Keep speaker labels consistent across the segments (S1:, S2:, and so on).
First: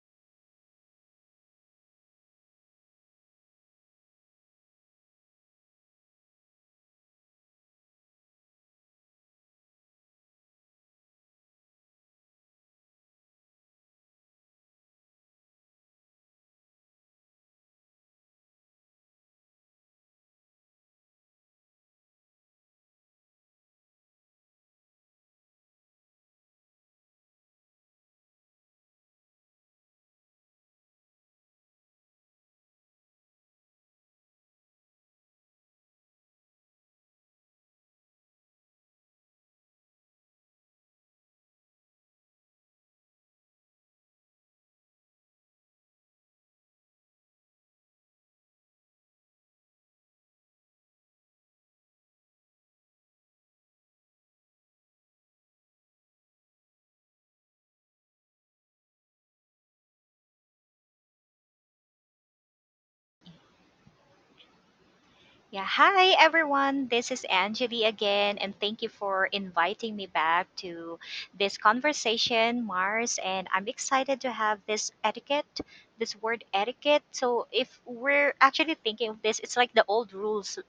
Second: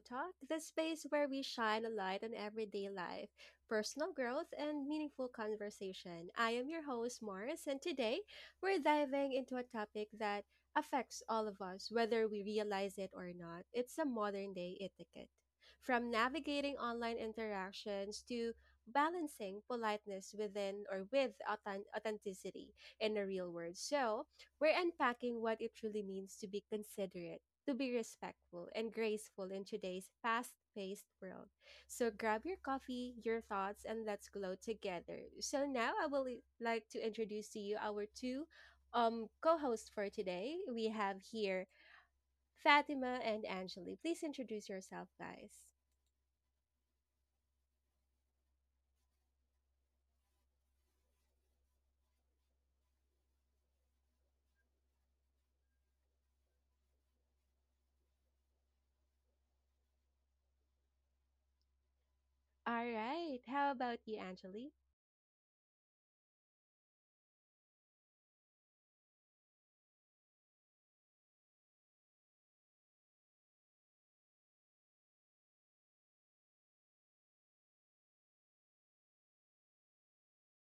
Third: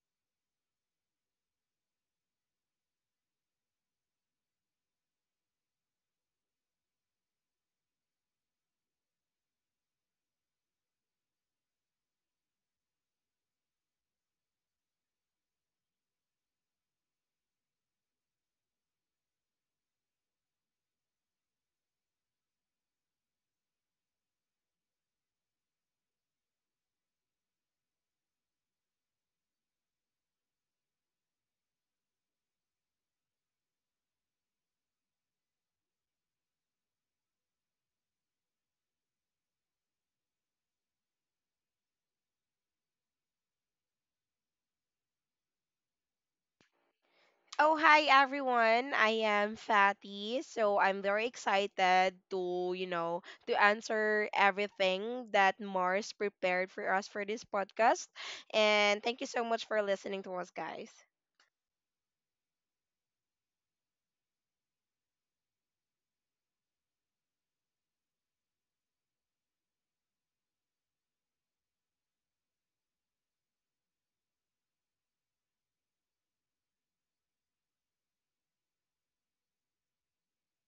S1: Talk, the space where we shine a light on everyday life, personal growth, and meaningful conversation. I am your host, Morris, and today we're diving into a topic that affects all of us, whether we realize it or not. It's a modern day etiquette. From navigating online interactions to balancing politeness within or with authenticity in the real world. So, we're unpacking what it truly means to be considerate to be respectful and graceful in today's fast paced world. So grab your coffee, your thoughts, and let's glow together. So now I will like to introduce to you our two co hosts for today. We have here Fatima and Angeli. Please introduce yourself, guys.
S2: Oh, hi everyone. I am Fatty. So I'm very excited to answer everything that Mars prepared for us for this podcast. And thank you so much for listening to us, guys.
S1: All right. How about you, Angeli?
S3: Yeah, hi everyone. This is Anjali again, and thank you for inviting me back to this conversation, Mars. And I'm excited to have this etiquette, this word etiquette. So, if we're actually thinking of this, it's like the old rules,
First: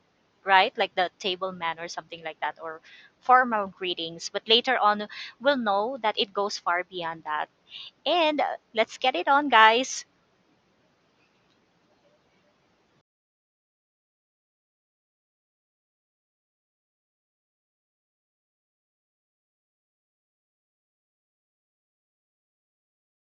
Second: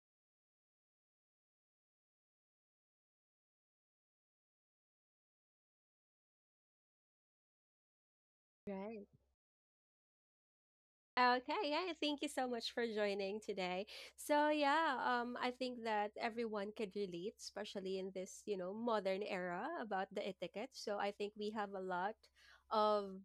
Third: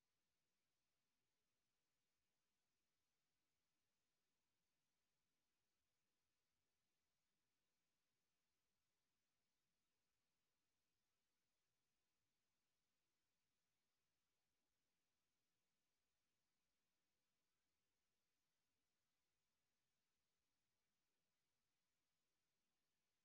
S3: right? Like the table manner, something like that, or formal greetings. But later on, we'll know that it goes far beyond that. And let's get it on, guys.
S1: Okay, yeah, thank you so much for joining today. So yeah, I think that everyone can relate, especially in this, modern era about the etiquette. So I think we have a lot of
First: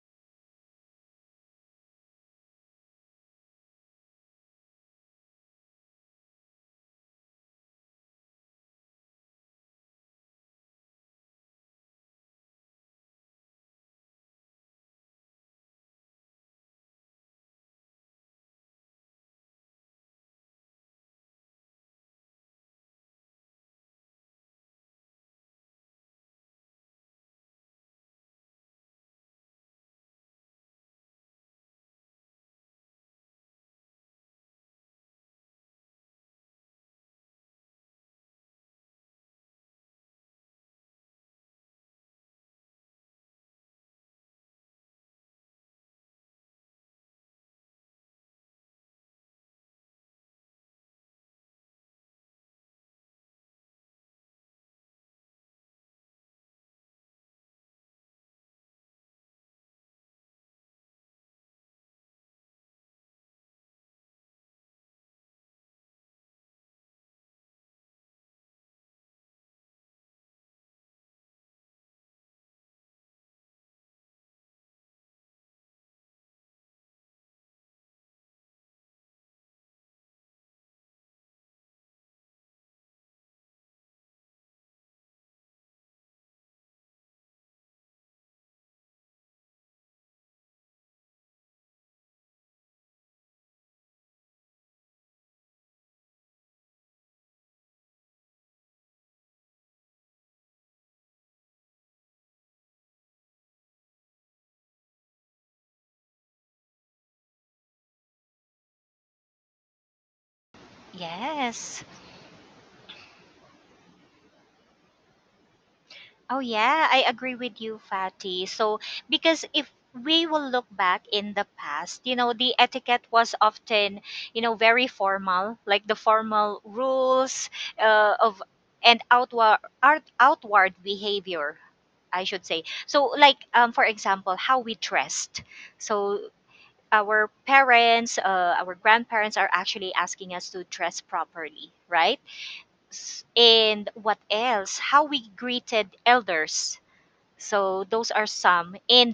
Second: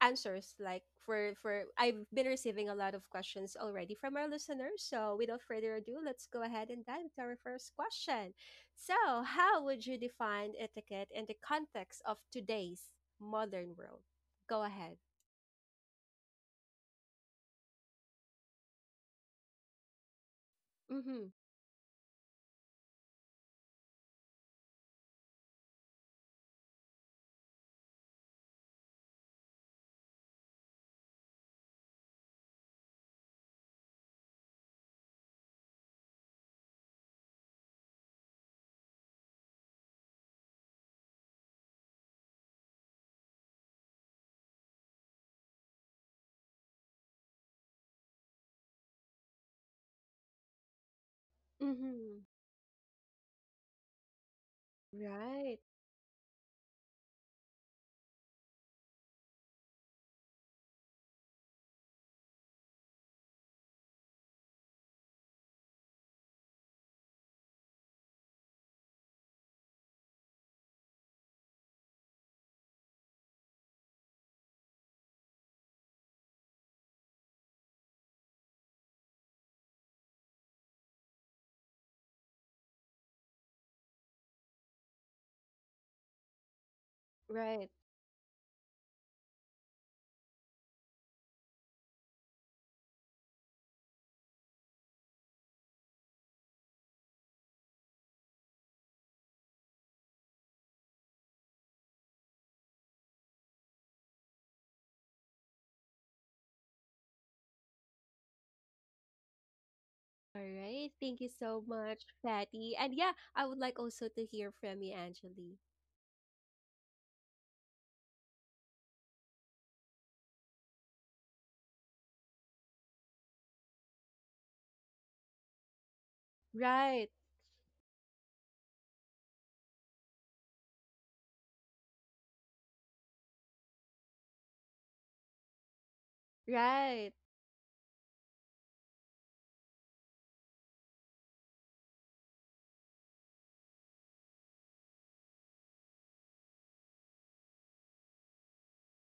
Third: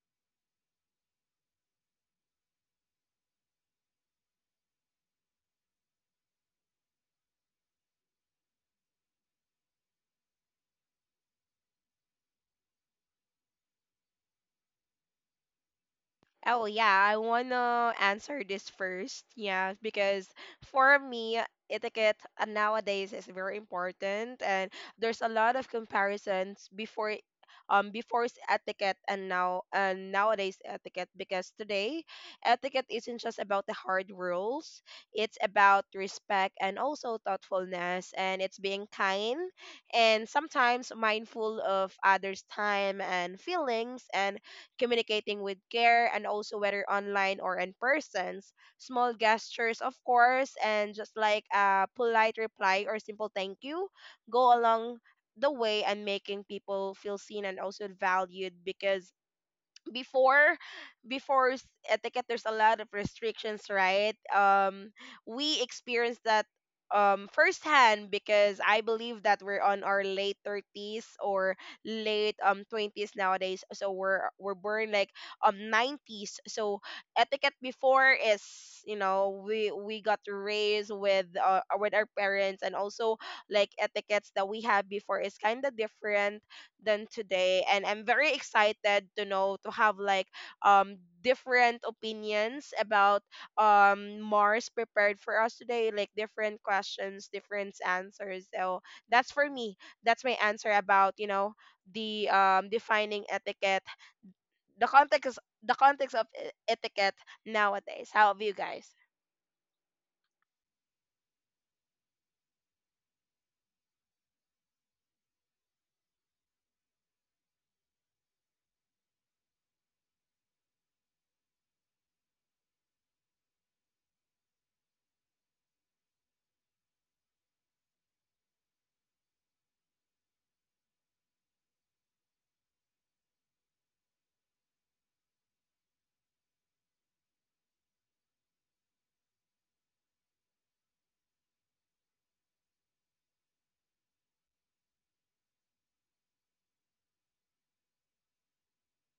S1: answers like for I've been receiving a lot of questions already from our listeners. So without further ado, let's go ahead and dive into our first question. So, how would you define etiquette in the context of today's modern world? Go ahead.
S2: Oh yeah, I wanna answer this first. Yeah, because for
S1: Mhm.
S2: me, etiquette nowadays is very important, and there's a lot of comparisons before etiquette and now and nowadays etiquette. Because today, etiquette isn't just about the hard rules; it's about respect and also thoughtfulness, and it's being kind and sometimes mindful of others' time and feelings and communicating with care, and also whether online or in persons. Small gestures, of course, and just like a
S1: Mhm.
S2: polite reply or simple thank you go along the
S1: Right.
S2: way and making people feel seen and also valued because before before etiquette there's a lot of restrictions, right? We experienced that firsthand because I believe that we're on our late 30s or late 20s nowadays, so we're born like 90s. So etiquette before is, you know, we got raised with with our parents. And also, like, etiquettes that we have before is kind of different than today,
S1: Right.
S2: and I'm very excited to know, to have like um different opinions about Mars prepared for us today, like different questions, different answers. So that's for me. That's my answer about, you know, the defining etiquette, the context the context of etiquette nowadays. How about you guys?
S1: All right. Thank you so
S3: Yes.
S1: much, Patty. And yeah, I would like also to hear from you, Angeli.
S3: Oh yeah, I agree with you, Fatty. So because if we will look back in the past, you know, the etiquette was often, you know, very formal, like the formal
S1: Right.
S3: rules of and outward art, outward behavior, I should say. So like for example, how we dressed. So
S1: Right.
S3: our parents, our grandparents are actually asking us to dress properly, right? And what else, how we greeted elders, so those are some. And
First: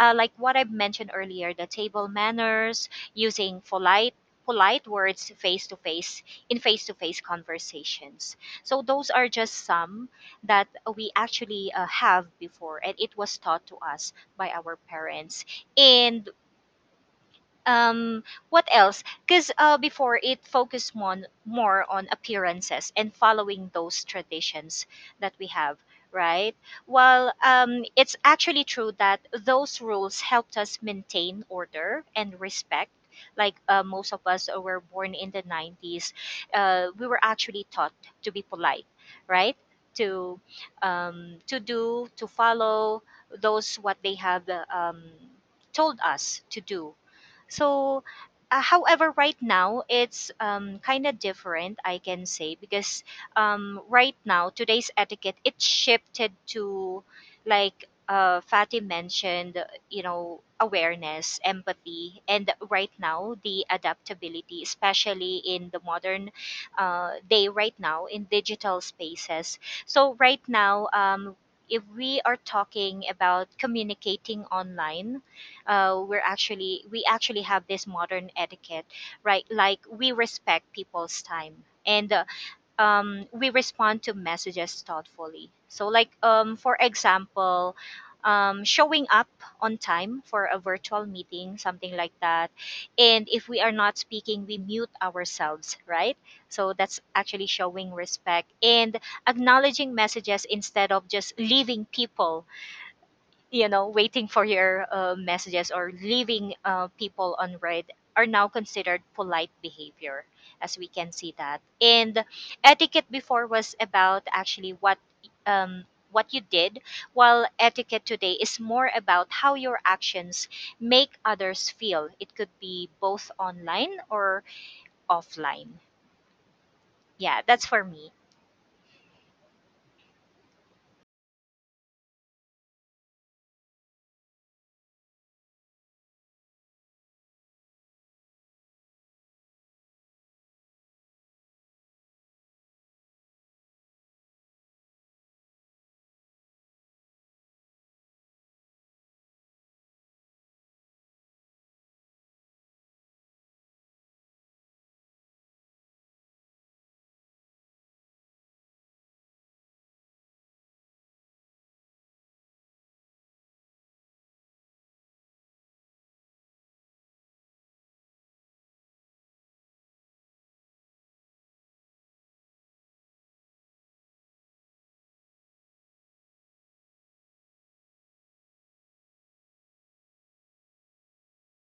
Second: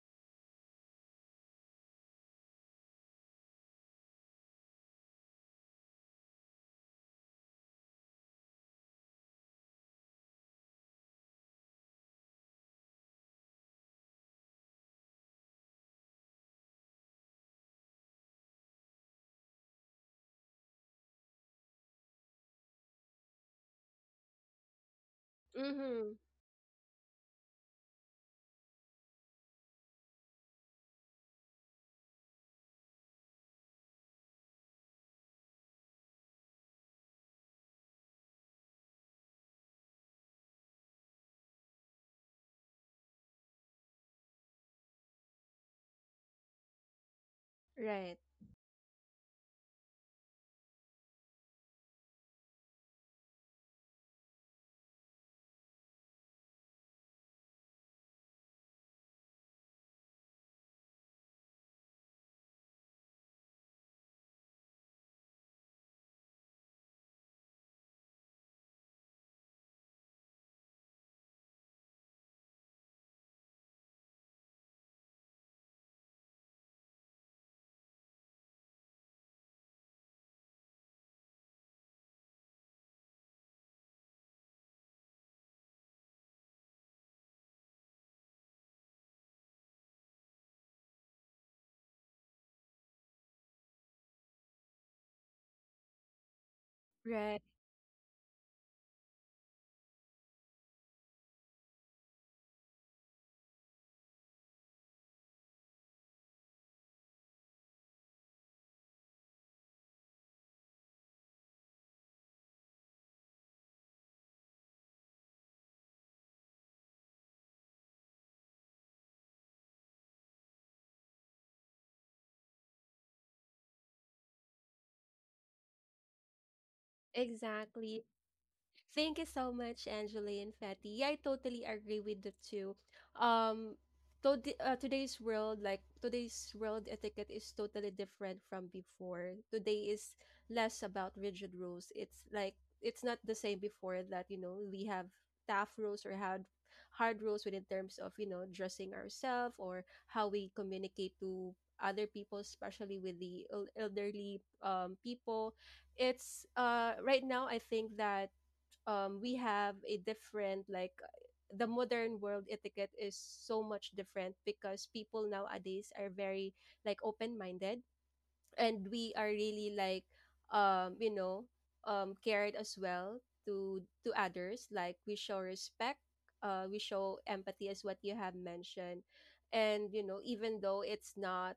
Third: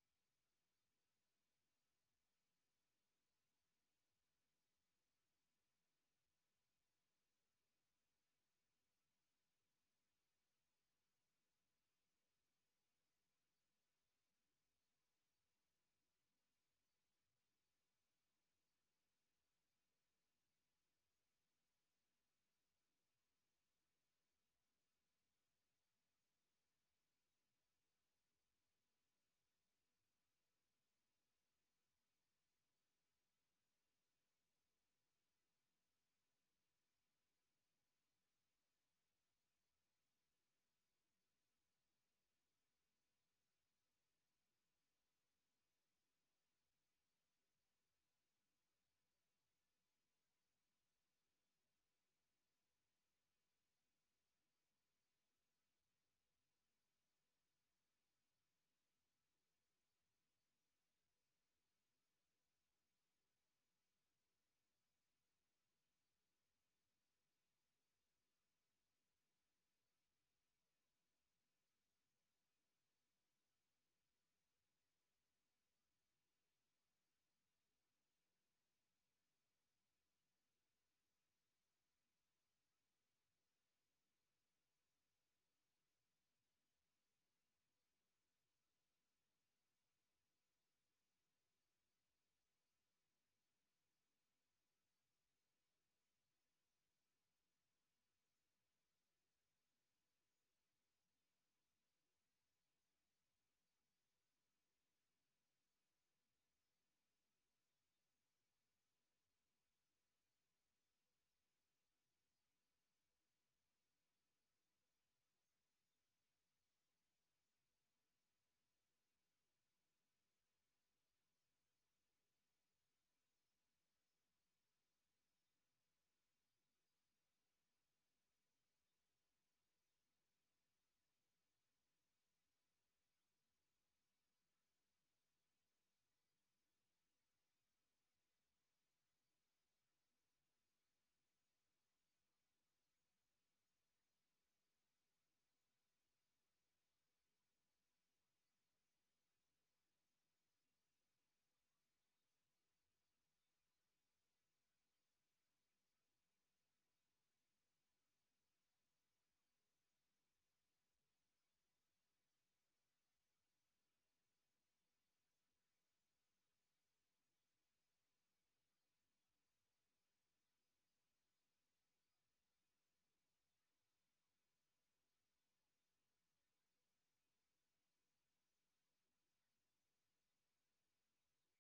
S3: like what I've mentioned earlier, the table manners, using polite words face to face in face to face conversations. So those are just some that we actually have before, and it was taught to us by our parents. And um what else, because before it focused on more on appearances and following those traditions that we have,
S1: Mm-hmm.
S3: right? Well, it's actually true that those rules helped us maintain order and respect. Like most of us were born in the 90s. We were actually taught to be polite, right? To to do to follow those what they have told us to do. So,
S1: Right.
S3: however, right now it's kind of different, I can say, because right now today's etiquette, it shifted to, like Fatty mentioned, you know, awareness, empathy, and right now the adaptability, especially in the modern day, right now in digital spaces. So right now. If we are talking about communicating online, we actually have this modern etiquette, right? Like we respect people's time, and we respond to messages thoughtfully. So like for example, showing up on time for a virtual meeting, something like that. And if we are not speaking, we mute ourselves, right? So that's
S1: Right.
S3: actually showing respect and acknowledging messages, instead of just leaving people, you know, waiting for your messages, or leaving people on read, are now considered polite behavior, as we can see that. And etiquette before was about actually what, um, what you did, while etiquette today is more about how your actions make others feel. It could be both online or offline. Yeah, that's for
S1: Exactly.
S3: me.
S1: Thank you so much, Angeli and Fatty. Yeah, I totally agree with the two. Um, to today's world, like today's world etiquette is totally different from before. Today is less about rigid rules. It's like it's not the same before that you know we have tough rules or hard rules within terms of you know dressing ourselves or how we communicate to other people, especially with the elderly people. It's right now I think that we have a different like the modern world etiquette is so much different because people nowadays are very like open minded and we are really like you know cared as well to others like we show respect we show empathy as what you have mentioned and you know even though it's not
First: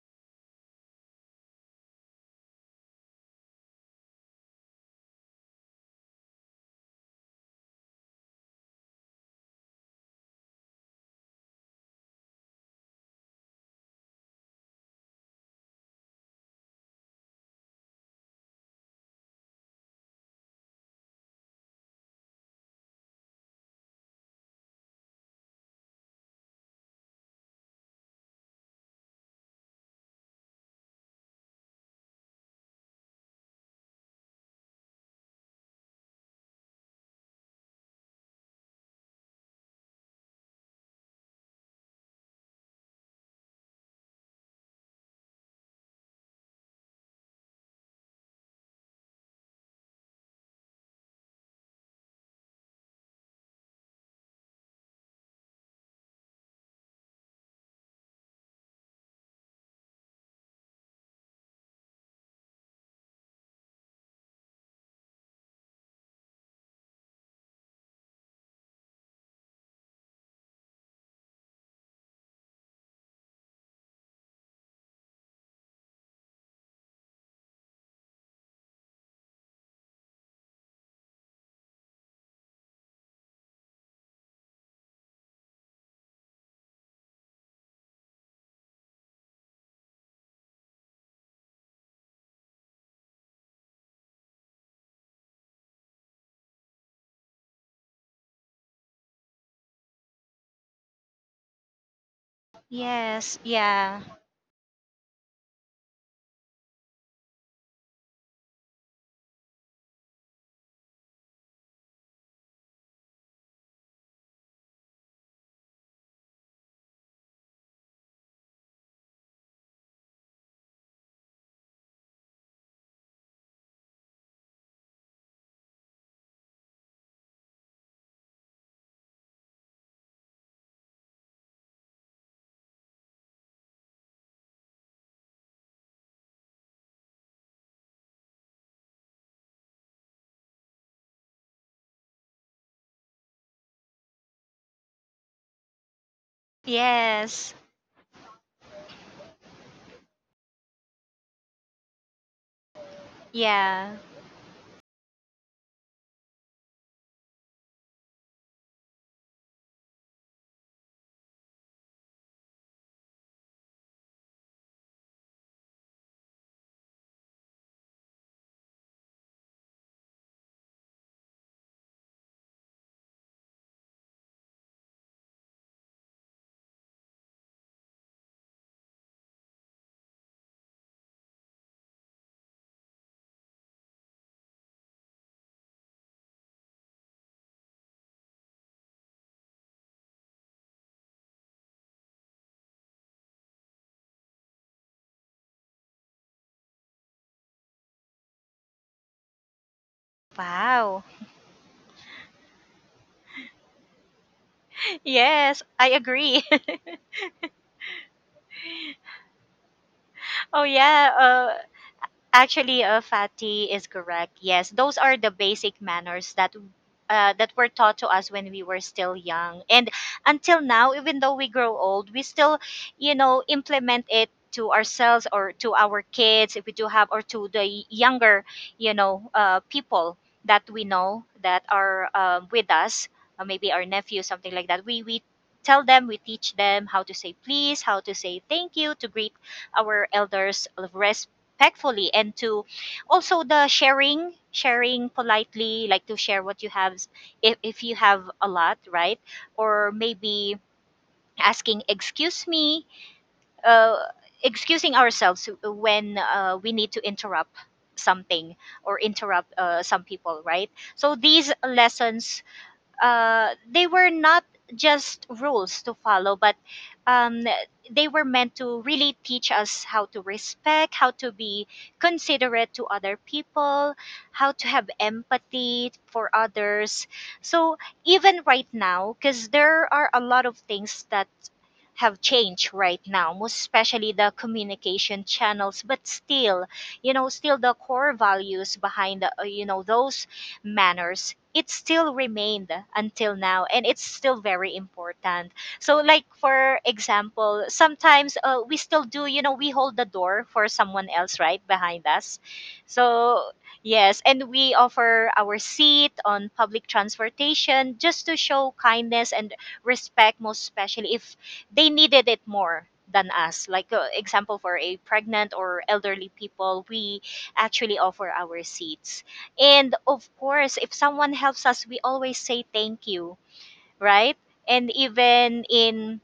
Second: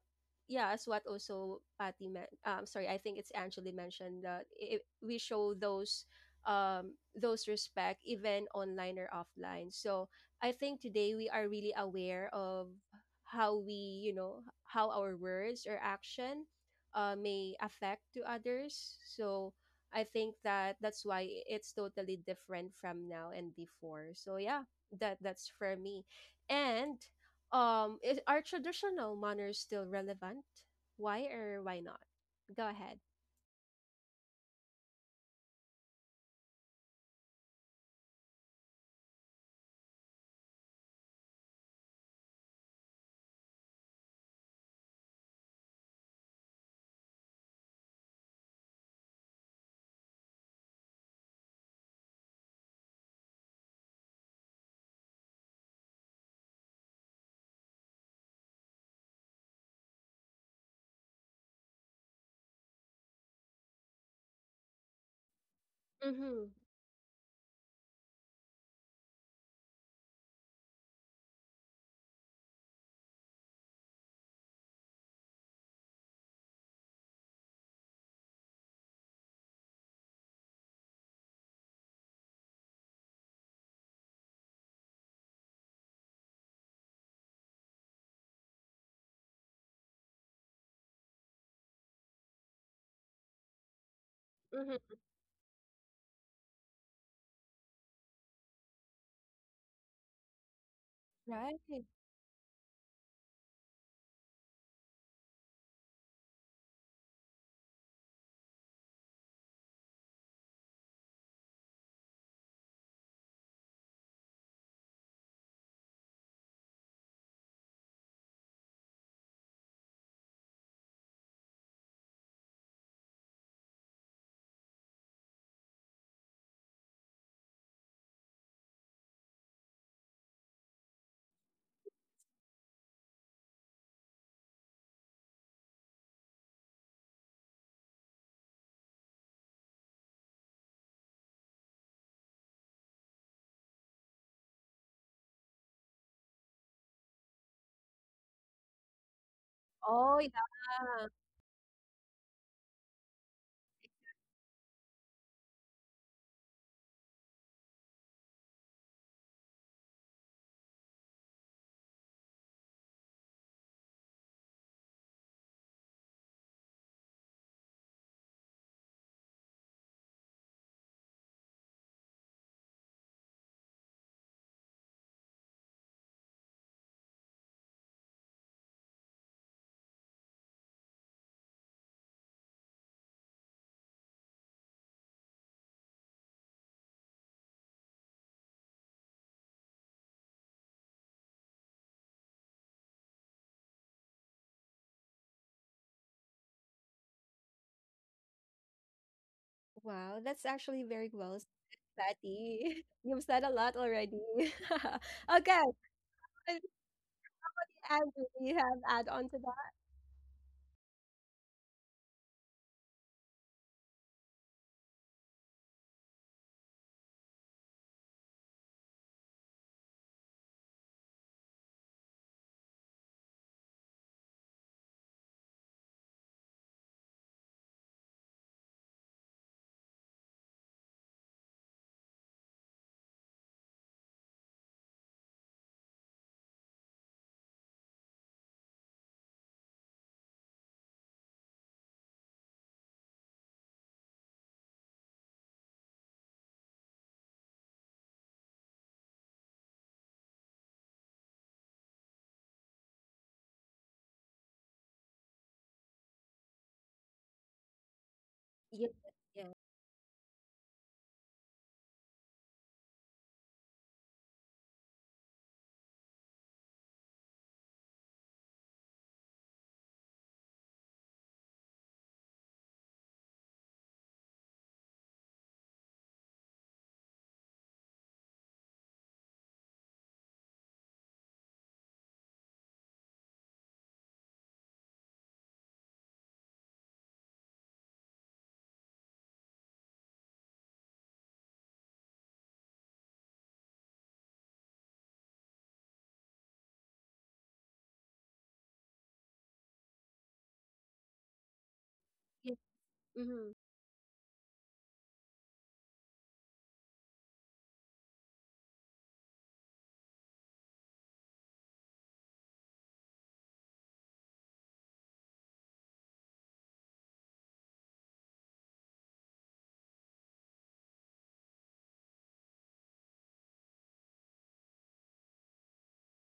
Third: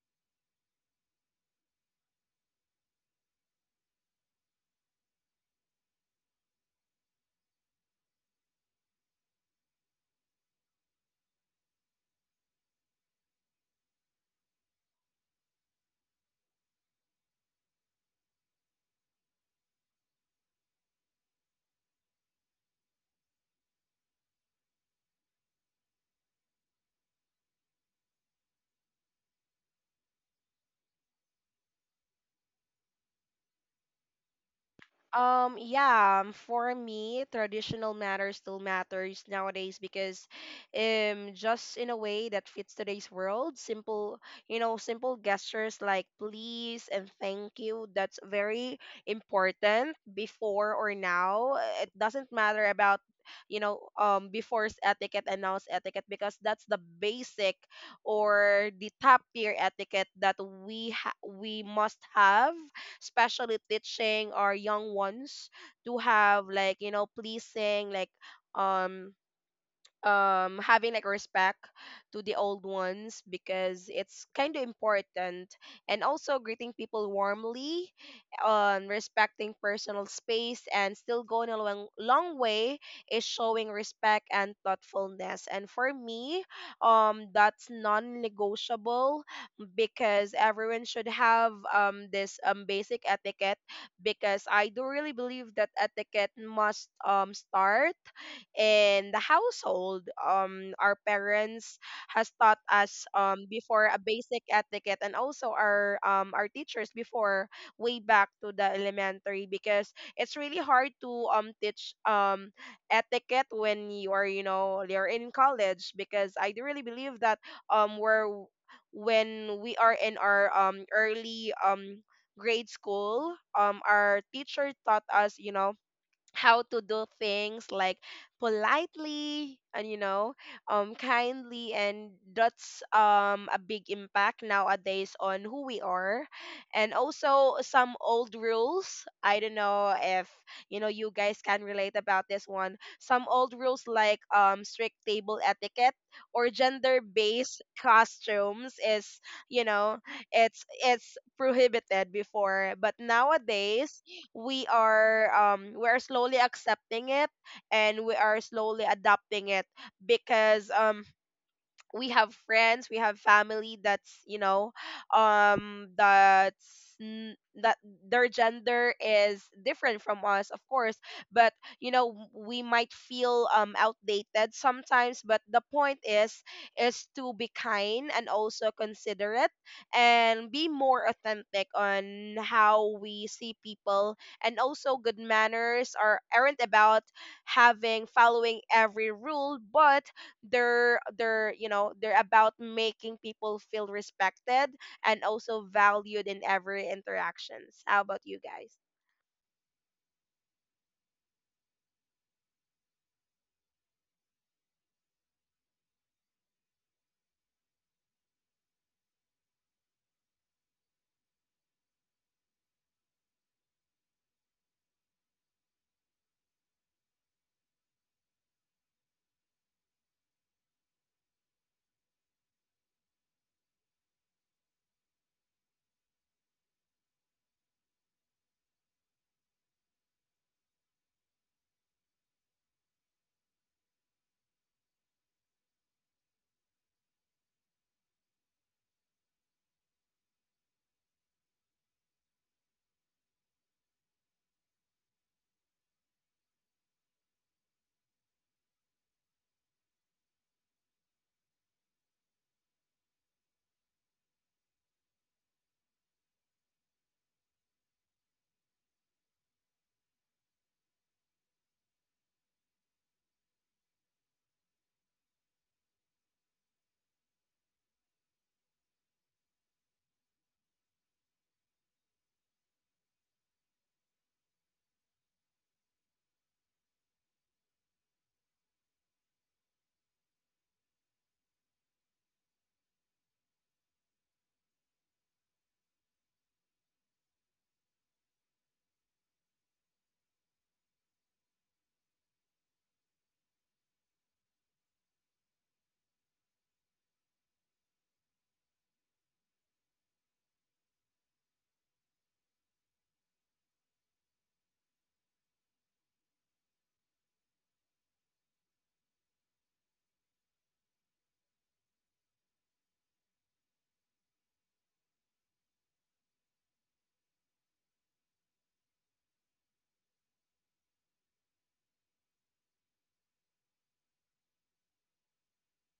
S1: yeah as what also Patty meant sorry I think it's actually mentioned that it, we show those respect even online or offline so I think today we are really aware of how we you know how our words or action may affect to others. So I think that that's why it's totally different from now and before. So yeah, that's for me. And is, are traditional manners still relevant? Why or why not? Go ahead.
S2: Yeah, for me, traditional matters still matters nowadays because just in a way that fits today's world, simple gestures like please and thank you, that's very important before or now. It doesn't matter about, you know, before's etiquette and now's etiquette because that's the basic or the top tier etiquette that we must have, especially teaching our young ones to have,
S1: Mm-hmm.
S2: like, you know, pleasing, like, um having like respect to the old ones because it's kind of important. And also greeting people warmly on respecting personal space and still going a long, long way is showing respect and thoughtfulness. And for me, that's non-negotiable because everyone should have this basic etiquette because I do
S1: Mm-hmm.
S2: really believe that etiquette must start in the household. Our
S1: Right.
S2: parents has taught us
S3: Yes,
S2: before a
S3: yeah.
S2: basic etiquette, and also our teachers before way back to the elementary because it's really hard to teach etiquette when you are you know you're in college because I do really believe that we're when we are in our early grade school, our teacher taught us, you know, how to do things like politely and, you know, kindly. And that's a big impact nowadays on who we are. And also some old rules, I don't know if, you know, you guys can relate about this one, some old rules like strict table etiquette or gender
S3: Yes,
S2: based costumes is you know
S1: Oh yeah.
S2: it's prohibited before, but
S3: yeah.
S2: nowadays we are slowly accepting it, and we are slowly adapting it because we have friends, we have family that's you know that's n- that their gender is different from us, of course. But, you know, we might feel outdated sometimes, but the point is to be kind and also considerate and be more authentic on how we see people. And also, good manners aren't about having following every rule, but they're you know they're about making people feel respected and also valued in every interactions. How about you guys?
S1: Wow, that's actually
S3: Wow.
S1: very well said, Patty. You've said a lot already. Okay,
S3: Yes, I agree.
S1: Andy, do you have add on to that?
S3: oh yeah, uh, Actually, Fatty is correct. Yes, those are the basic manners that that were taught to us when we were still young, and until now, even though we grow old, we still, you know, implement it to ourselves or to our kids if we do have, or to the younger, you know, people that we know that are with us, maybe our nephew, something like that. We tell them, we teach them how to say please, how to say thank you, to greet our elders, respectfully, and to also the sharing politely, like to share what you have if you have a lot, right? Or maybe asking excuse me, uh, excusing ourselves when we need to interrupt something,
S1: Yes,
S3: or
S1: Yeah.
S3: interrupt some people, right? So these lessons, they were not just rules to follow, but um, they were meant to really teach us how to respect, how to be considerate to other people, how to have empathy for others. So even right now, because there are a lot of things that have changed right now, most especially the communication channels. But still, you know, still the core values behind the, you know, those manners, it still remained until now, and it's still very important. So like for example, sometimes we still do, you know, we hold the door for someone else right behind us.
S1: Mhm.
S3: So yes, and we offer our seat on public transportation just to show kindness and respect, most especially if they needed it more than us, like example, for a pregnant or elderly people, we actually offer our seats. And of course, if someone helps us, we always say thank you, right? And even in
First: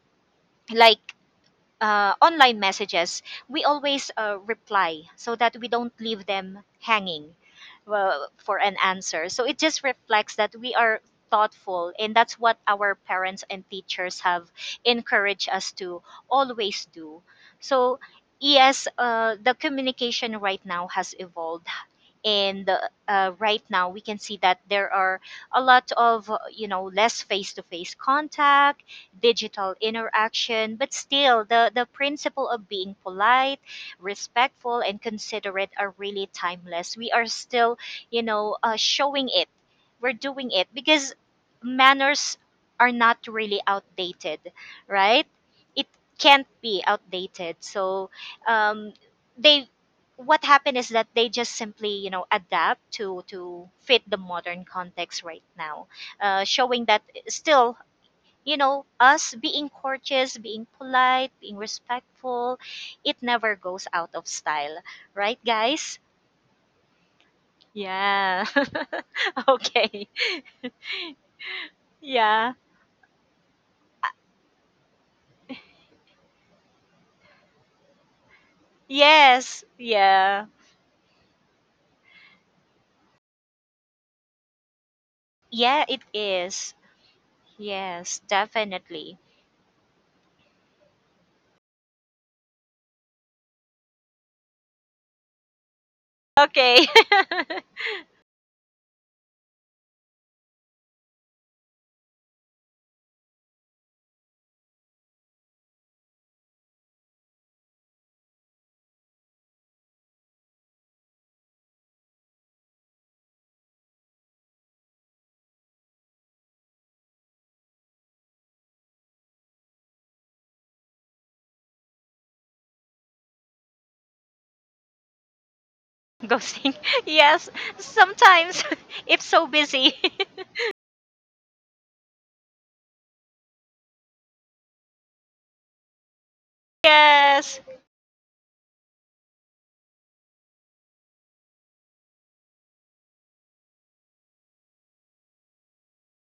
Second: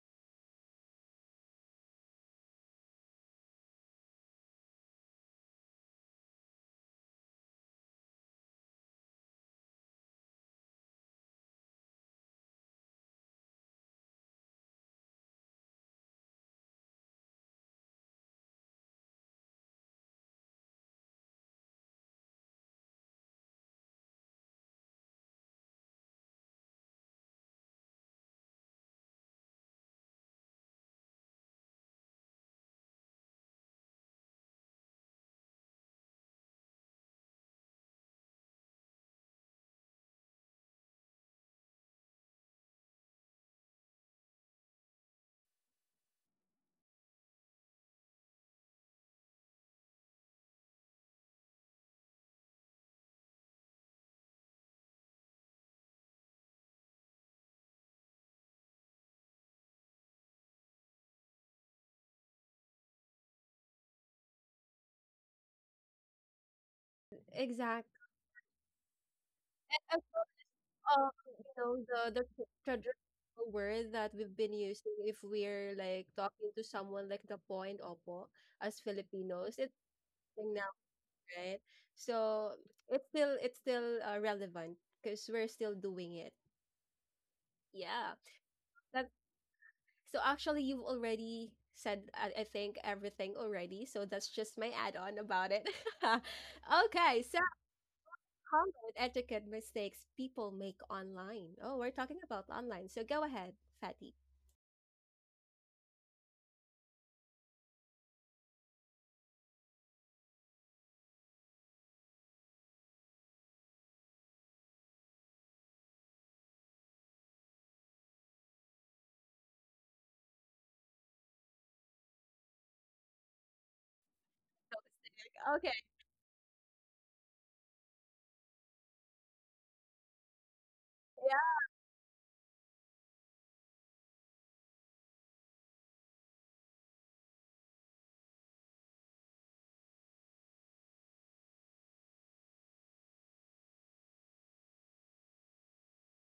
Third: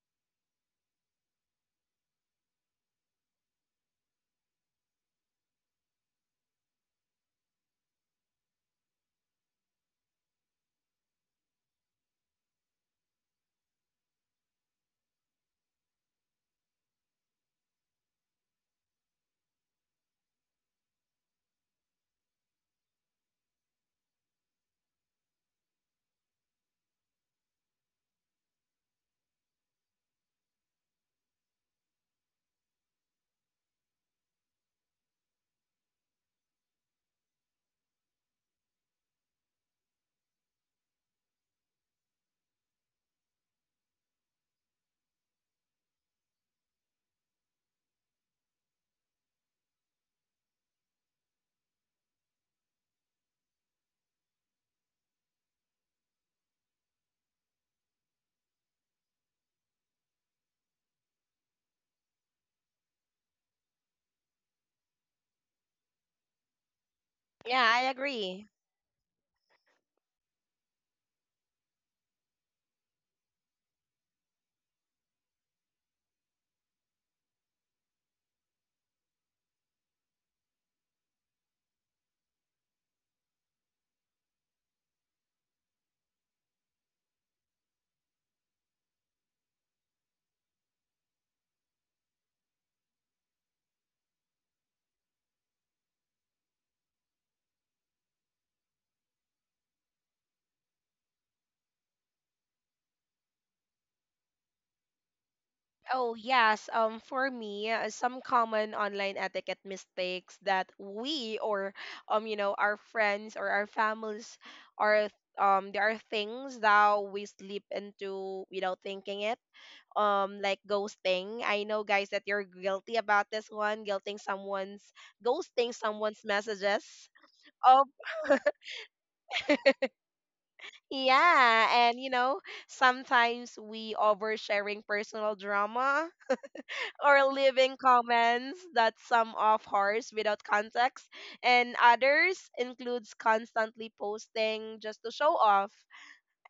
S3: like online messages, we always reply so that we don't leave them hanging, well, for an answer. So it just reflects that we are thoughtful, and that's what our parents and teachers have encouraged us to always do. So, yes, the communication right now has evolved, and right now we can see that there are a lot of you know, less face-to-face contact, digital interaction, but still the principle of being polite, respectful and considerate are really timeless. We are still, you know, showing it, we're doing it because manners are not really outdated, right? It can't be outdated. So um, they, what happened is that they just simply, you know, adapt to fit the modern context right now, showing that still, you know, us being courteous, being polite, being respectful, it never goes out of style, right guys?
S2: Yeah,
S1: Exact.
S2: I
S3: Yeah.
S2: agree.
S1: And
S3: Okay.
S1: also, um, you know, the
S3: Yeah.
S1: traditional word that we've been using if we're like talking to someone like the po and opo as Filipinos,
S3: Yes,
S1: it's a
S3: yeah.
S1: thing now, right? So it's still relevant because we're still
S3: Yeah, it
S1: doing it.
S3: is.
S1: Yeah.
S3: Yes,
S1: That
S3: definitely.
S1: so actually you've already said I think everything already. So that's just my add on about it.
S3: Okay.
S1: Okay. So common etiquette mistakes people make online. Oh, we're talking about online. So go ahead, Fatty.
S2: Oh, yes, for me, some common online etiquette mistakes that we or, you know, our friends or our families are there are things that we slip into without thinking it, like ghosting. I know, guys, that you're guilty about this one, guilting someone's ghosting
S1: Okay.
S2: someone's messages.
S3: Ghosting. Yes,
S2: Oh
S3: sometimes it's so busy.
S2: yeah,
S1: Yeah.
S2: and you know, sometimes we oversharing personal drama or leaving
S3: Yes.
S2: comments that some of ours without context, and others includes constantly posting just to show off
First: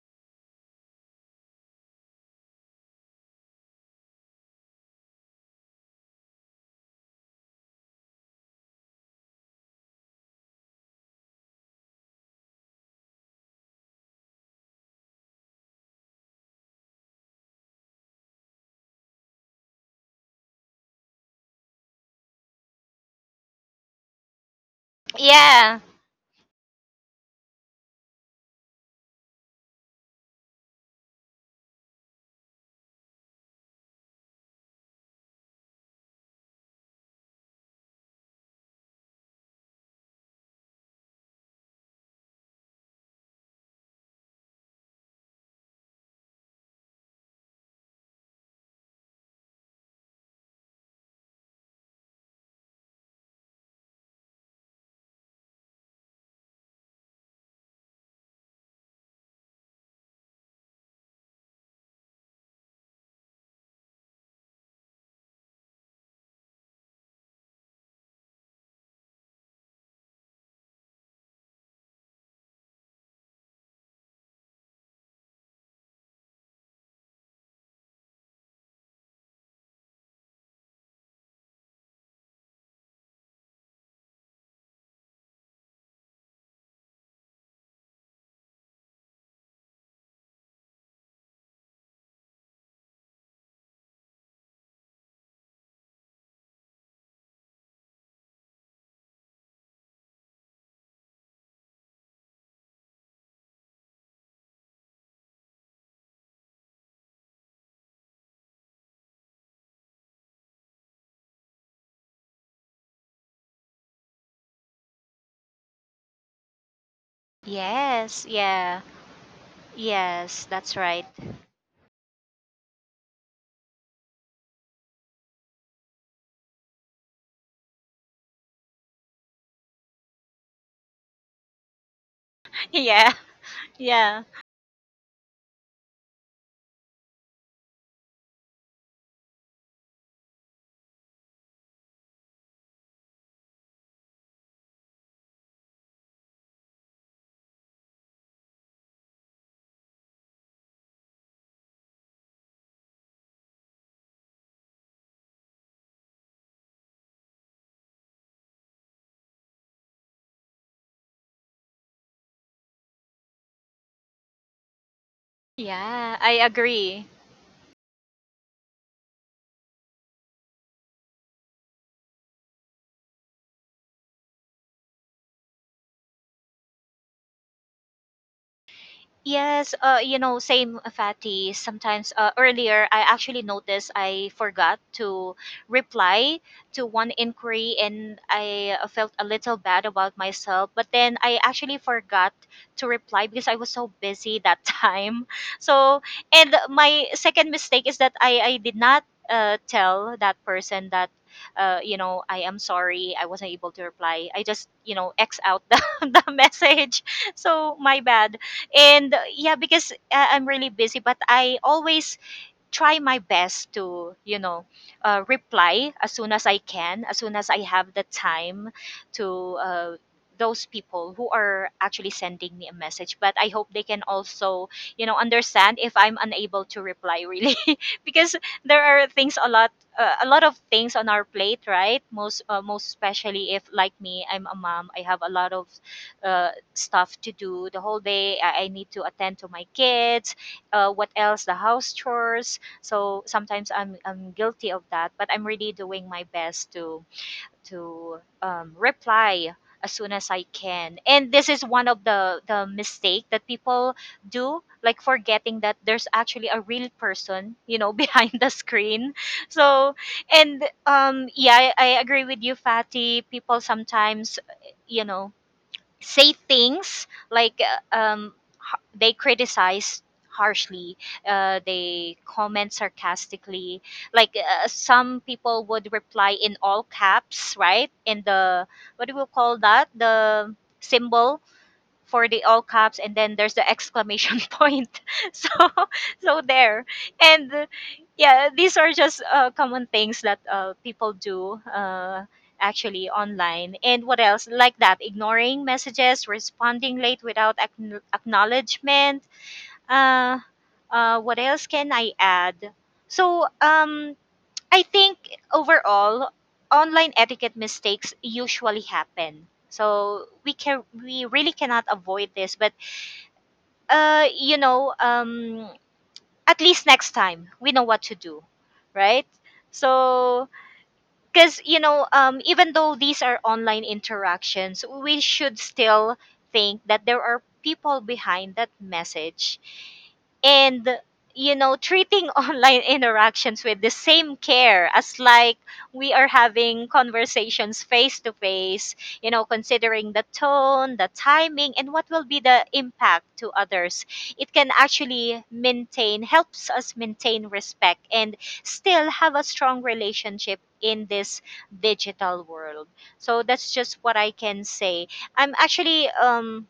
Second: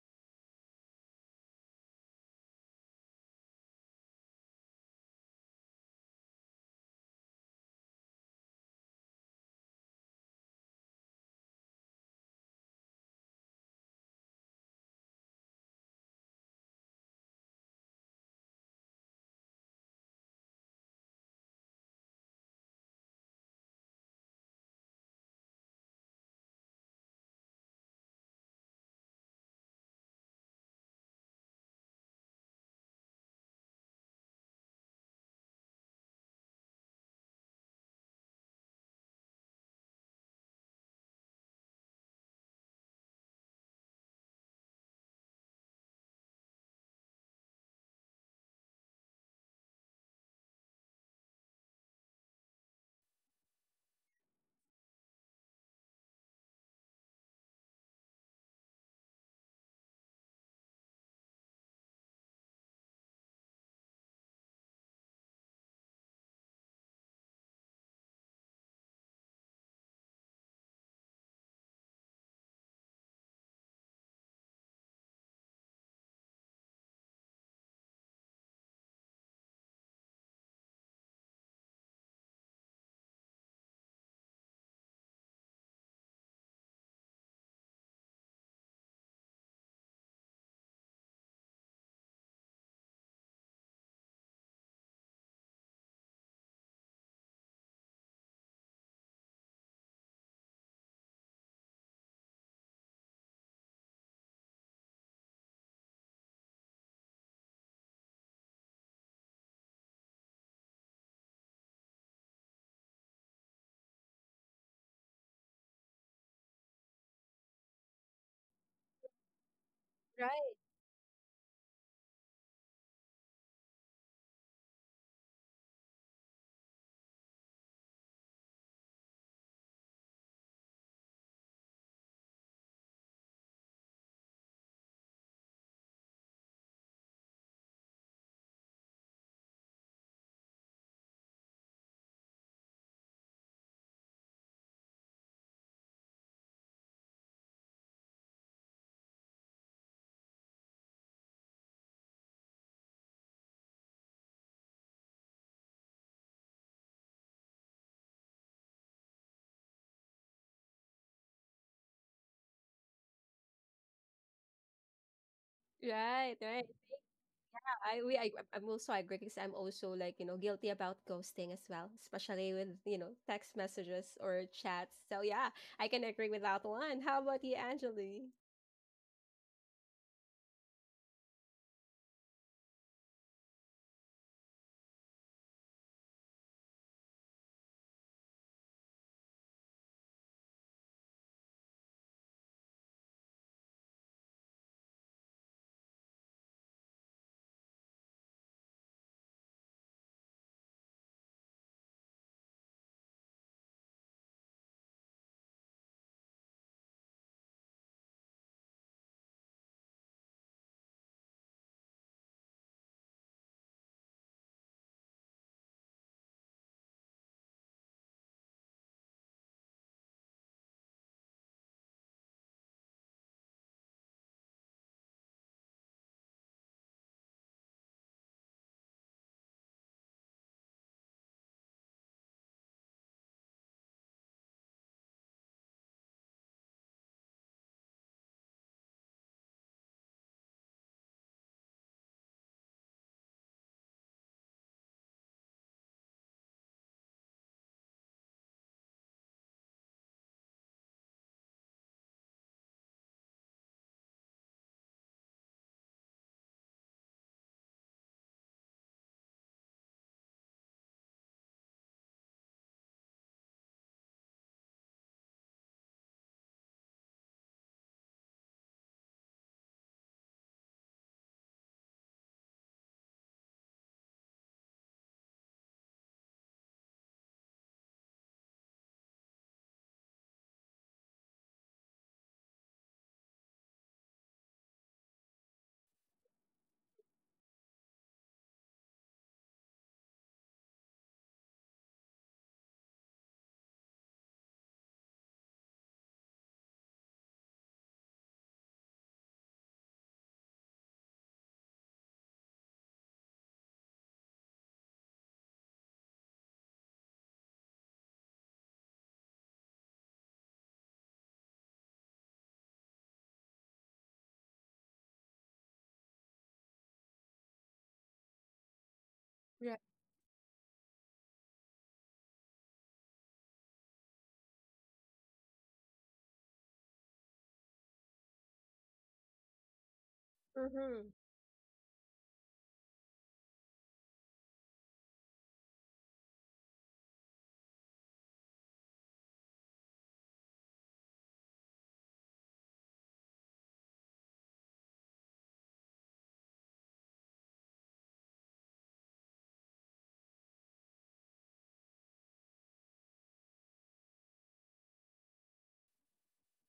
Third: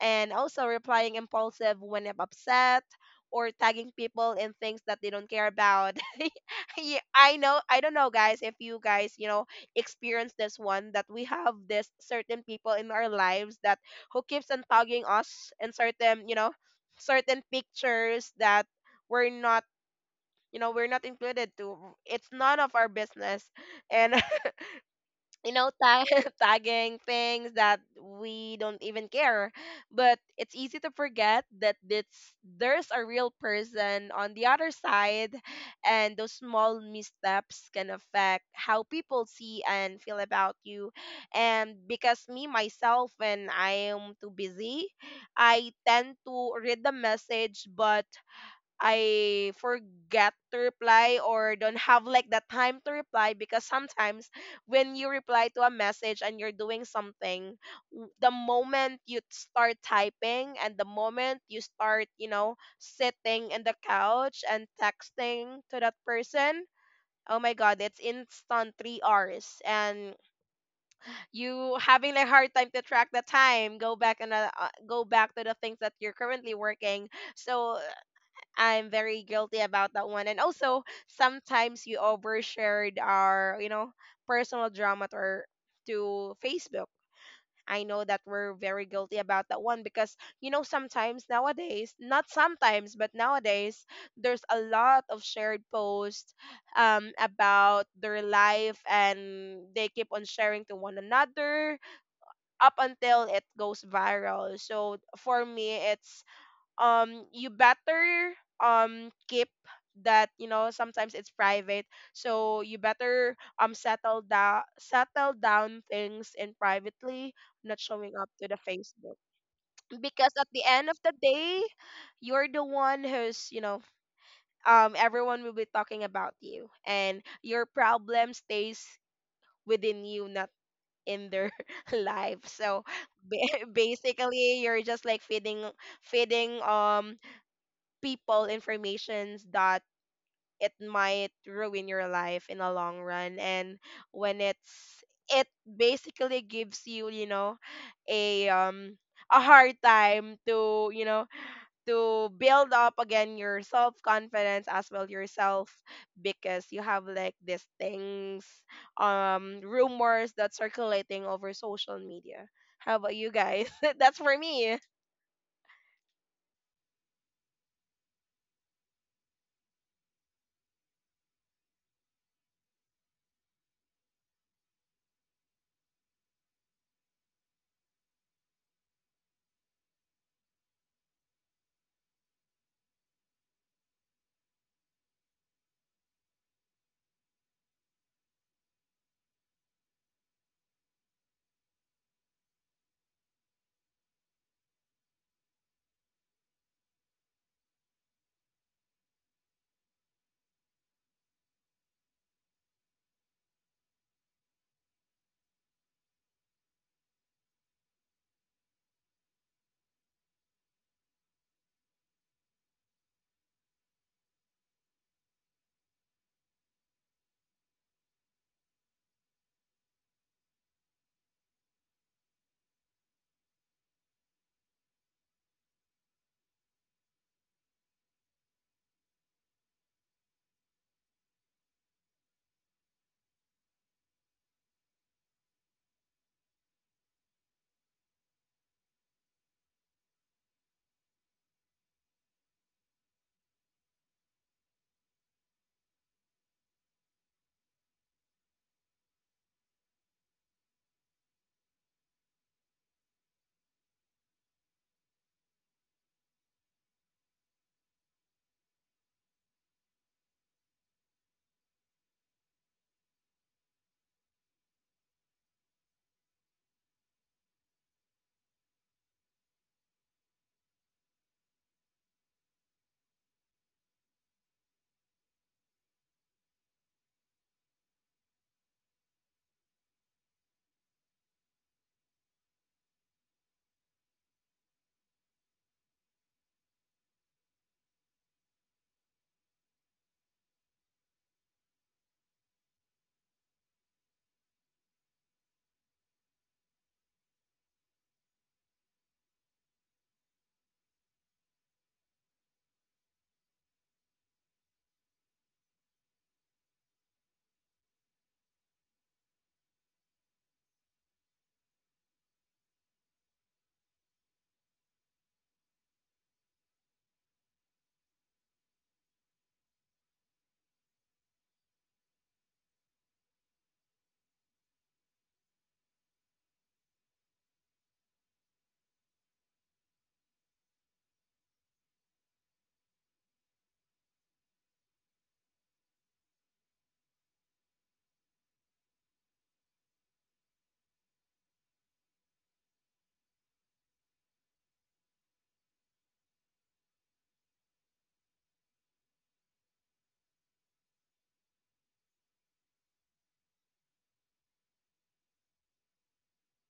S2: and also replying impulsive when I'm upset or tagging people in things that they don't care about. Yeah, I don't know, guys, if you guys, you know, experience this one, that we have this certain people in our lives that who keeps on tagging us in certain pictures that we're not we're not included to. It's none of our business and, you know,
S3: Yeah.
S2: tagging things that we don't even care. But it's easy to forget that there's a real person on the other side, and those small missteps can affect how people see and feel about you. And because me, myself, when I am too busy, I tend to read the message, but I forget to reply or don't have like the time to reply because sometimes when you reply to a message and you're doing something, the moment you start typing and the moment you start, you know, sitting in the couch and texting to that person, oh my god, it's instant 3 hours, and you having a hard time to track the time, go back to the things that you're currently working. So I'm very guilty about that one. And also, sometimes you overshared our, you know, personal drama to, to Facebook. I know that we're very guilty about that one because, you know, sometimes nowadays, not sometimes, but nowadays, there's a lot of shared posts about their life, and they keep on sharing to one another up until it goes viral. So for me, it's you better keep that, you know, sometimes it's private, so you better settle down things in privately, not showing
S3: Yes.
S2: up to the
S3: Yeah.
S2: Facebook because
S3: Yes.
S2: at
S1: Right.
S2: the
S3: That's
S2: end of
S3: right.
S2: the day, you're the one who's you know everyone will be talking about you, and your problem stays within you, not in their life. So
S3: Yeah. Yeah.
S2: basically, you're just like feeding feeding people informations that it might ruin your life in the long run. And when it basically gives you, you know, a um a hard time to, you know, to build up again your self confidence as well, yourself, because you have like these things rumors that circulating over social media. How about you guys? That's for me.
S3: Yeah. I
S1: Right. Right.
S3: agree.
S1: I'm also agree because I'm also like you know guilty about ghosting as well, especially with you know text messages or chats. So yeah, I can agree with that one. How about you, Angeli?
S3: Yes, you know, same Fatty. Sometimes earlier, I actually noticed I forgot to reply to one inquiry, and I felt a little bad about myself. But then I actually forgot to reply because I was so busy that time. So, and my second mistake is that I did not tell that person that. You know, I am sorry. I wasn't able to reply. I just, you know, X out the message. So my bad. And yeah, because I'm really busy, but I always try my best to, you know, reply as soon as I can, as soon as I have the time to those people who are actually sending me a message. But I hope they can also, you know, understand if I'm unable to reply really. Because there are things a lot, a lot of things on our plate, right? Most, most especially if like me, I'm a mom, I have a lot of stuff to do the whole day. I need to attend to my kids, what else, the house chores. So sometimes I'm guilty of that, but I'm really doing my best to reply as soon as I can. And this is one of the mistake that people do, like forgetting that there's actually a real person, you know, behind the screen. So, and yeah, I agree with you, Fatty. People sometimes, you know, say things like they criticize harshly, they comment sarcastically, like some people would reply in all caps, right? In the, what do we call that, the symbol for the all caps, and then there's the exclamation point. So, so there. And yeah, these are just common things that people do, actually online. And what else, like that, ignoring messages, responding late without acknowledgement. uh, what else can I add? So I think overall, online etiquette mistakes usually happen. So we can, we really cannot avoid this, but uh, you know, um, at least next time we know what to do, right?
S1: Yeah.
S3: So because, you know, even though these are online interactions, we should still think that there are people behind that message. And
S1: Mm-hmm.
S3: you know, treating online interactions with the same care as, like, we are having conversations face to face, you know, considering the tone, the timing, and what will be the impact to others, it can actually maintain, helps us maintain respect and still have a strong relationship in this digital world. So that's just what I can say. I'm actually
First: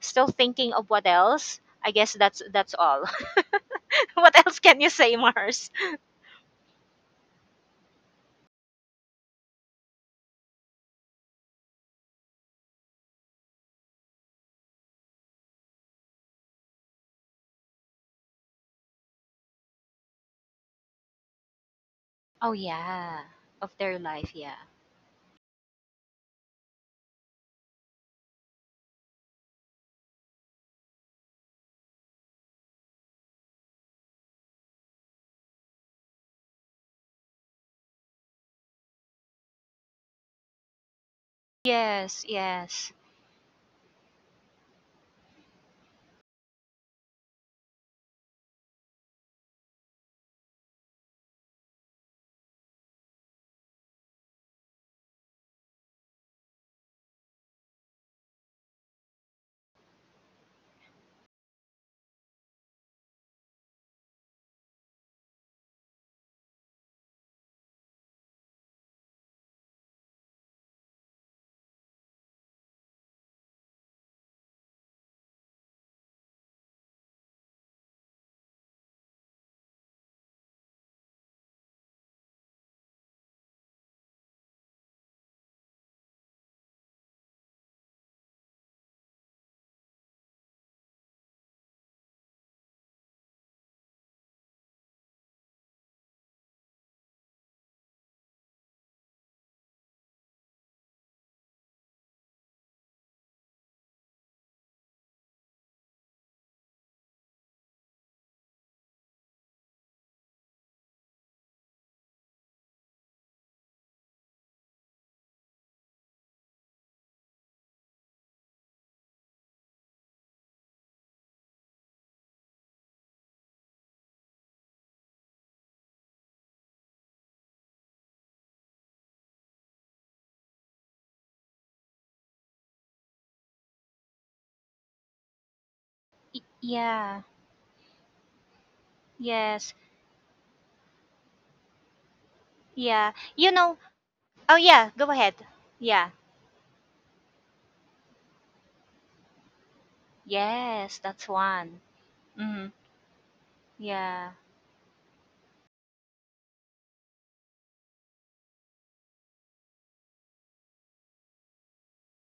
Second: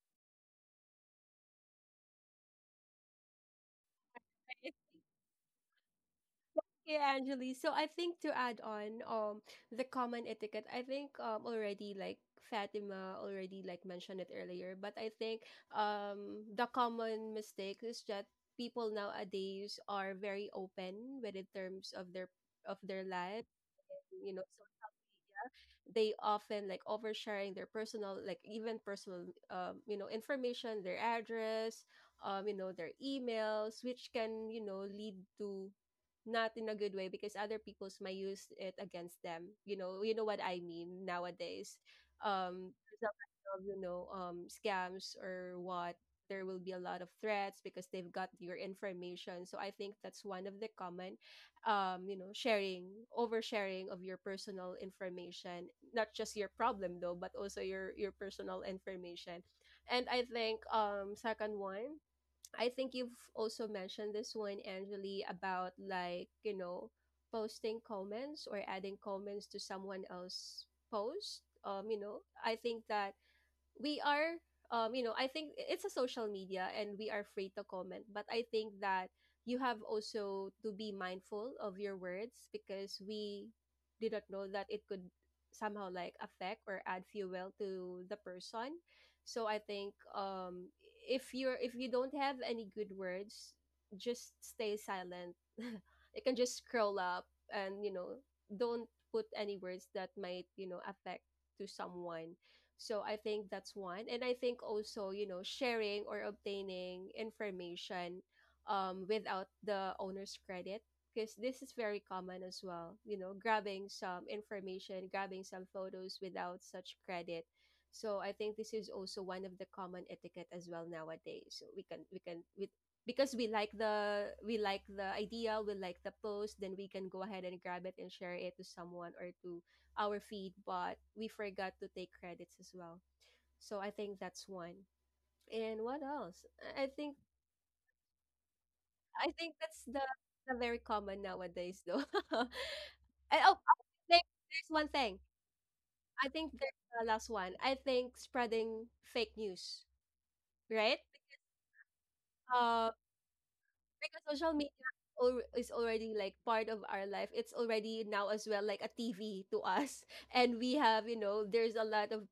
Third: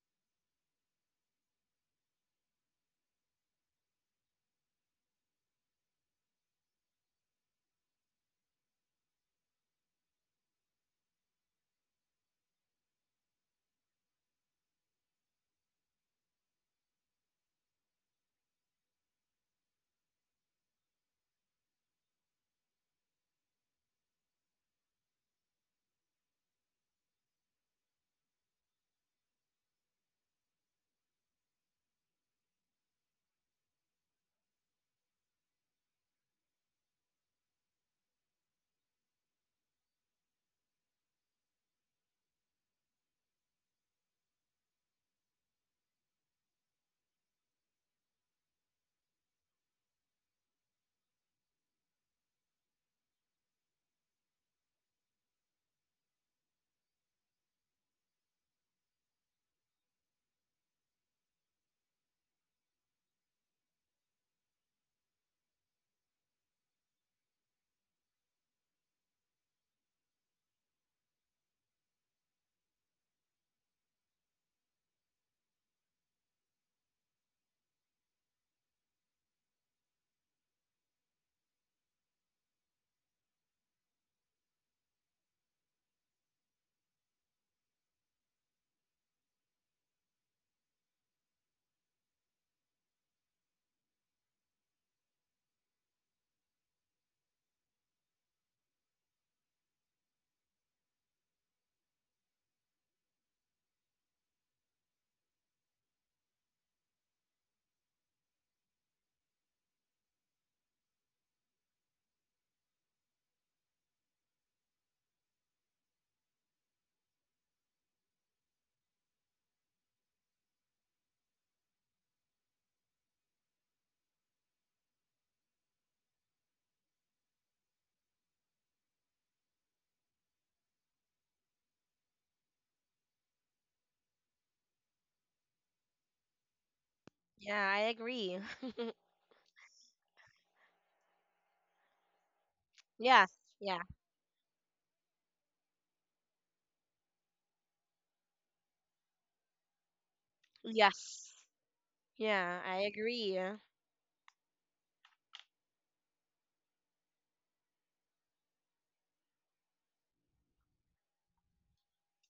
S3: still thinking of what else. I guess that's all. What else can you say, Mars?
S1: Yeah, Anjali. So I think to add on the common etiquette, I think already like Fatima already like mentioned it earlier, but I think the common mistake is that people nowadays are very open with in terms of their
S3: Oh
S1: of their
S3: yeah,
S1: life,
S3: of their
S1: you
S3: life,
S1: know,
S3: yeah.
S1: so they often like oversharing their personal like even personal you know information, their address, you know, their emails, which can, you know, lead to not in a good way because other people's might use it against them you know what I mean nowadays
S3: Yes,
S1: um
S3: yes.
S1: there's a lot of you know scams or what there will be a lot of threats because they've got your information so I think that's one of the common you know sharing oversharing of your personal information not just your problem though but also your personal information and I think second one I think you've also mentioned this one, Angeli, about like, you know, posting comments or adding comments to someone else's post. You know, I think that we are you know I think it's a social media and we are free to comment but I think that you have also to be mindful of your words because we did not know that it could somehow like affect or add fuel to the person so I think if you're if you don't have any good words just stay silent you can just scroll up and you know don't put any words that might you know affect to someone so I think that's one. And I think also, you know, sharing or obtaining information without the owner's credit, because this is very common as well, you know, grabbing some information, grabbing some photos without such credit. So I think this is also one of the common etiquette as well nowadays. So because we like the idea, we like the post, then we can go ahead and grab it and share it to someone or to our feed, but we forgot to take credits as well. So I think that's one. And what else? I I think
S3: Yeah,
S2: Yeah, I agree.
S1: I think
S3: yes.
S1: that's the very common nowadays though. And oh,
S3: Yeah.
S2: Yes.
S3: You
S1: oh,
S3: know,
S2: Yeah.
S1: there-
S3: oh
S1: there's one
S3: yeah, go
S1: thing.
S3: ahead. Yeah.
S1: I think there's the last one. I think spreading fake news,
S3: Yes,
S1: right?
S3: that's
S2: Yes.
S3: one.
S2: Yeah,
S3: Mhm.
S2: I
S1: Uh,
S2: agree.
S1: because
S3: Yeah.
S1: social media is already like part of our life. It's already now as well like a TV to us, and we have you know there's a lot of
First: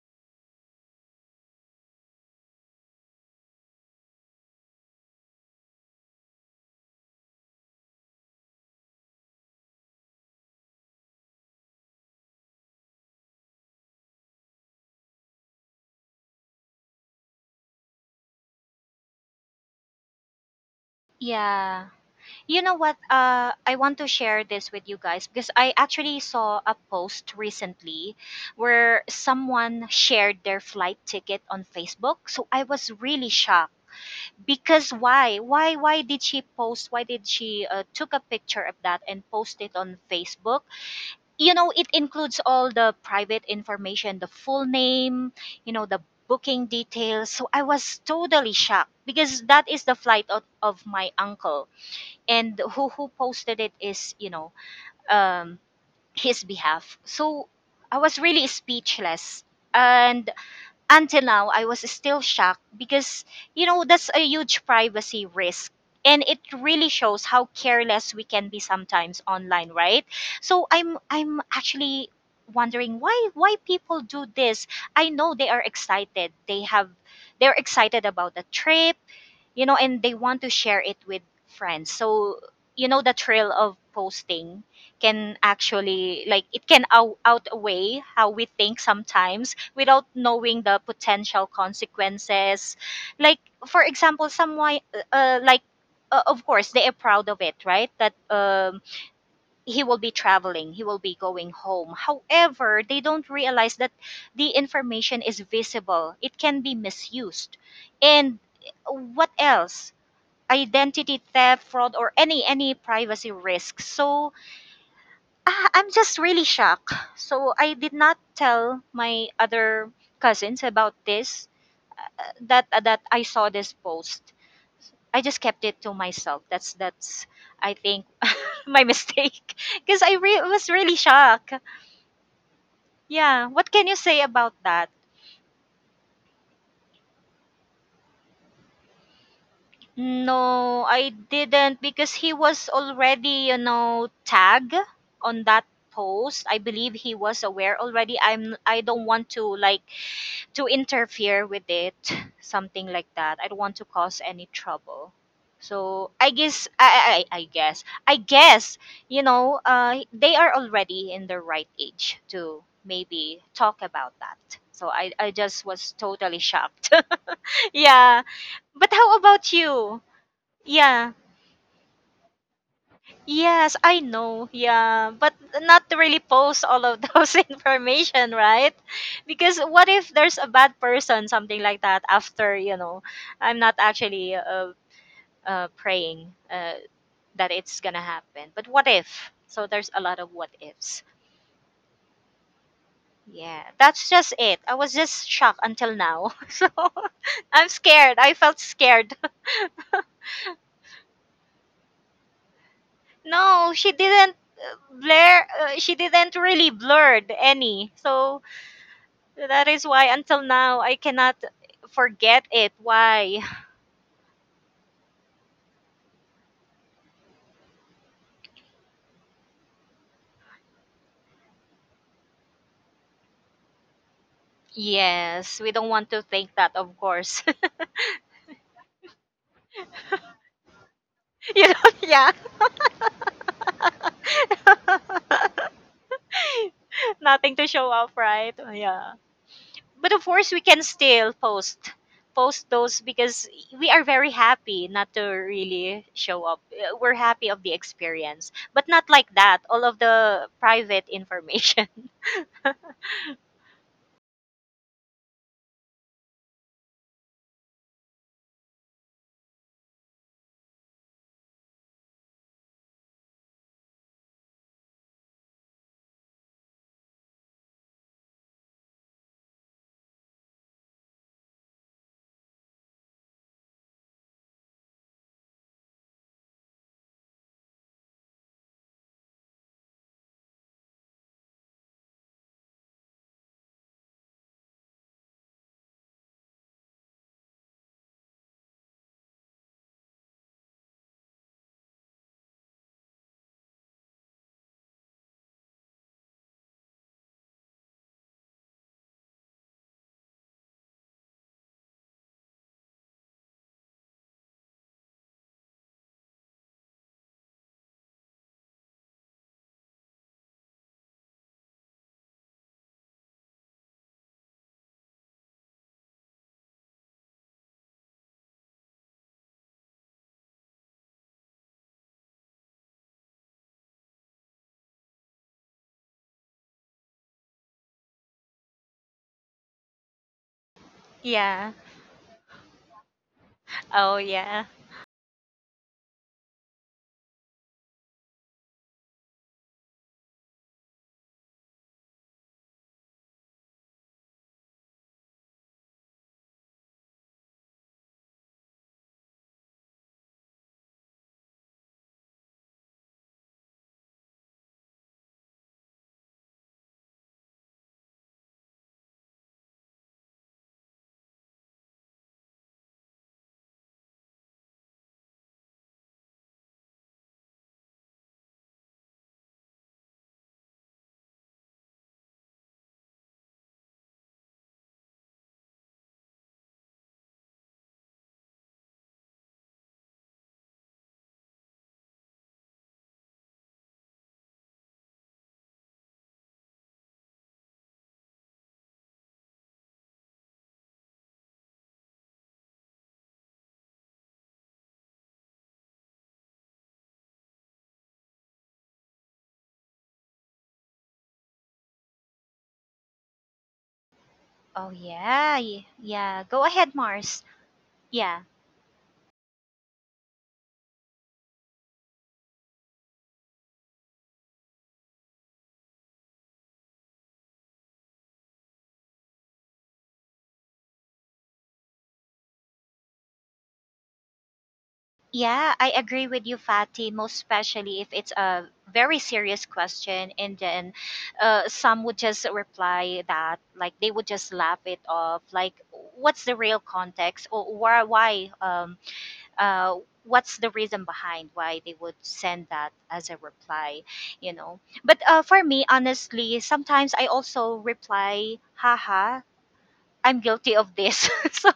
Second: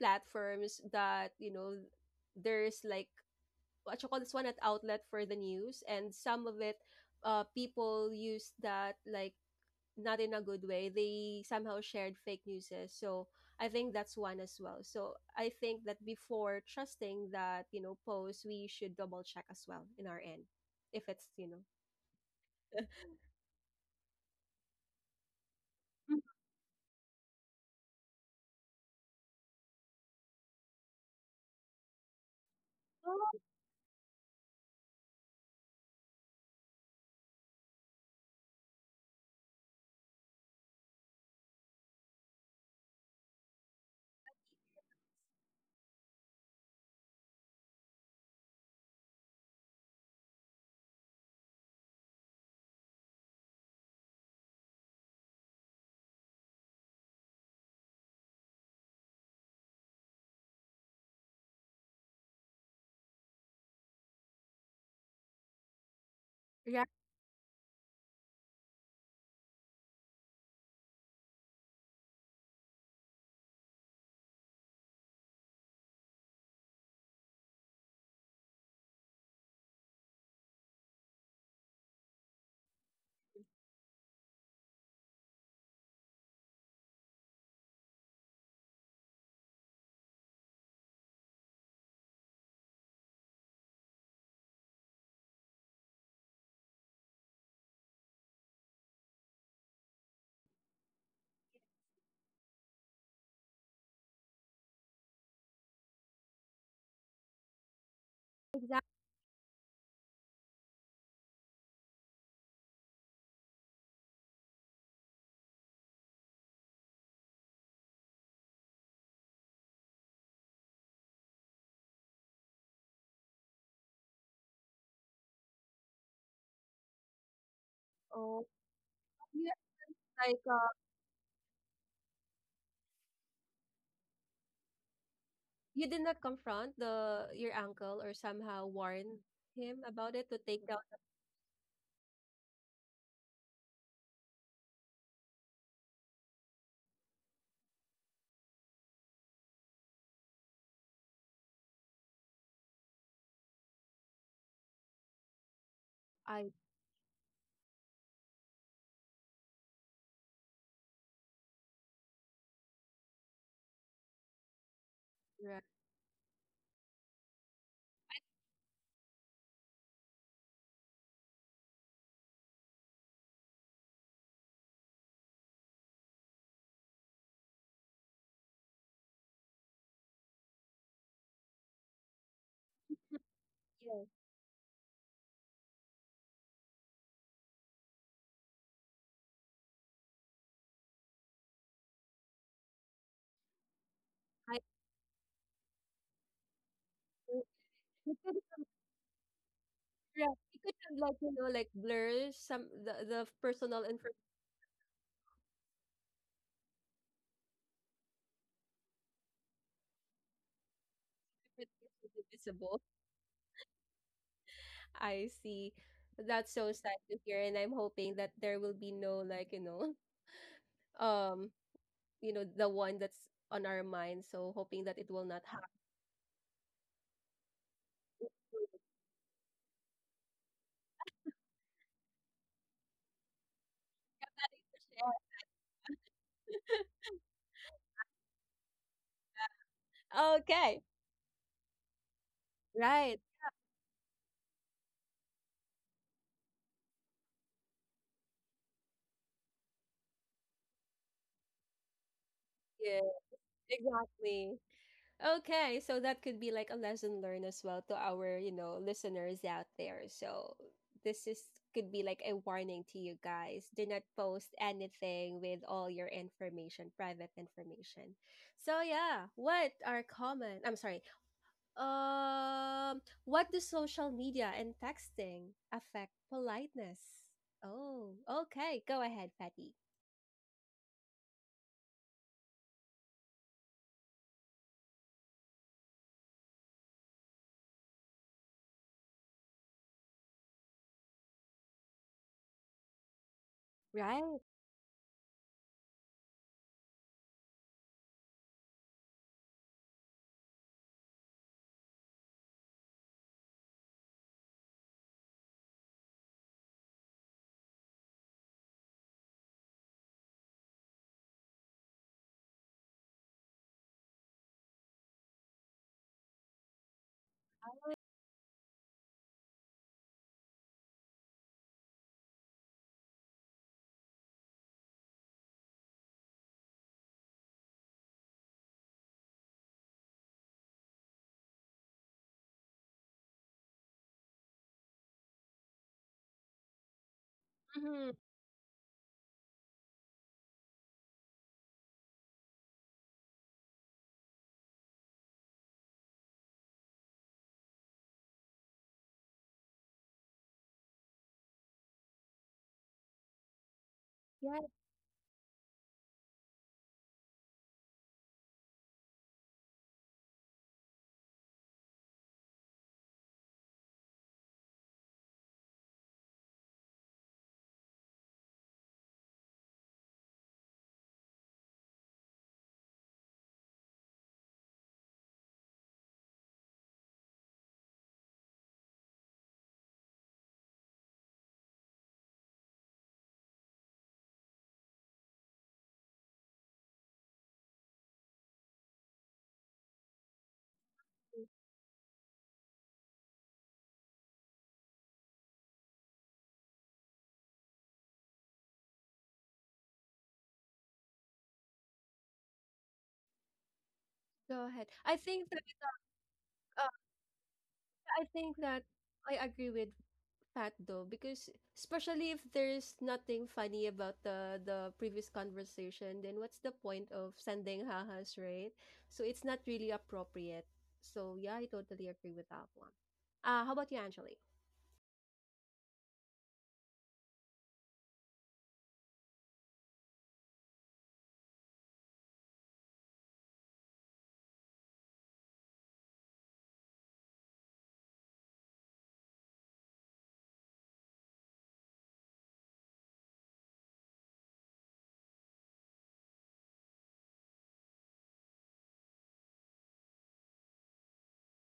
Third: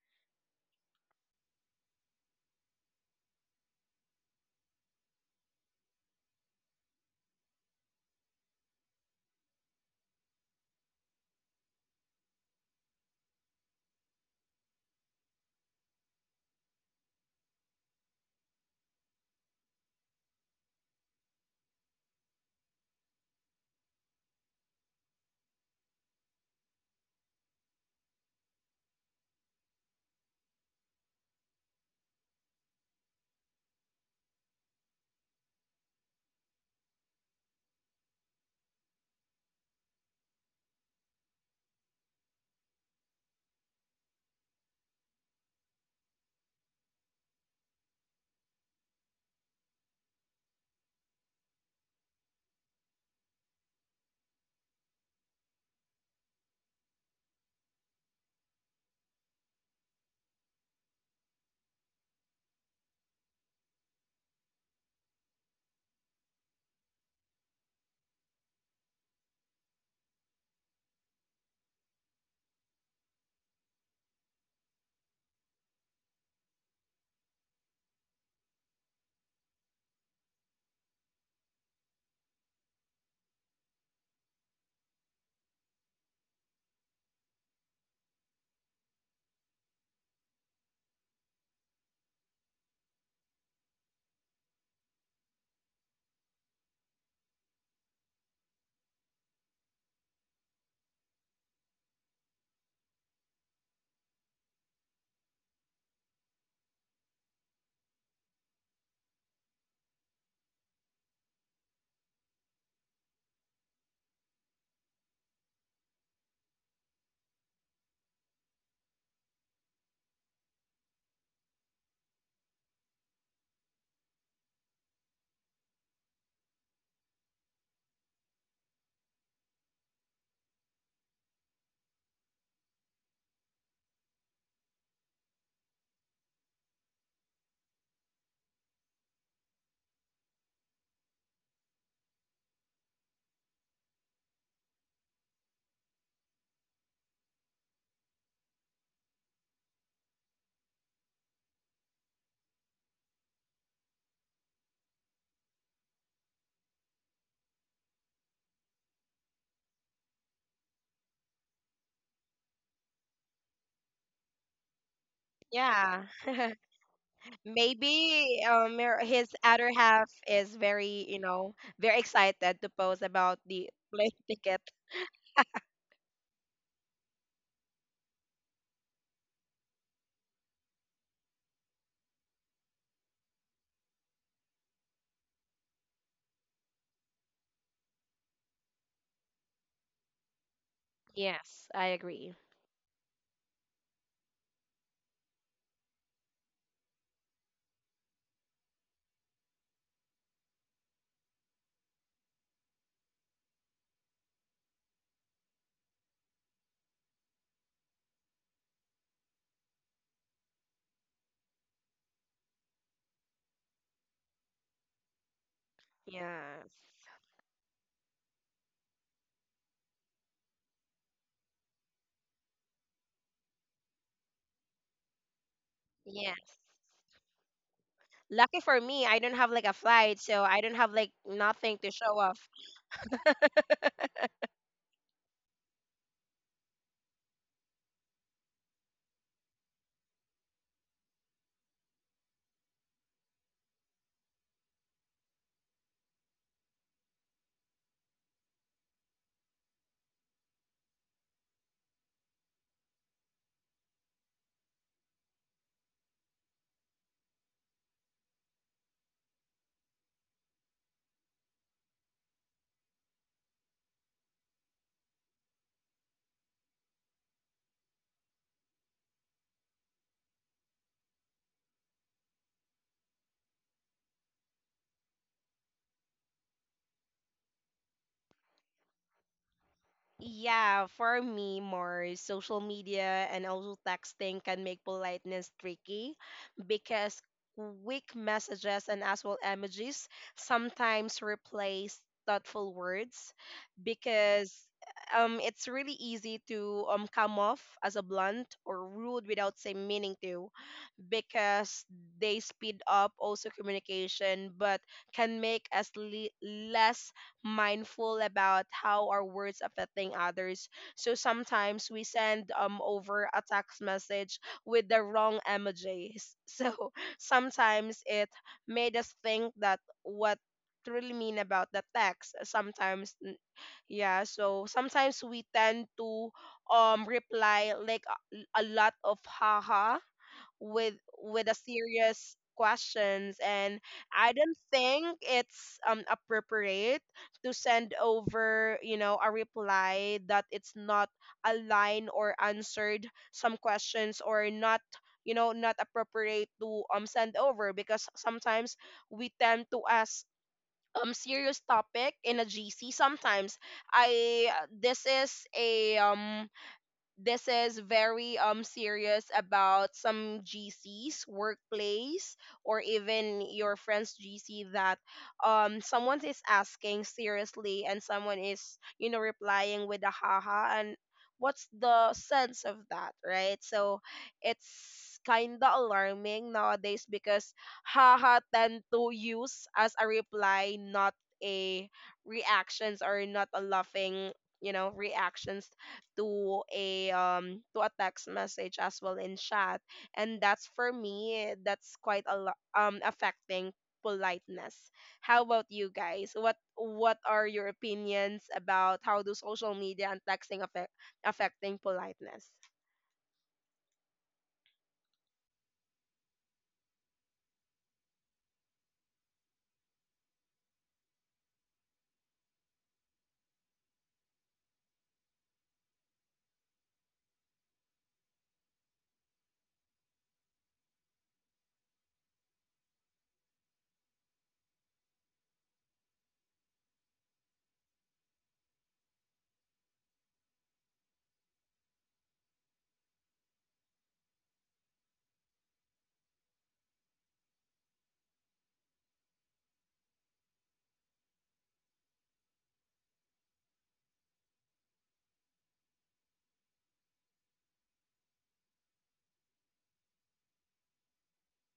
S1: platforms that you know there's like what you call this one at outlet for the news and some of it people use that like not in a good way they somehow shared fake news eh, so I think that's one as well so I think that before trusting that you know post we should double check as well in our end if it's you know
S3: Yeah. You know what? I want to share this with you guys because I actually
S1: Mhm.
S3: saw a post recently where someone shared their flight ticket on Facebook. So I was really shocked because why? Why? Why did she post? Why did she took a picture of that and post it on Facebook? You know, it includes all the private information, the full name, you know, the booking details. So I was totally shocked because that is the flight of my uncle and who posted it is um his behalf, so I was really speechless and until now I was still shocked because, you know, that's a huge privacy risk, and it
S1: Right.
S3: really shows how careless we can be sometimes online, right? So I'm actually wondering why people do this. I know they are excited, they're excited about the trip, you know, and they want to share it with friends. So, you know, the thrill of posting can actually, like, it can outweigh how we think sometimes without knowing the potential consequences. Like, for example, someone, like, of course, they are proud of it, right? That he will be traveling, he will be going home. However, they don't realize that the information is visible, it can be misused. And what else? Identity theft, fraud, or any privacy risks. So I'm just really shocked. So I did not tell my other cousins about this, that that I saw this post. I just kept it to myself. That's I think
S1: Oh,
S3: my
S1: you
S3: mistake because I
S1: like
S3: was really shocked. Yeah, what can you say about that?
S1: you did not confront the your uncle or somehow warn him about it to take down
S3: No, I didn't, because he was already, you know, tagged on that post. I believe he was aware already. I'm I don't want to like to interfere with it, something like that. I don't want to cause any trouble. So I
S1: I
S3: guess I guess, you know, they are already in the right age to maybe talk about that. So I
S1: right.
S3: just was
S2: Yeah.
S3: totally shocked. Yeah.
S2: Maybe
S3: But how
S2: his
S3: about
S2: other
S3: you?
S2: half is very,
S3: Yeah.
S2: you know, very excited to post about the
S3: Yes, I
S2: plane
S3: know.
S2: ticket.
S3: Yeah, but not to really post all of those information, right? Because what if there's a bad person, something like that, after, you know, I'm not
S1: Yeah
S3: actually praying that it's going to happen. But what if? So there's a lot of what ifs.
S2: Yes, I agree.
S3: Yeah, that's just it. I was just shocked until now. So I'm scared. I
S1: I
S3: felt scared.
S1: Yeah, It could have like, you know, like blur some the
S3: No,
S1: personal
S3: she
S1: information
S3: didn't blur. She didn't really blurred any. So that is why until now I cannot
S1: is
S3: forget it.
S1: visible.
S3: Why?
S1: I see. That's so
S2: Yes.
S1: sad to hear, and I'm hoping that there will be no like, you know, um, you know, the one that's on our mind. So hoping that it will not
S3: Yes,
S1: happen.
S3: we don't want to think
S2: Yes.
S3: that, of course.
S2: Lucky for me, I don't have like a flight, so I don't have like
S3: You
S2: nothing
S3: know,
S2: to show
S3: yeah.
S2: off.
S3: Nothing to show off, right? Yeah. But of course, we
S1: Okay.
S3: can still post those
S1: Right.
S3: because we are very happy not to really show up. We're happy of the experience, but not like that. All of the private information.
S1: Yeah, exactly. Okay, so that could be like a lesson learned as well to our, you know, listeners out there. So this is could be like a warning to you guys. Do not post anything with all your information, private information. So yeah, what are common? I'm sorry. Um, what do social media and texting affect politeness? Oh, okay. Go ahead, Patty.
S2: Yeah, for me, more social media and also texting can make politeness tricky because quick messages and as well emojis sometimes replace thoughtful words
S1: Right.
S2: because it's really easy to come off as a blunt or rude without saying meaning to because they speed up also communication but can make us less mindful about how our words affecting others. So sometimes we send over a text message with the wrong emojis so sometimes it made us think that what really mean about the text sometimes yeah, so sometimes we tend to reply like a lot of haha with with a
S3: Yeah.
S2: serious questions. And
S3: Oh
S2: I don't
S3: yeah.
S2: think it's appropriate to send
S1: Mm-hmm.
S2: over, you know, a reply that it's not aligned or answered some questions, or not, you know, not appropriate to send over because sometimes we tend to ask serious topic in a gc sometimes. i
S1: Yeah,
S2: this is a um this is very serious about some GCs workplace or even your friend's GC that someone is asking seriously, and someone is, you know, replying with a haha. And what's the sense of that, right? So it's kinda alarming nowadays because haha tend to use as a reply, not a reactions or not a laughing, you know, reactions to a text message as well in chat. And that's for me. That's quite a lot affecting politeness. How about you guys? What are your opinions about how do social media and texting affecting politeness?
S1: go ahead.
S3: Oh yeah, yeah. Go
S1: Uh,
S3: ahead, Mars.
S1: I
S3: Yeah,
S1: think that I agree with Pat though because especially if there's nothing funny about the previous conversation then what's the point of sending hahas right so it's not really appropriate so yeah I totally agree with that one how about you Angelique
S3: yeah. I agree with you, Fatty. Most especially if it's a very serious question, and then some would just reply that, like they would just laugh it off. Like, what's the real context, or why? Why? Uh. What's the reason behind why they would send that as a reply? You know. But for me, honestly, sometimes I also reply, haha. I'm guilty of this. So,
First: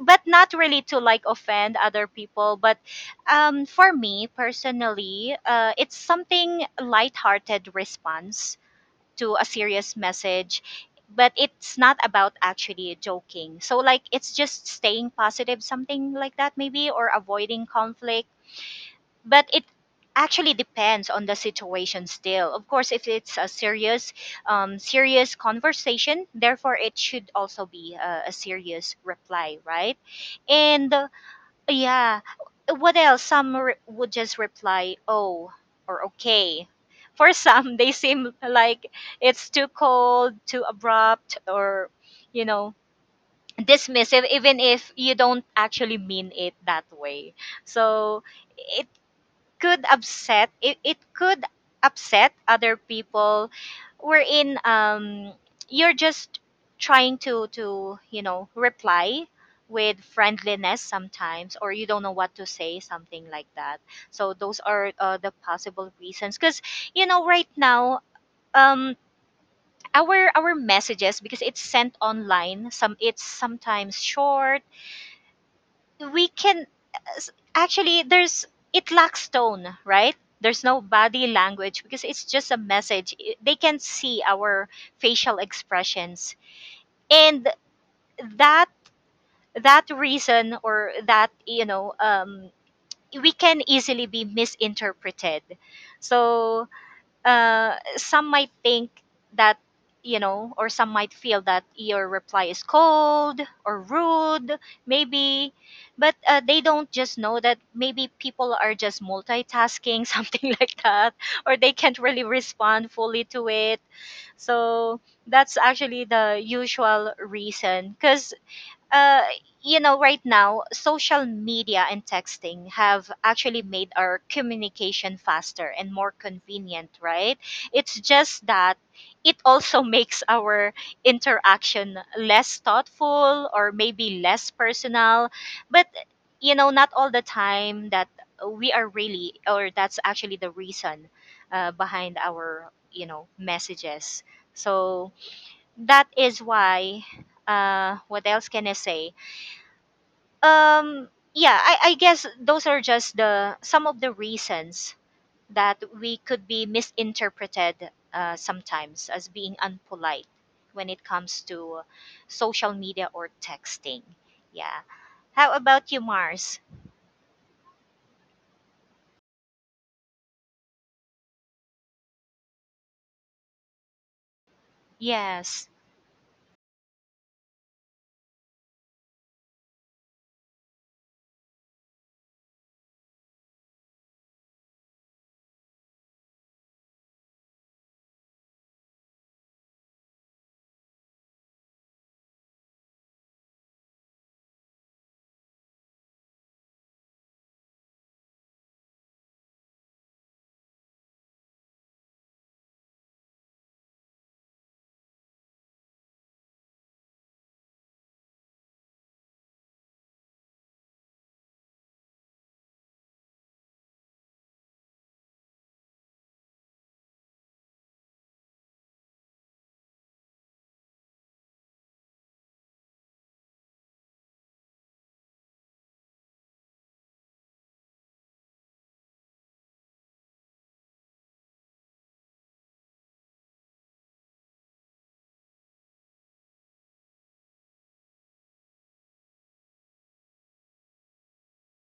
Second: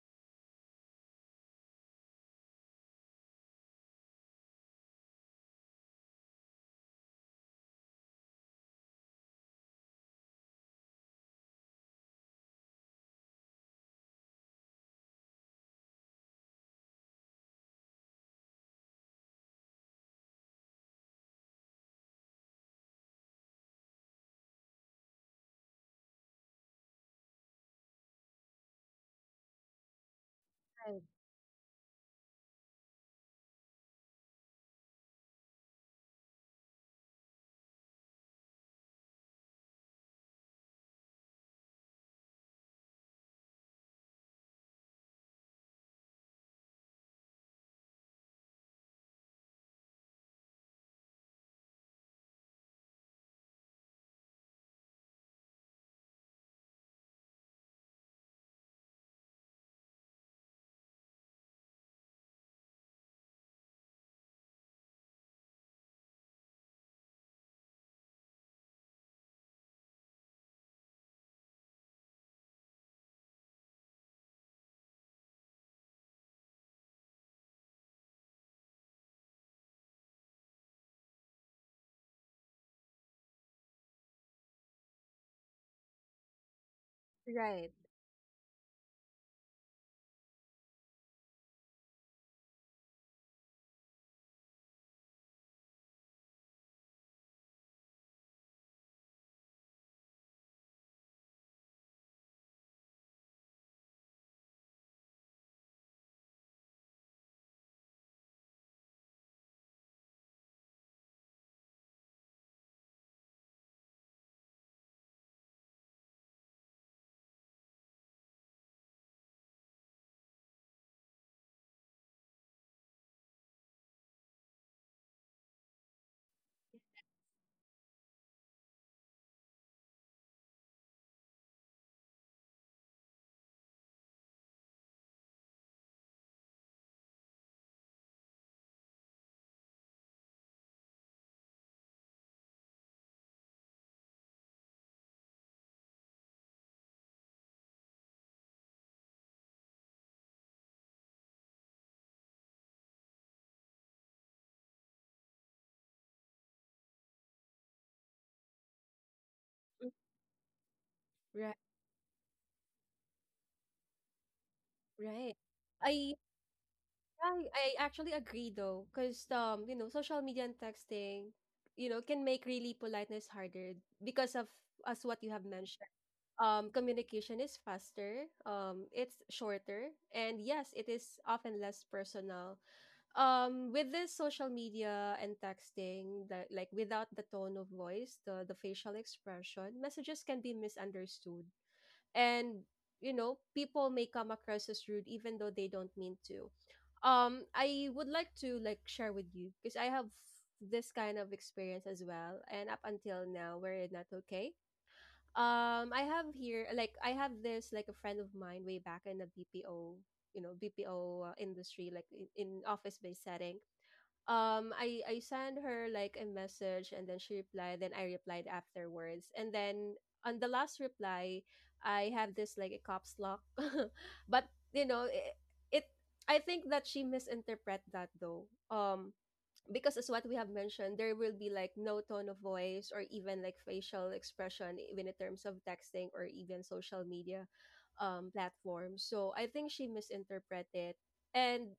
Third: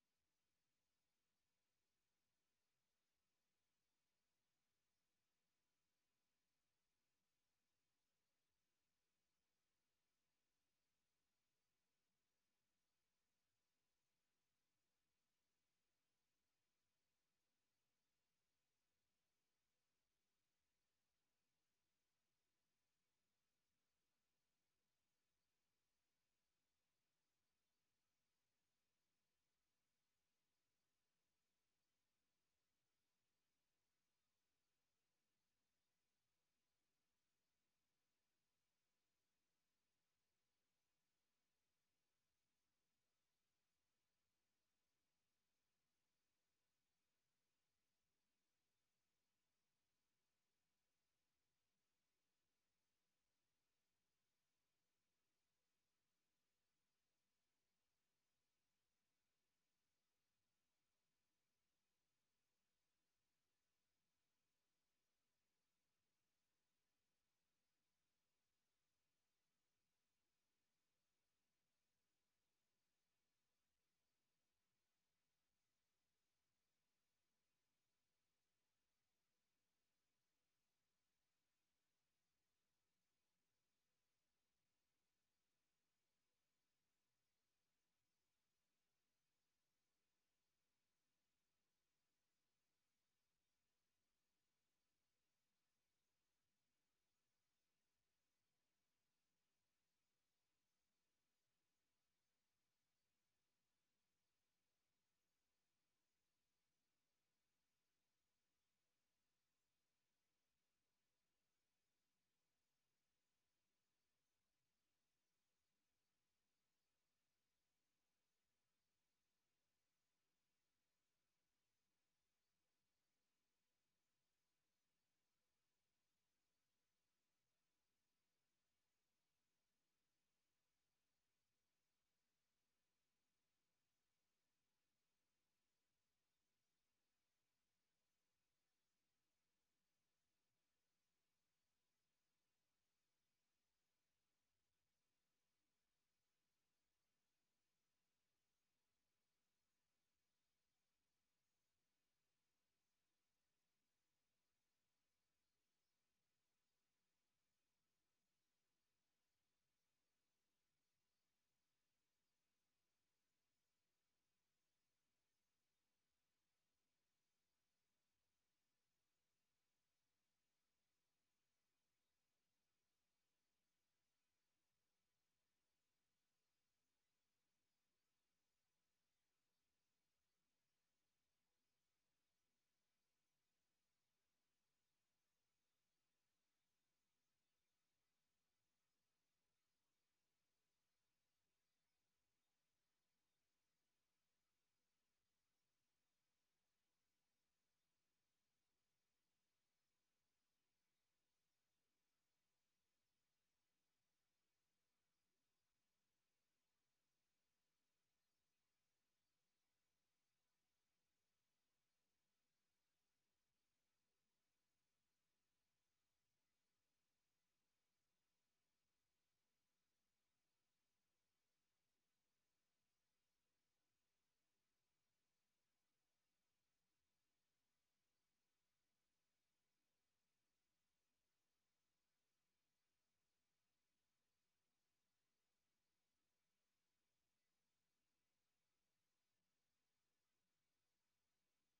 S3: but not really to like offend other people. But for me personally, it's something lighthearted response to a serious message. But it's not about actually joking. So, like, it's just staying positive, something like that, maybe, or avoiding conflict. But it actually depends on the situation. Still, of course, if it's a serious serious conversation, therefore it should also be a serious reply, right? And
S1: right
S3: yeah, what else? Some would just reply oh or okay. For some, they seem like it's too cold, too abrupt, or, you know, dismissive, even if you don't actually mean it that way. So it could upset, it could upset other people, wherein you're just trying to, you know, reply with friendliness sometimes, or you don't know what to say, something like that. So those are the possible reasons, because, you know, right now, um our messages, because it's sent online, some, it's sometimes short. We can actually, there's, it lacks tone, right? There's no body language because it's just a message. I- they can see our facial expressions. And
S1: right
S3: that, that reason, or that, you know, we can easily be misinterpreted. So some might think that, you know, or some might feel that your reply is cold or rude, maybe. But they don't just know that maybe people are just multitasking, something like that, or they can't really respond fully to it. So that's actually the usual reason. Because uh, you know, right now, social media and texting have actually made our communication faster and more convenient, right? It's just that it also makes our interaction less thoughtful, or maybe less personal. But, you know, not all the time that we are really, or that's actually the reason behind our, you know, messages. So that is why, what else can I say? Yeah, I guess those are just the some of the reasons that we could be misinterpreted sometimes, as being
S1: Mm,
S3: unpolite when it comes
S1: right
S3: to social media or texting. Yeah,
S1: right
S3: how about you,
S1: i
S3: Mars?
S1: I actually agree though because you know social media and texting you know can make really politeness harder because of as what you have
S3: Yes.
S1: mentioned communication is faster, it's shorter, and yes, it is often less personal. With this social media and texting, that like without the tone of voice, the facial expression, messages can be misunderstood. And, you know, people may come across as rude even though they don't mean to. I would like to like share with you because I have this kind of experience as well, and up until now, we're not okay I have here like I have this like a friend of mine way back in the BPO, you know, BPO industry, like in office-based setting. I sent her like a message, and then she replied. Then I replied afterwards, and then on the last reply, I have this like a caps lock, but you know, it I think that she misinterpreted that though. Because as what we have mentioned, there will be like no tone of voice or even like facial expression, even in terms of texting or even social media platforms. So I think she misinterpreted. And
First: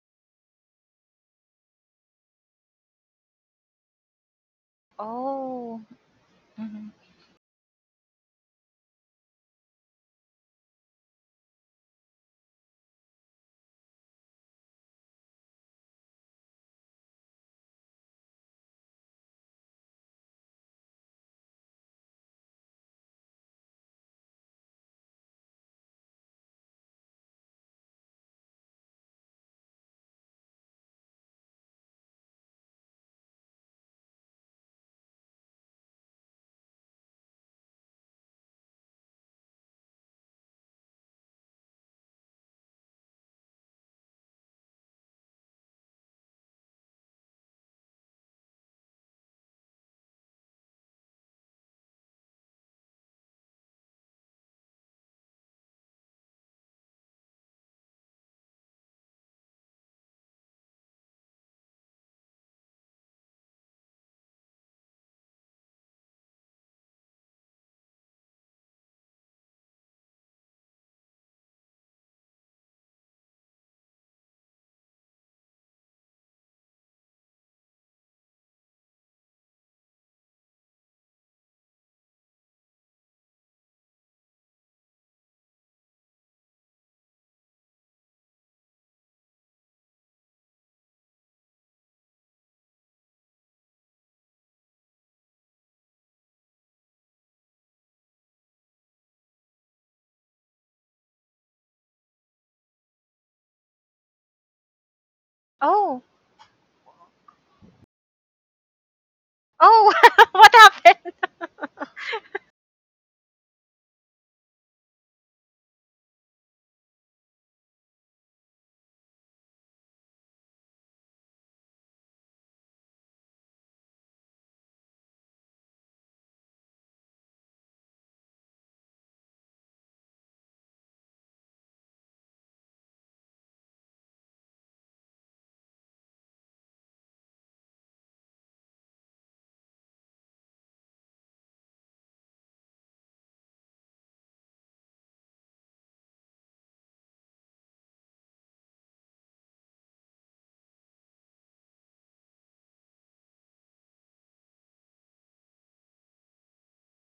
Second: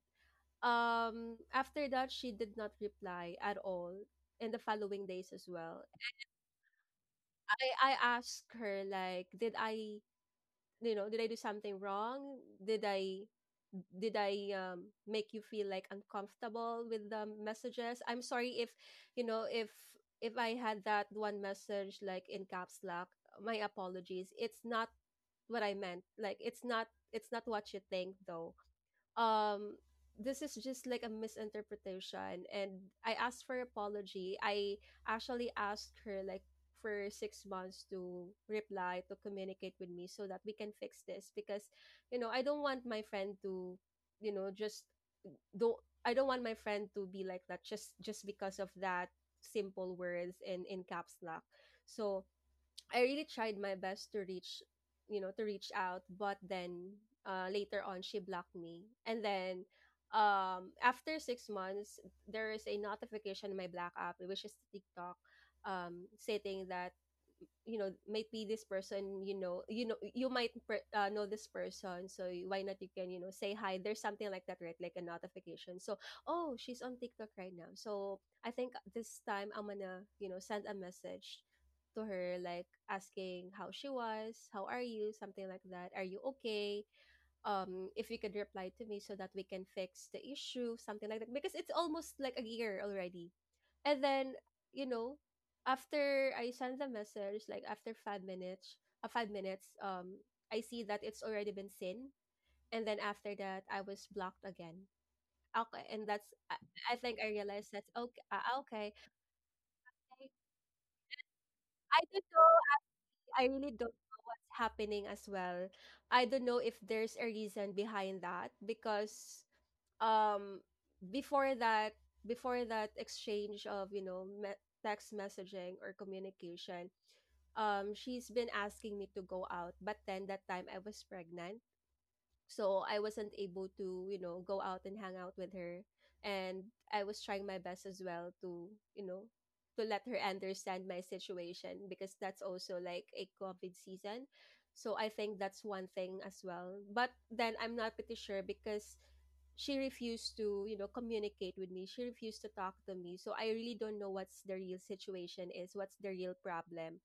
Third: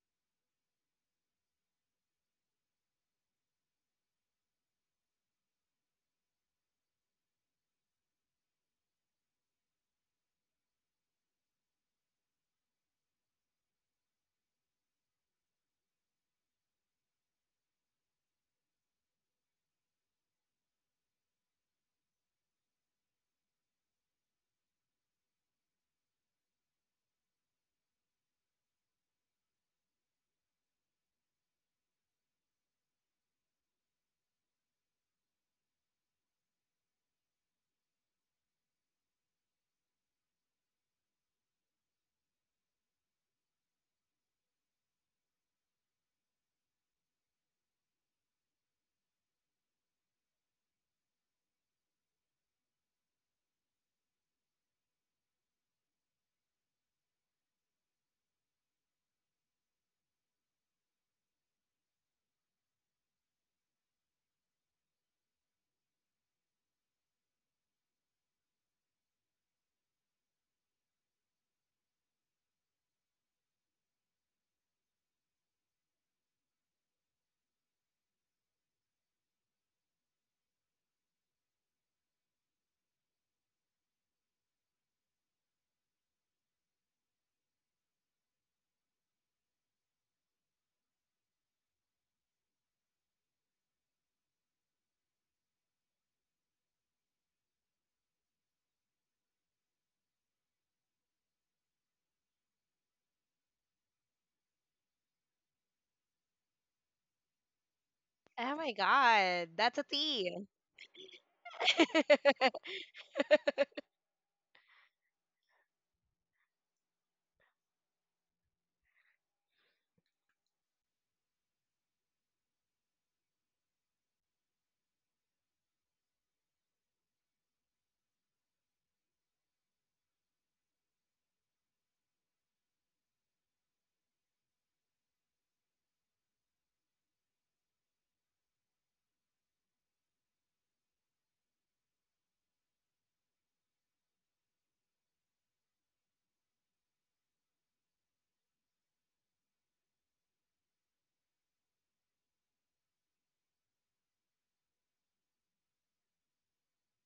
S1: After that, she did not reply at all in the following days as
S3: Oh.
S1: well.
S3: Mhm.
S1: I asked her, like, did I, you know, did I do something wrong, did i, did i make you feel like uncomfortable with the messages? I'm sorry if, you know, if I had that one message like in caps lock. My apologies, it's not what I meant, like it's not, it's not what you think though. Um, this is just like a misinterpretation. And I asked for apology, I actually asked her like for 6 months to reply, to communicate with me so that we can fix this because, you know, I don't want my friend to, you know, just don't, I don't want my friend to be like that just because of that simple words in caps lock. So I really tried my best to reach, you know, to reach out, but then later on she blocked me. And then After 6 months, there is a notification in my black app, which is TikTok, stating that, you know, maybe this person, you know, you know, you might know this person, so why not you can, you know, say hi, there's something like that, right, like a notification. So oh, she's on TikTok right now. So I think this time I'm gonna, you know, send a message to her like asking how she was, how are you, something like that, are you okay? Um, if you could reply to me so that we can fix the issue, something like that, because it's almost like a year already. And then, you know, after I send the message, like after 5 minutes, uh, five minutes um I see that it's already been seen. And then after that I was blocked again. Okay,
S3: Oh.
S1: I think I realized that okay,
S2: Oh my
S1: okay,
S2: god, that's a
S3: Oh.
S2: t
S3: What happened?
S1: I don't know. I really don't know what's happening as well. I don't know if there's a reason behind that because, um, before that, before that exchange of, you know, text messaging or communication, um, she's been asking me to go out, but then that time I was pregnant. So I wasn't able to, you know, go out and hang out with her. And I was trying my best as well to, you know, to let her understand my situation because that's also like a COVID season. So I think that's one thing as well. But then I'm not pretty sure because she refused to, you know, communicate with me. She refused to talk to me. So I really don't know what's the real situation is, what's the real problem.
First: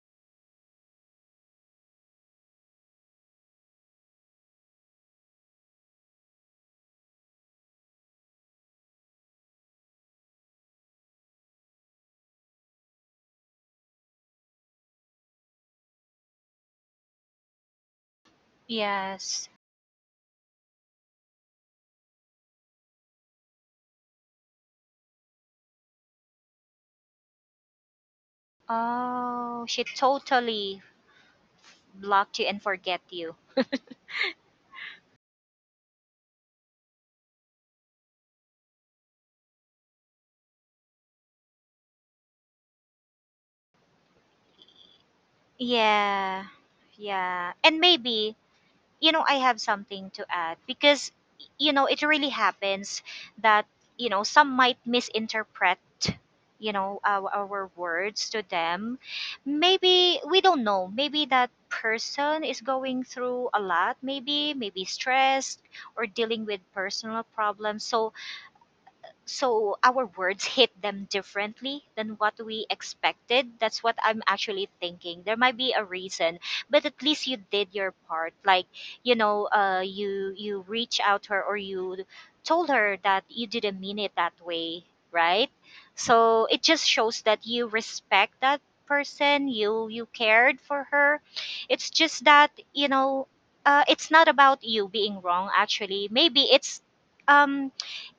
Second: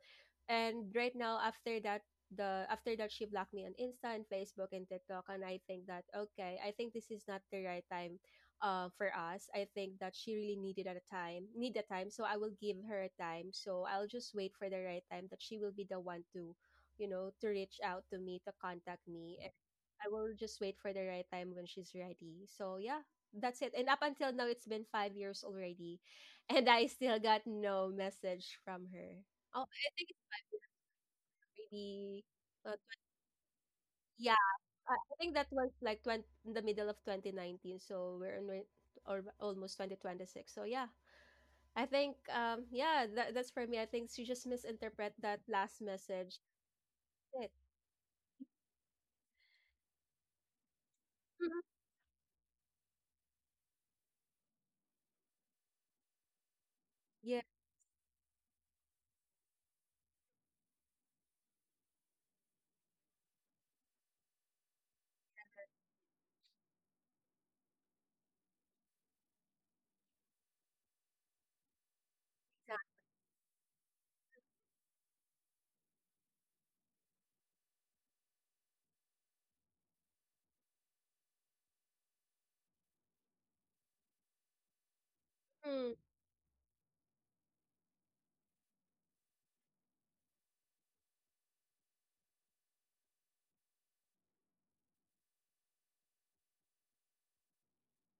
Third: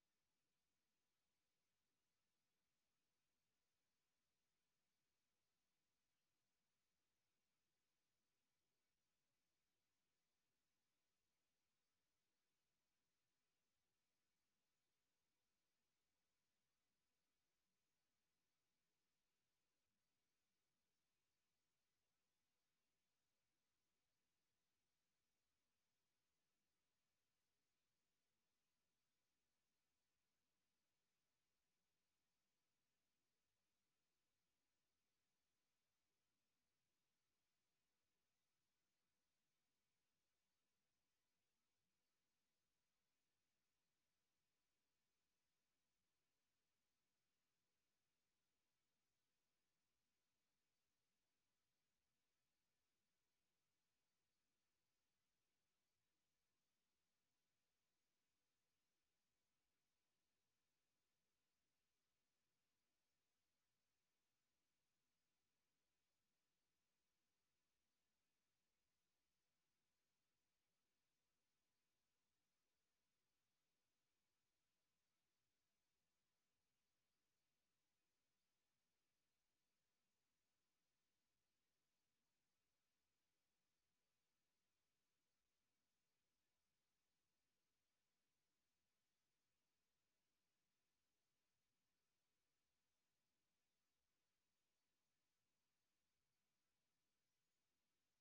S1: And right now, after that she blocked me on Insta and Facebook and TikTok. And I think that okay, I think this is not the right time for us. I think that she really needed a time, need a time, so I will give her a time. So I'll just wait for the right time that she will be the one to, you know, to reach out to me, to contact me.
S3: Yes.
S1: And I will just wait for the right time when she's ready. So yeah, that's it. And up until now it's been 5 years already and I still got no message from her. Oh,
S3: Oh, she
S1: I think it's
S3: totally
S1: already
S3: blocked you and
S1: uh,
S3: forget you.
S1: tw- I think that was like twenty, in the middle of 2019, so we're in re or almost 2026. So yeah, I think, yeah, that that's for me. I think she just misinterpret that last message.
S3: Yeah.
S1: That's
S3: Yeah,
S1: it.
S3: and maybe, you know, I have something to add, because,
S1: Mhm.
S3: you know, it really happens that, you know, some might misinterpret, you know,
S1: Yeah.
S3: our words to them. Maybe we don't know. Maybe that person is going through a lot, maybe, maybe stressed or dealing with personal problems. So, so our words hit them differently than what we expected. That's what I'm actually thinking. There might be a reason, but at least you did your part. Like, you know, you, you reach out to her, or you told her that you didn't mean it that way, right?
S1: Mm,
S3: So it just shows that you respect that person, you cared for her. It's just that, you know, it's not about you being wrong. Actually, maybe um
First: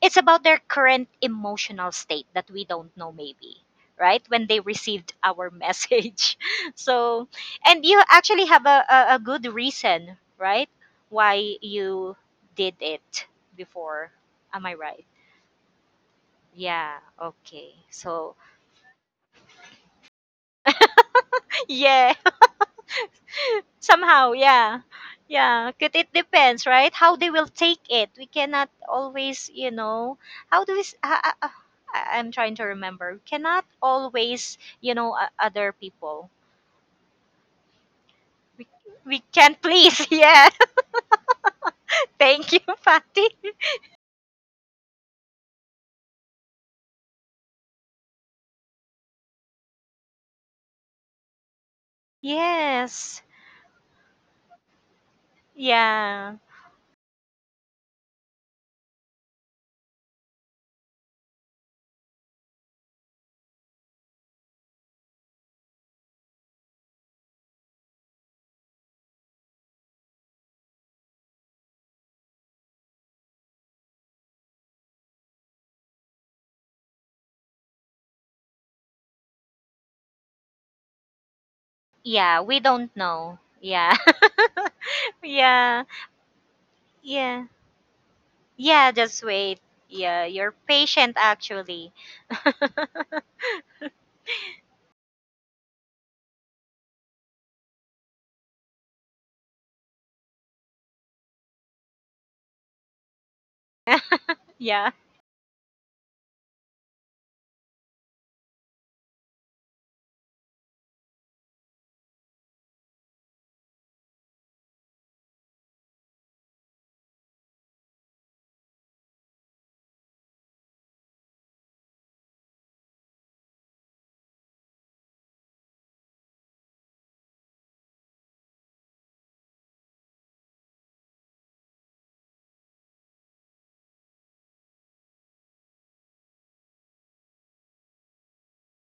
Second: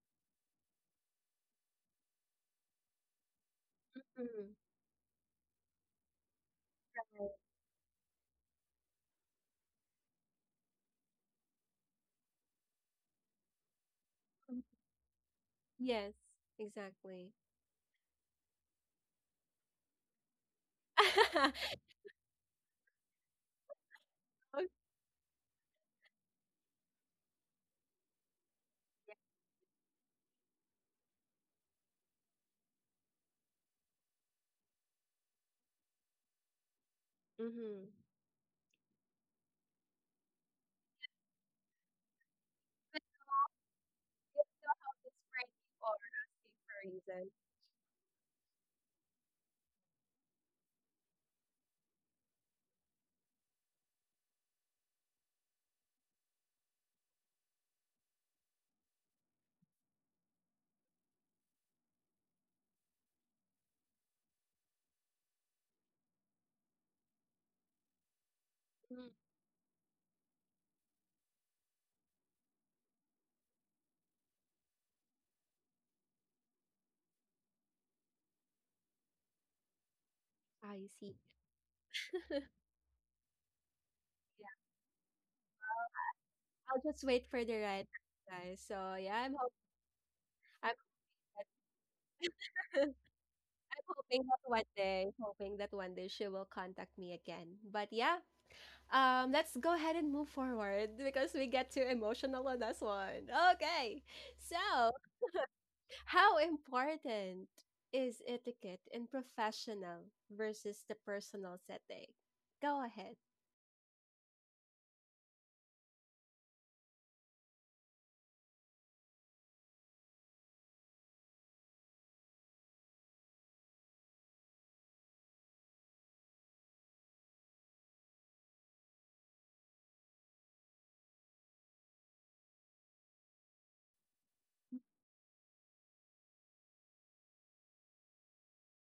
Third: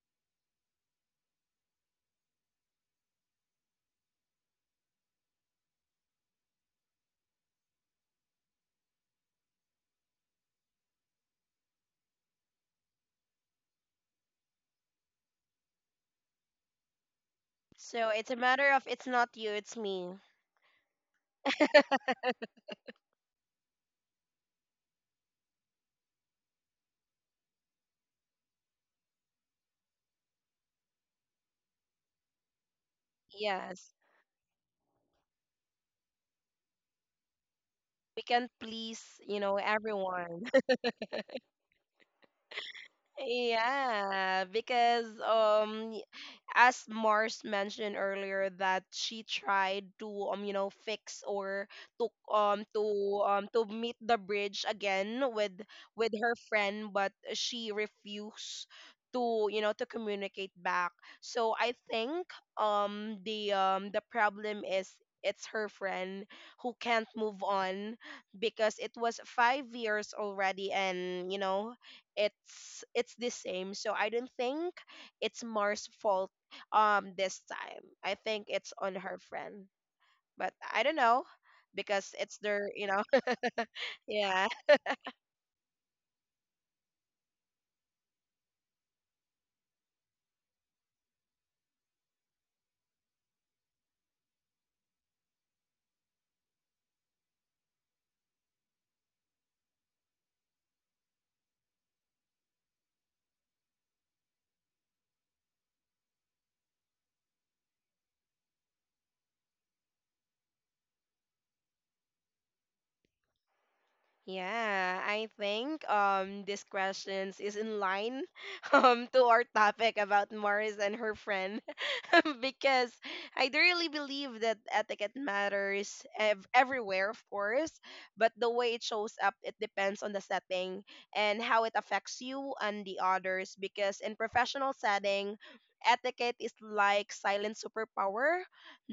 S3: it's about their current emotional state that we don't know, maybe, right, when
S1: mm,
S3: they received our message. So,
S1: right.
S3: and you actually have a good reason, right, why you did it before?
S1: Mm.
S3: Am I right?
S1: Yes,
S3: Yeah,
S1: exactly.
S3: okay.
S2: so it's a
S3: So
S2: matter of it's not you, it's me.
S3: yeah. Somehow,
S1: Oh,
S3: yeah. Yeah, yeah, 'cause it depends, right? How they will take it. We cannot always, you know, how do we I- I'm trying to remember. We cannot
S2: Yes,
S3: always, you know, other people.
S1: mhm.
S2: we can
S3: We,
S2: please
S3: we can't please.
S2: everyone.
S3: Yeah. Thank you, Patty.
S2: Yeah,
S1: Yeah,
S2: because
S1: it's right or asking
S2: as
S1: for a reason.
S2: Mars mentioned earlier that she tried to you know fix, or to um to
S3: Yes.
S2: to meet the bridge again with her
S3: Yeah.
S2: friend, but she refused to you know to communicate back. So I think, the problem is it's her friend who can't move on because it
S1: Mm,
S2: was 5 years already, and, you know, it's the same. So I don't think it's Mars' fault this time. I think it's on her friend, but I
S1: I
S2: don't
S1: see.
S2: know because it's
S3: Yeah, we
S2: their, you
S3: don't
S2: know.
S3: know. Yeah.
S2: Yeah.
S1: Yeah,
S3: Yeah.
S1: I'll just wait
S3: Yeah.
S1: for the right guys.
S3: Yeah,
S1: So yeah,
S3: just wait. Yeah, you're
S1: I'm
S3: patient actually.
S1: hoping that one day, hoping that one day she will contact me again. But yeah, let's go ahead and move forward because we get too emotional on this one. Okay,
S3: Yeah.
S1: so how important is etiquette in professional versus the personal setting? Go ahead.
S2: Yeah, I think these questions is in line, to our topic about Morris and her friend. Because I do really believe that etiquette matters everywhere, of course, but the way it shows up, it depends on the setting and how it affects you and the others. Because in professional setting, etiquette is like silent superpower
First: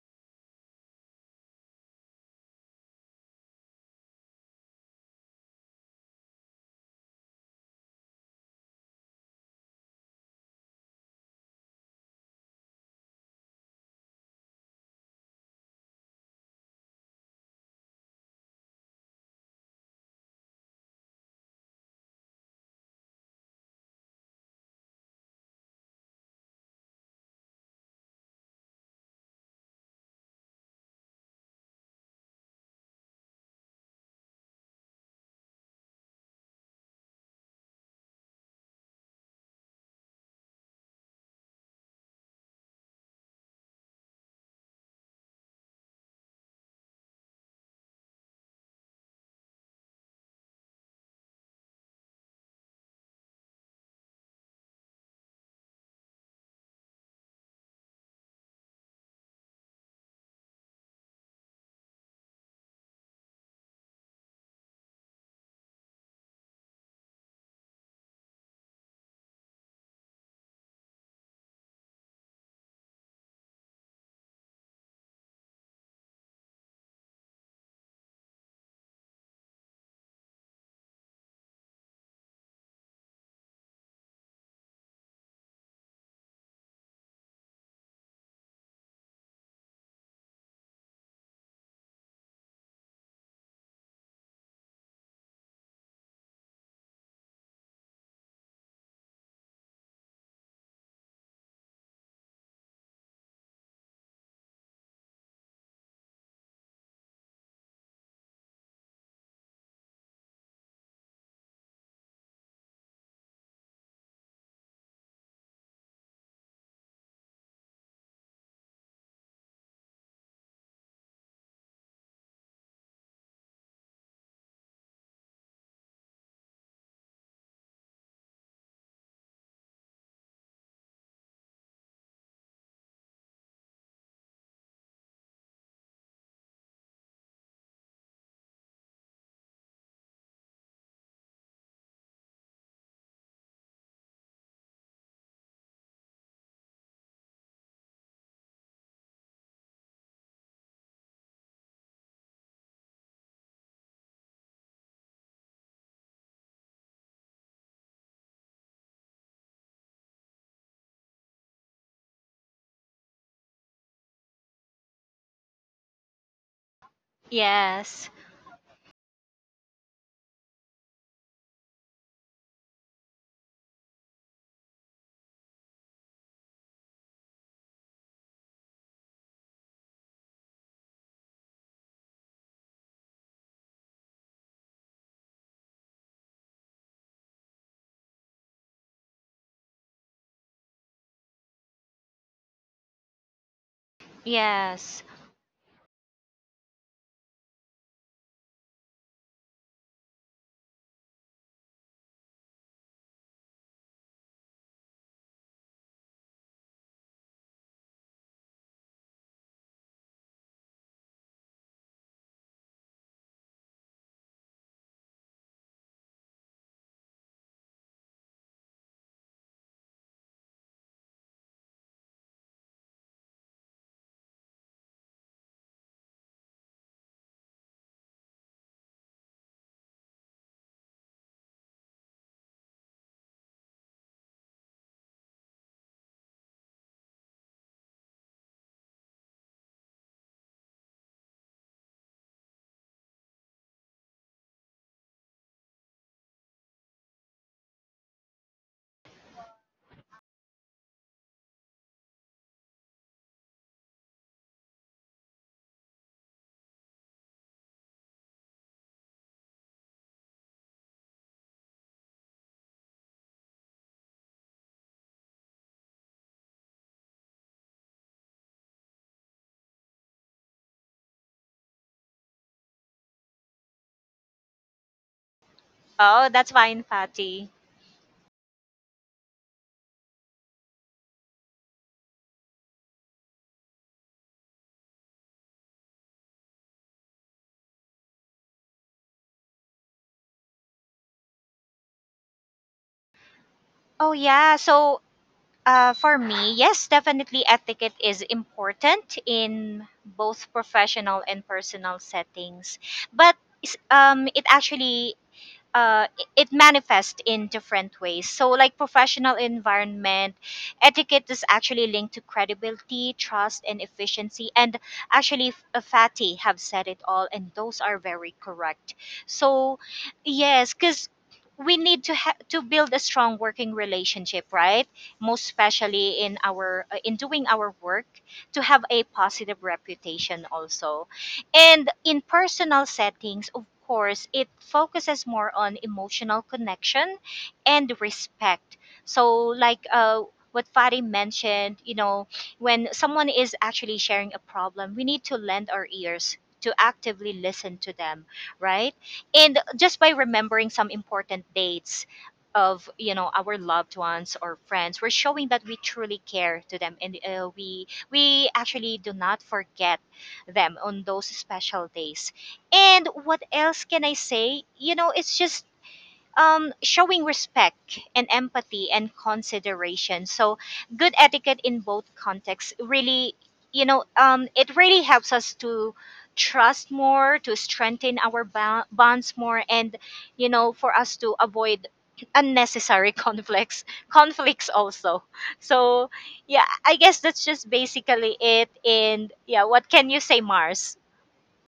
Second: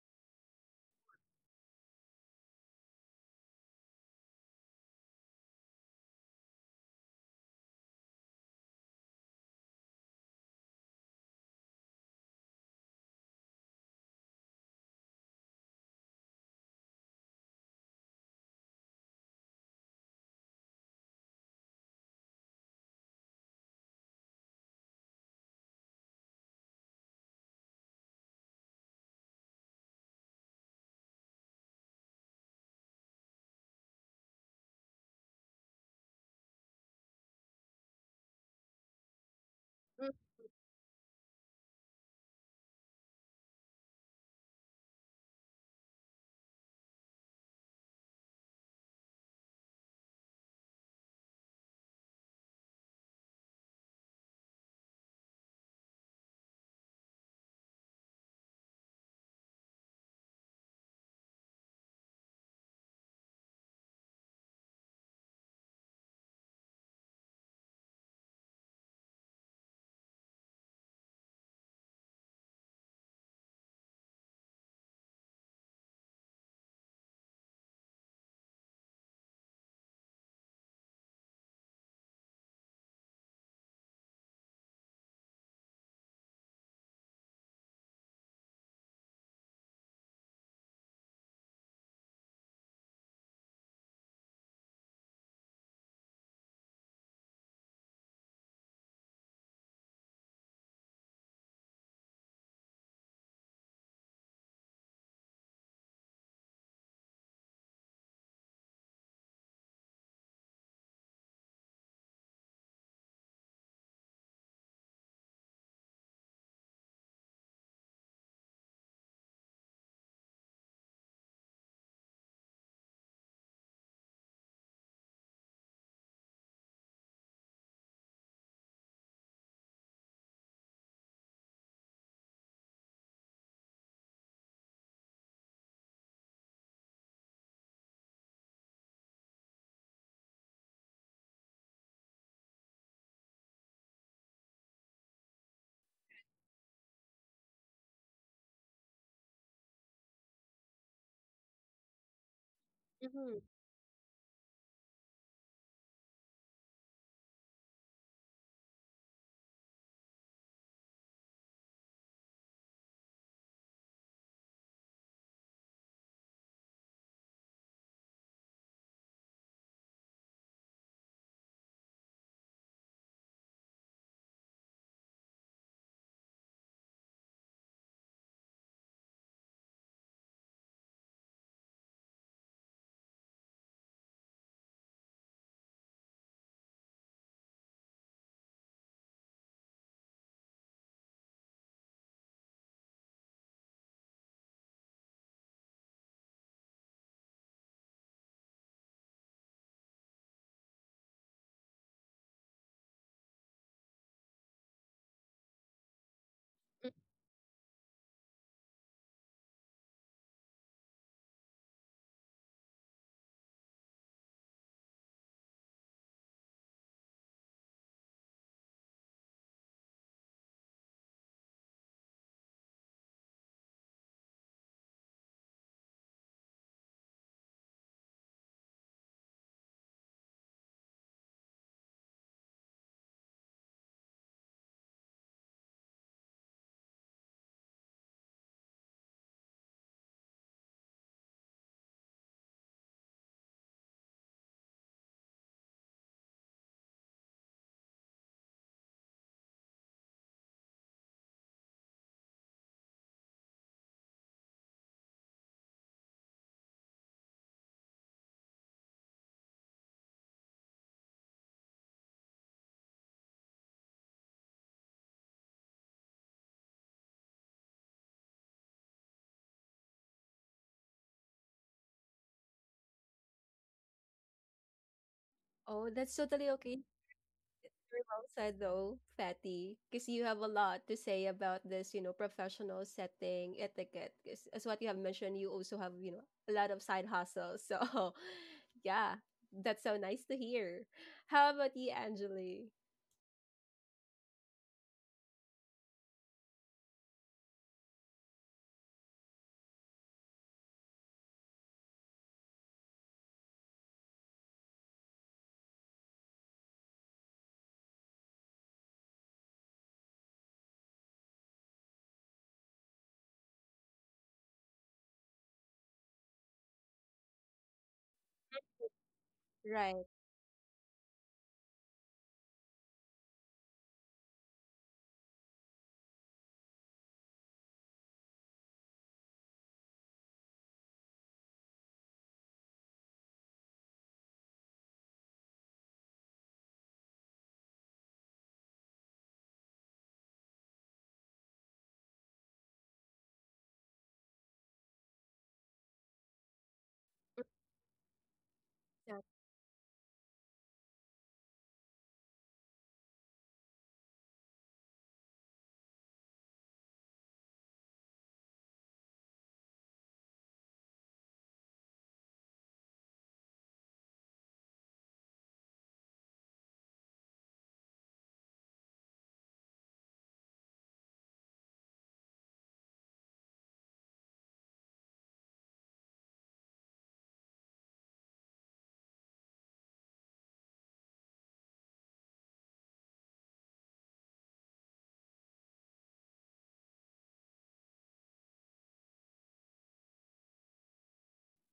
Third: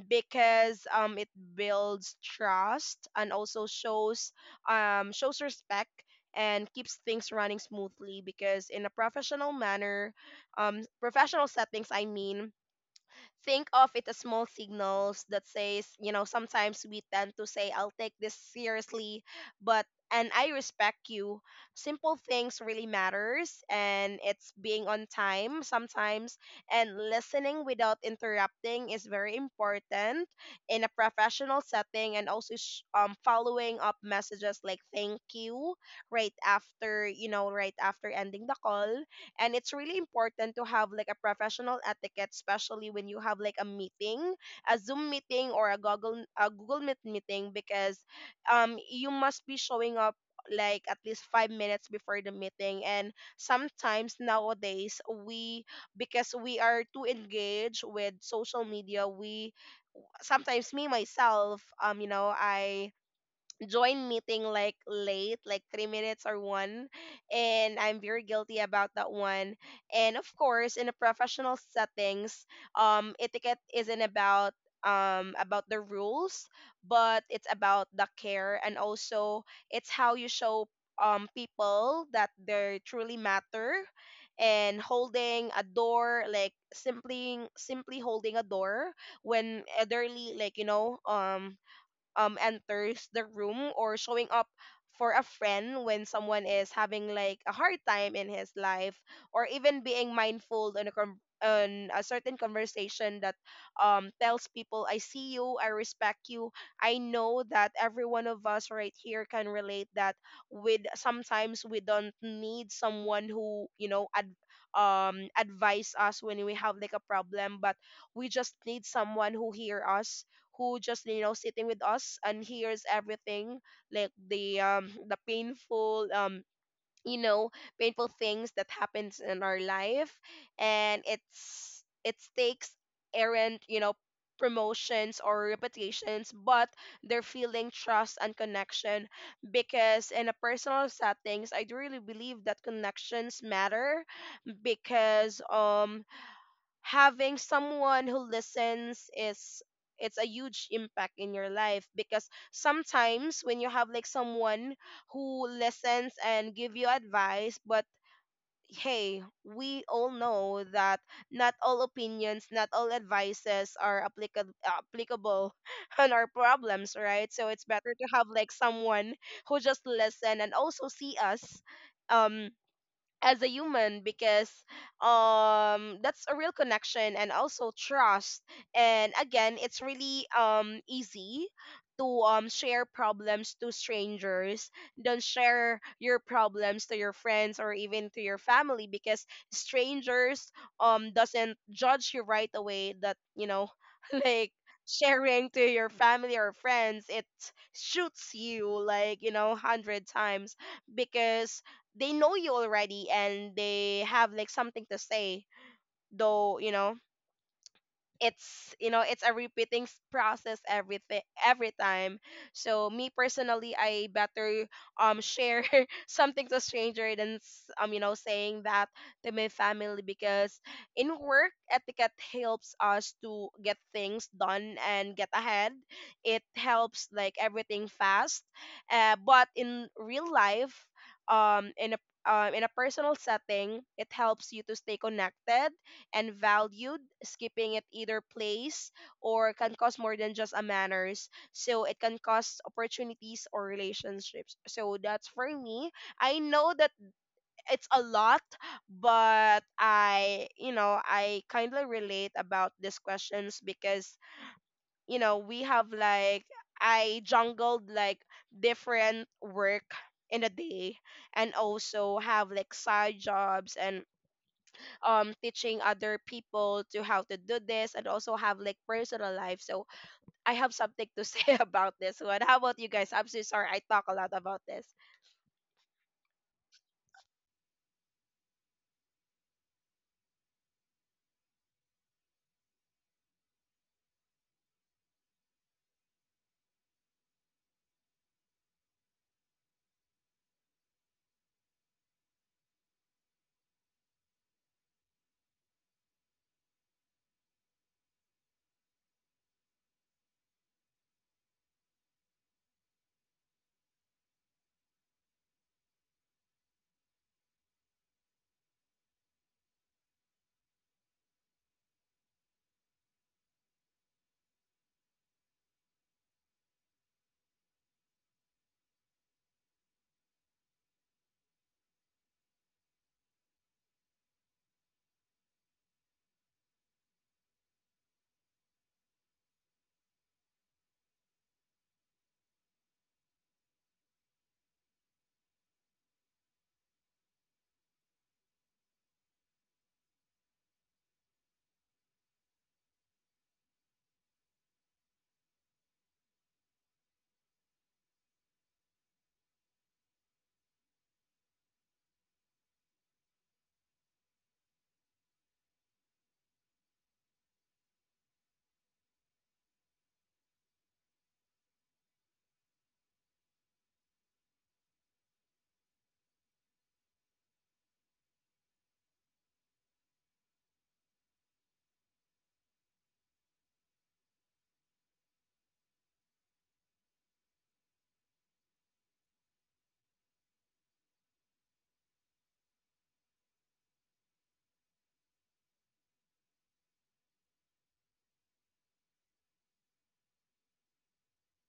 S2: because it builds trust and also shows shows respect and keeps things running smoothly because in a professional manner, professional settings I mean, think of it as small signals that says, you know, sometimes we tend to say, I'll take this seriously, but and I respect you. Simple things really matters and it's being on time sometimes and listening without interrupting is very important in a professional setting and also following up messages like thank you right after, you know, right after ending the call. And it's really important to have like a professional etiquette especially when you have like a meeting, a zoom meeting or a google meet meeting because you must be showing up like at least 5 minutes before the meeting. And sometimes nowadays we, because we are too engaged with social media, we sometimes, me myself you know, I join meeting like late, like 3 minutes or one, and I'm very guilty about that one. And of course in a professional settings, etiquette isn't about the rules, but it's about the care, and also it's how you show people that they truly matter. And holding a door, like simply simply holding a door when elderly, like, you know, enters the room, or showing up for a friend when someone is having like a hard time in his life, or even being mindful in a on a certain conversation that tells people I see you, I respect you. I know that every one of us right here can relate that with sometimes we don't need someone who, you know, advise us when we have like a problem, but we just need someone who hear us, who just, you know, sitting with us and hears everything like the, the painful, you know, painful things that happens in our life. And it's, it takes errant, you know, promotions or reputations, but they're feeling trust and connection. Because in a personal settings, I do really believe that connections matter because, having someone who listens is, it's a huge impact in your life. Because
S1: Mm-hmm.
S2: sometimes when you have like someone who listens and give you advice, but hey, we all know that not all opinions, not all advices are applicable on our problems, right? So it's better to
S3: Yes.
S2: have like someone who just listen and also see us um as a human. Because that's a real connection and also trust. And again, it's really easy to share problems to strangers. Don't share your problems to your friends or even to your family, because strangers doesn't judge you right away. That, you know, like
S3: Yes.
S2: sharing to your family or friends, it shoots you like, you know, 100 times, because they know you already and they have like something to say, though, you know, it's, you know, it's a repeating process everything every time. So me personally, I better share something to stranger than you know, saying that to my family. Because in work, etiquette helps us to get things done and get ahead. It helps like everything fast. But in real life, in a, in a personal setting, it helps you to stay connected and valued. Skipping it either place or can cause more than just a manners. So it can cause opportunities or relationships. So that's for me. I know that it's a lot, but I, you know, I kind of relate about these questions because, you know, we have like, I jungled like different work in a day and also have like side jobs and teaching other people to how to do this and also have like personal life. So I have something to say about this one. How about you guys? I'm so sorry I talk a lot about this.
S1: Oh, that's
S3: Oh,
S1: totally
S3: that's
S1: okay.
S3: fine, Fatty.
S1: Dr. Rosa, though, Fatty, because you have a lot to say about this, you know, professional setting etiquette. 'Cause as what you have mentioned, you also have, you know, a lot of side hustles. So, yeah, that's so nice to hear. How about you, Angeli?
S3: Oh, yeah. So, for me, yes, definitely etiquette is important in both professional and personal settings. But it actually it manifests in different ways. So, like professional environment, etiquette is actually linked to credibility, trust, and efficiency. And actually, Fatty have said it all, and those are very correct. So,
S1: Right.
S3: yes, because we need to build a strong working relationship, right? Most especially in our in doing our work to have a positive reputation also. And in personal settings, of course, it focuses more on emotional connection and respect. So, like what Fari mentioned, you know, when someone is actually sharing a problem, we need to lend our ears to actively listen to them, right?
S1: So,
S3: And just by remembering some important dates of, you know, our loved ones or friends, we're showing that we truly care to them, and we actually do not forget them on those special days. And what else can I say? You know, it's just showing respect and empathy and consideration. So, good etiquette in both contexts really, you know, it really helps us to trust more, to strengthen our bonds more, and, you know, for us to avoid unnecessary conflicts also. So yeah, I guess that's just basically it. And yeah, what can you say, Mars?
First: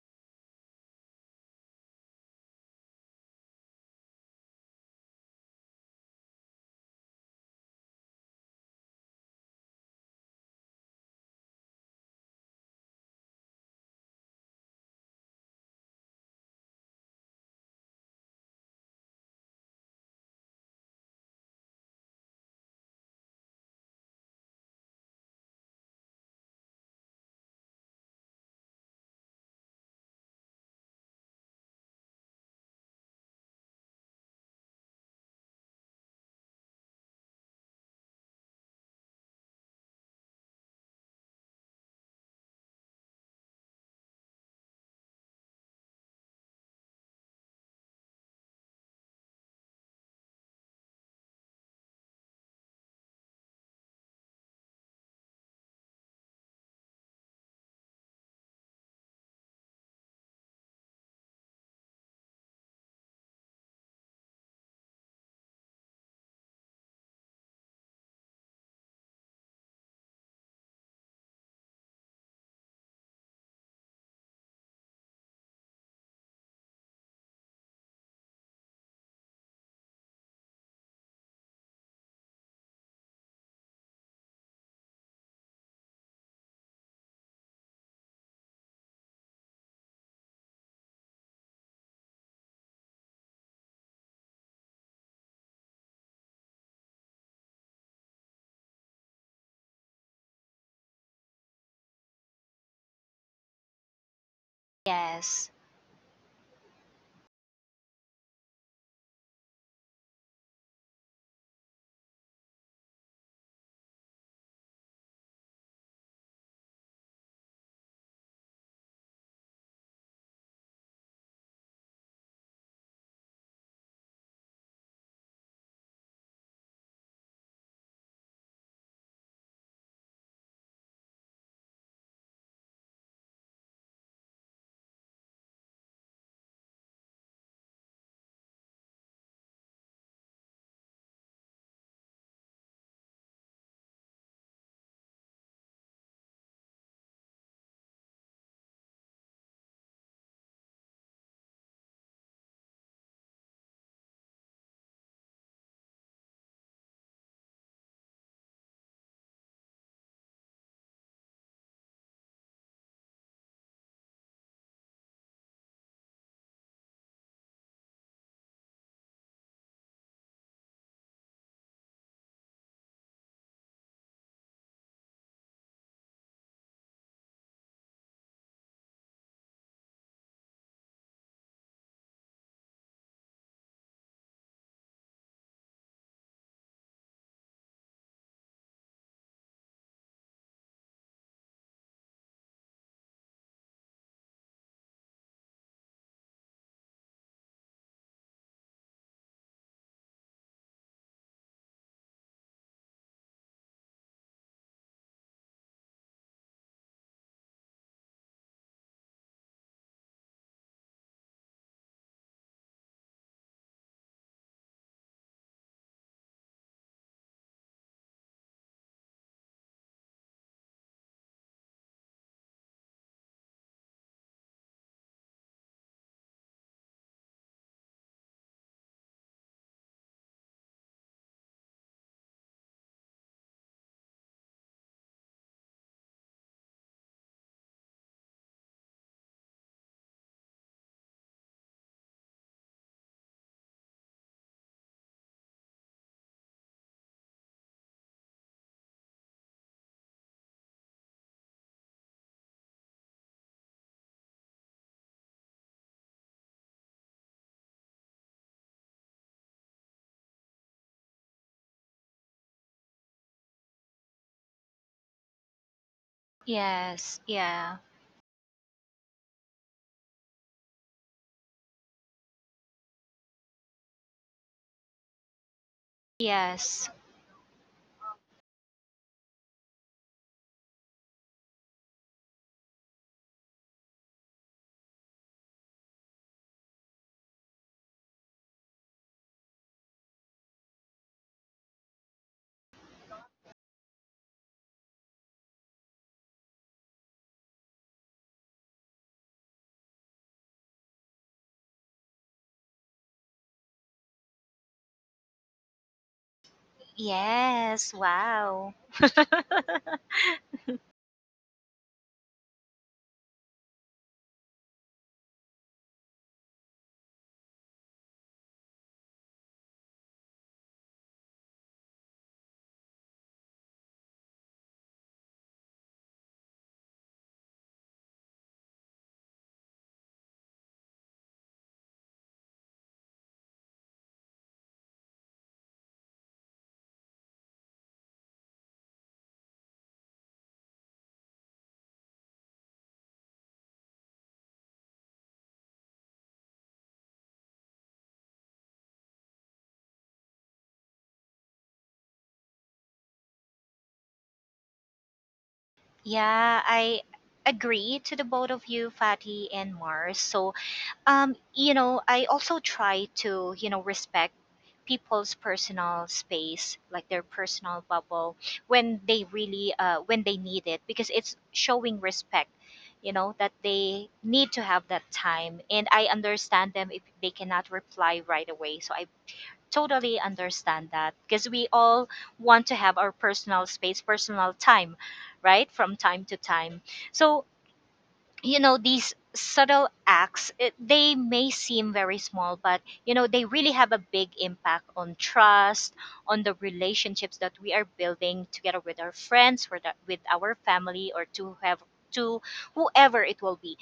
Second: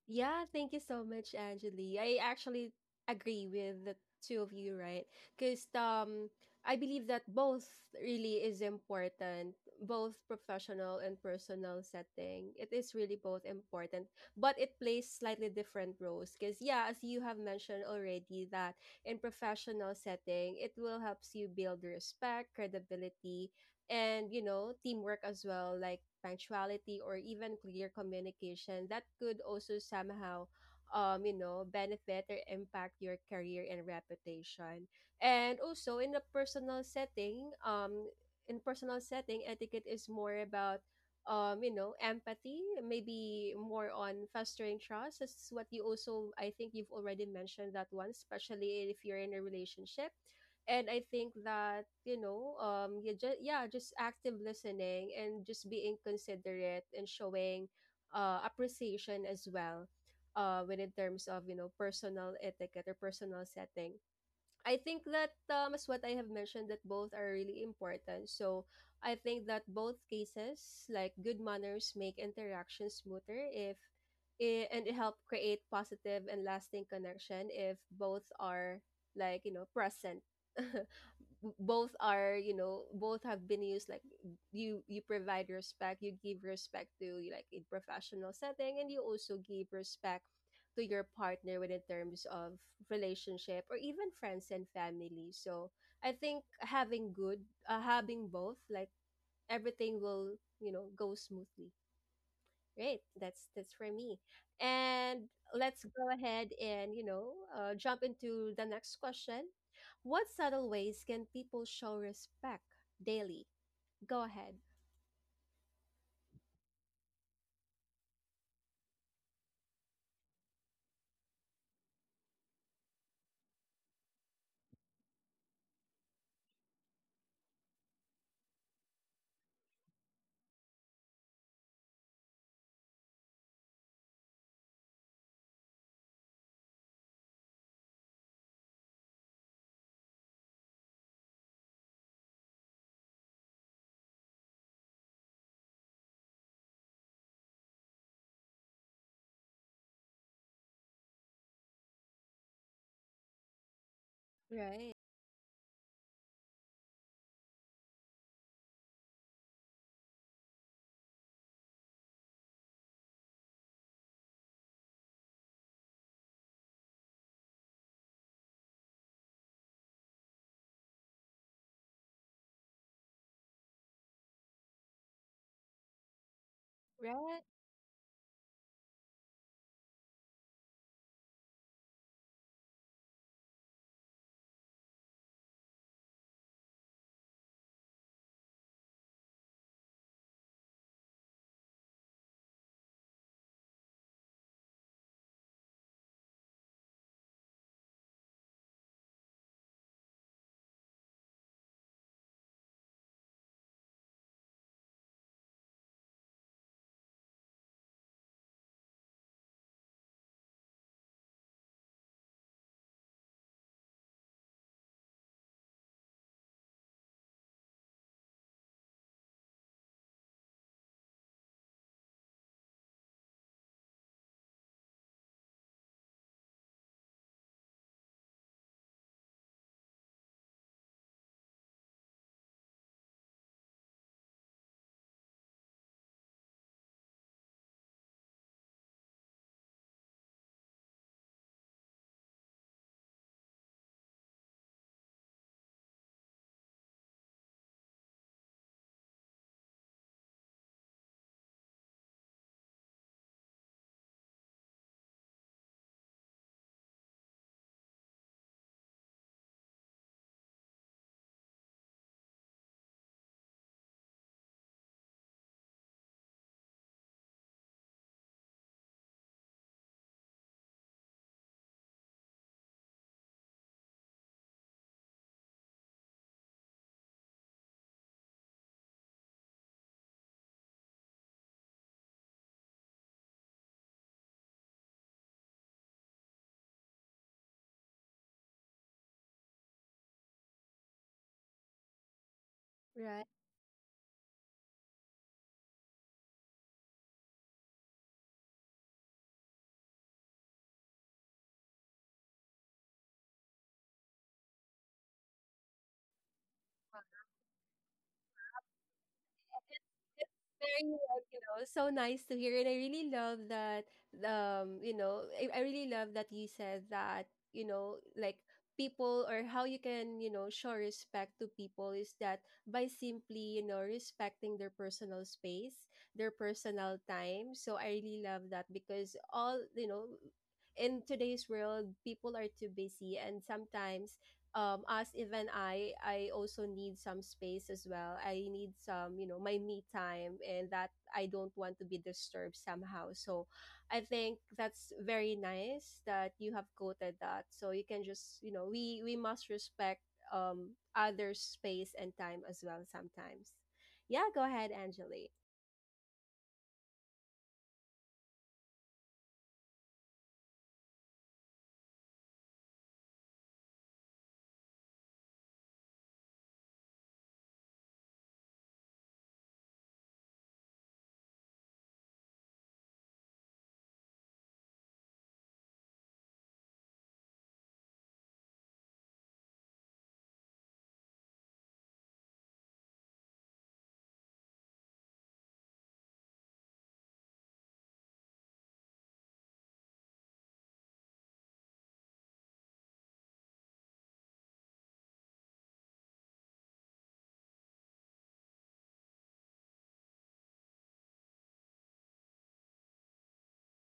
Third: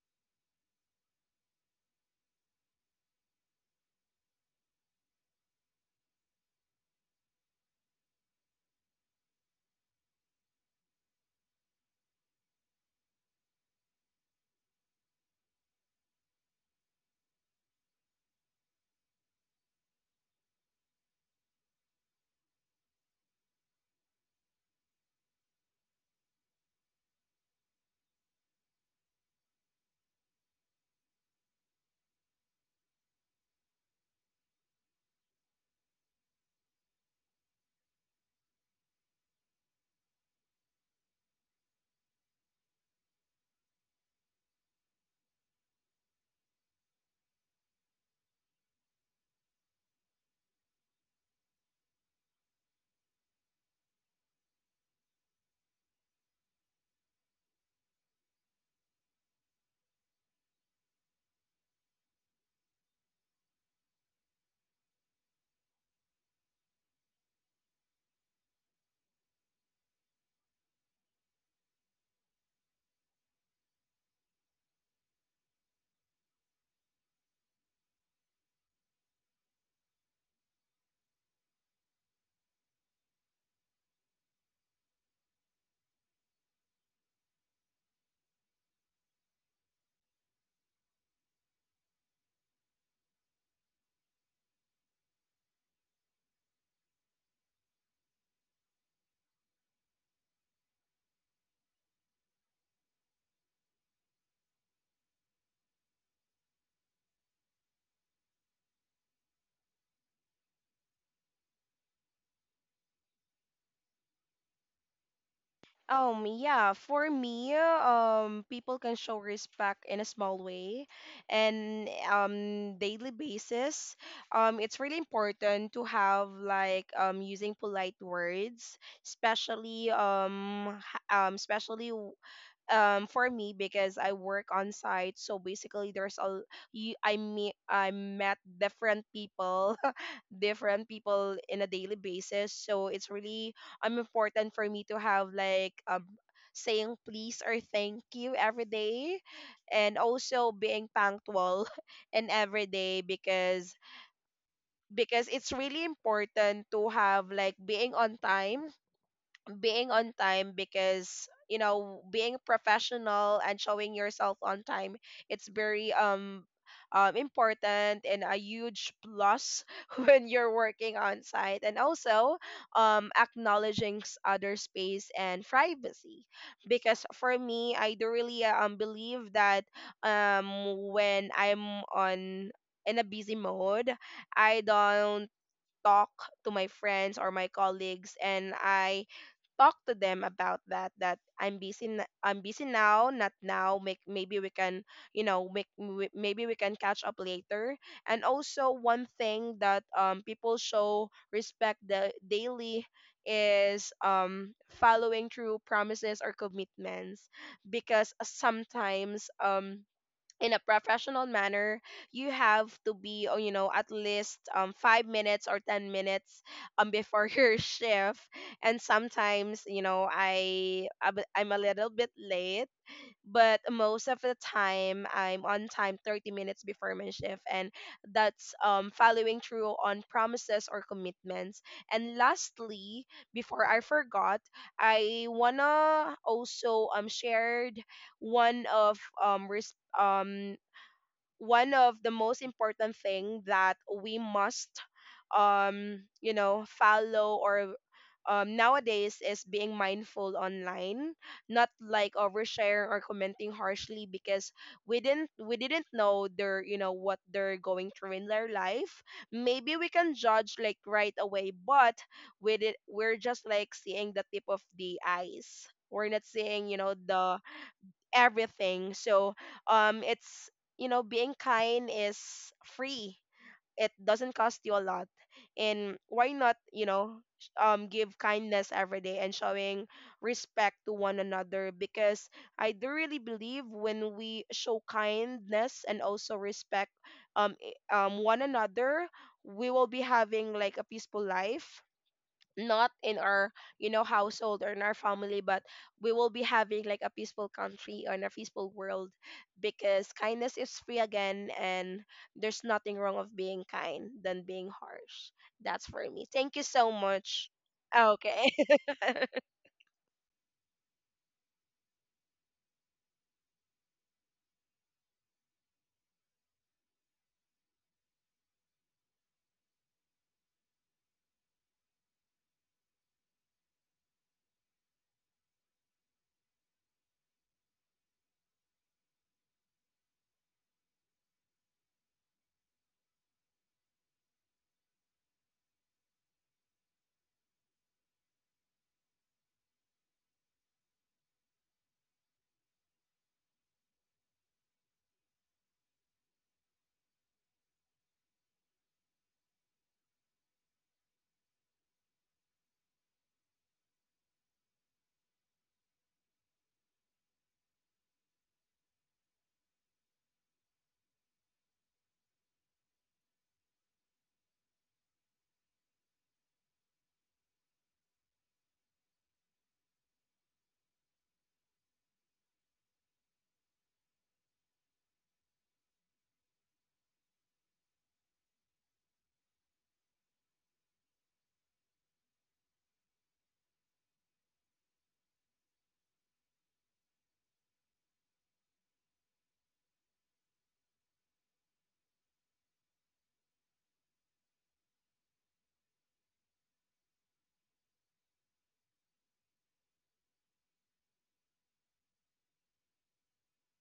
S1: yeah, thank you so much, Angeli. I actually agree with the two of you, right? Because, I believe that both really is important, both professional and personal setting. It is really both important, but it plays slightly different roles. Because yeah, as you have mentioned already, that in professional setting, it will helps you build respect, credibility, and you know teamwork as well, like punctuality or even clear communication that could also somehow, um, you know, benefit or impact your career and reputation. And also in a personal setting, um, in personal setting etiquette is more about, um, you know, empathy, maybe more on fostering trust. That's what you also I think you've already mentioned that one, especially if you're in a relationship. And I think that, you know, um, you just yeah just active listening and just being considerate and showing appreciation as well when in terms of, you know, personal etiquette or personal setting. I think that, um, as what I have mentioned that both are really important. So I think that both cases like good manners make interactions smoother if and it help create positive and lasting connection if both are, like, you know, present. Both are, you know, both have been used like you provide respect, you give respect to like in professional setting, and you also give respect to your partner when in terms of relationship or even friends and family. So I think having good having both like everything will, you know, go smoothly. Great. That's for me. And
S3: Yes.
S1: let's go ahead and, you know, jump into the next question. What subtle ways can people show respect daily? Go ahead.
S2: Yeah, for me, people can show respect in a small way and daily basis. It's really important to have like, using polite words, especially especially for me because I work on site, so basically there's a, you I meet I met different people in a daily basis. So it's really important for me to have like, saying please or thank you every day, and also being punctual in every day,
S1: Right.
S2: because it's really important to have like being on time being on time. Because, you know, being professional and showing yourself on time, it's very, important and a huge plus when you're working on site. And also, acknowledging other space and privacy, because for
S1: Right.
S2: me I do really, believe that, um, when I'm on, in a busy mode, I don't talk to my friends or my colleagues, and I talk to them about that, that I'm I'm busy now, not now, make, maybe we can, you know, maybe we can catch up later. And also one thing that, people show respect the daily is, following through promises or commitments, because sometimes, in a professional manner, you have to be, oh, you know, at least, 5 minutes or 10 minutes, before your shift. And sometimes, you know, I'm a little bit late, but most of the time I'm on time 30 minutes before my shift, and that's, following through on promises or commitments. And lastly, before I forgot, I wanna also shared one of, one of the most important thing that we must, um, you know, follow, or nowadays is being mindful online, not like oversharing or commenting harshly, because we didn't know their, you know, what they're going through in their life. Maybe we can judge like right away, but we're just like seeing the tip of the eyes, we're not seeing, you know,
S3: Yes.
S2: the
S3: Yeah.
S2: everything. So, it's, you know, being kind is free. It doesn't cost you a lot, and why not, you
S3: Yes.
S2: know, give kindness every day and showing respect to one another. Because I do really believe when we show kindness and also respect, one another, we will be having like a peaceful life, not in
S1: Right.
S2: our, you know, household or in our family, but we will be having like a peaceful country and a peaceful world. Because kindness is free again, and there's nothing wrong of being kind than being harsh. That's for me. Thank you so much.
S3: Yes,
S2: Okay.
S3: wow.
S1: Very well, you know, so nice to hear, and I really love that. You know, I really love that you said that. You know, like people or how you can, you know, show respect to people is that by simply, you know, respecting their personal space, their personal time. So I really love that because all you know. In today's world, people are too busy, and sometimes, um, as even i also need some space as well, I need some, you know, my me time, and that I don't want to be disturbed somehow. So I think that's very nice that you have quoted that, so you can just, you know, we must respect, um, others space and time as well sometimes. Yeah, go ahead, Angeli.
S3: Yeah, I agree to the both of you, Fatty and Mars. So, you know, I also try to, you know, respect people's personal space, like their personal bubble, when they really, when they need it, because it's showing respect, you know, that they need to have that time. And I understand them if they cannot reply right away. So I totally understand that, because we all want to have our personal space, personal time, right? From time to time. So, you know, these subtle acts, they may seem very small, but, you know, they really have a big impact on trust, on the relationships that we are building together with our friends, with, with our family, or to have to whoever it will be,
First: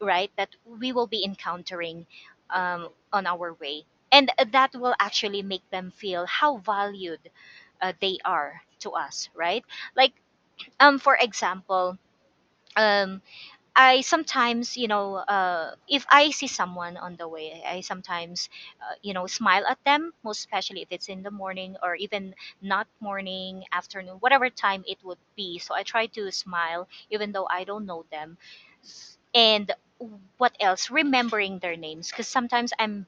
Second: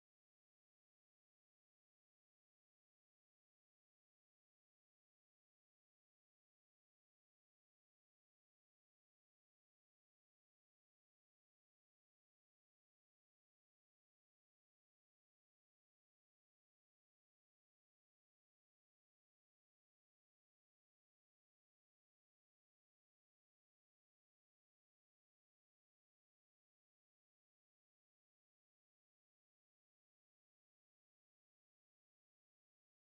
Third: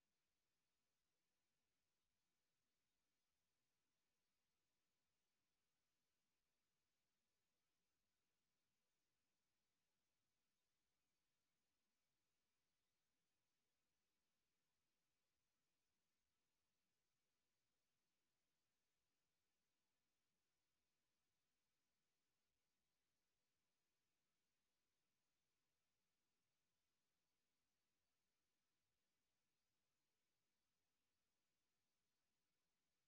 S3: right, that we will be encountering on our way. And that will actually make them feel how valued they are to us, right? Like for example, um I sometimes, you know, if I see someone on the way, I sometimes you know, smile at them, most especially if it's in the morning, or even not morning, afternoon, whatever time it would be. So I try to smile even though I don't know them. And what else? Remembering their names, because sometimes I'm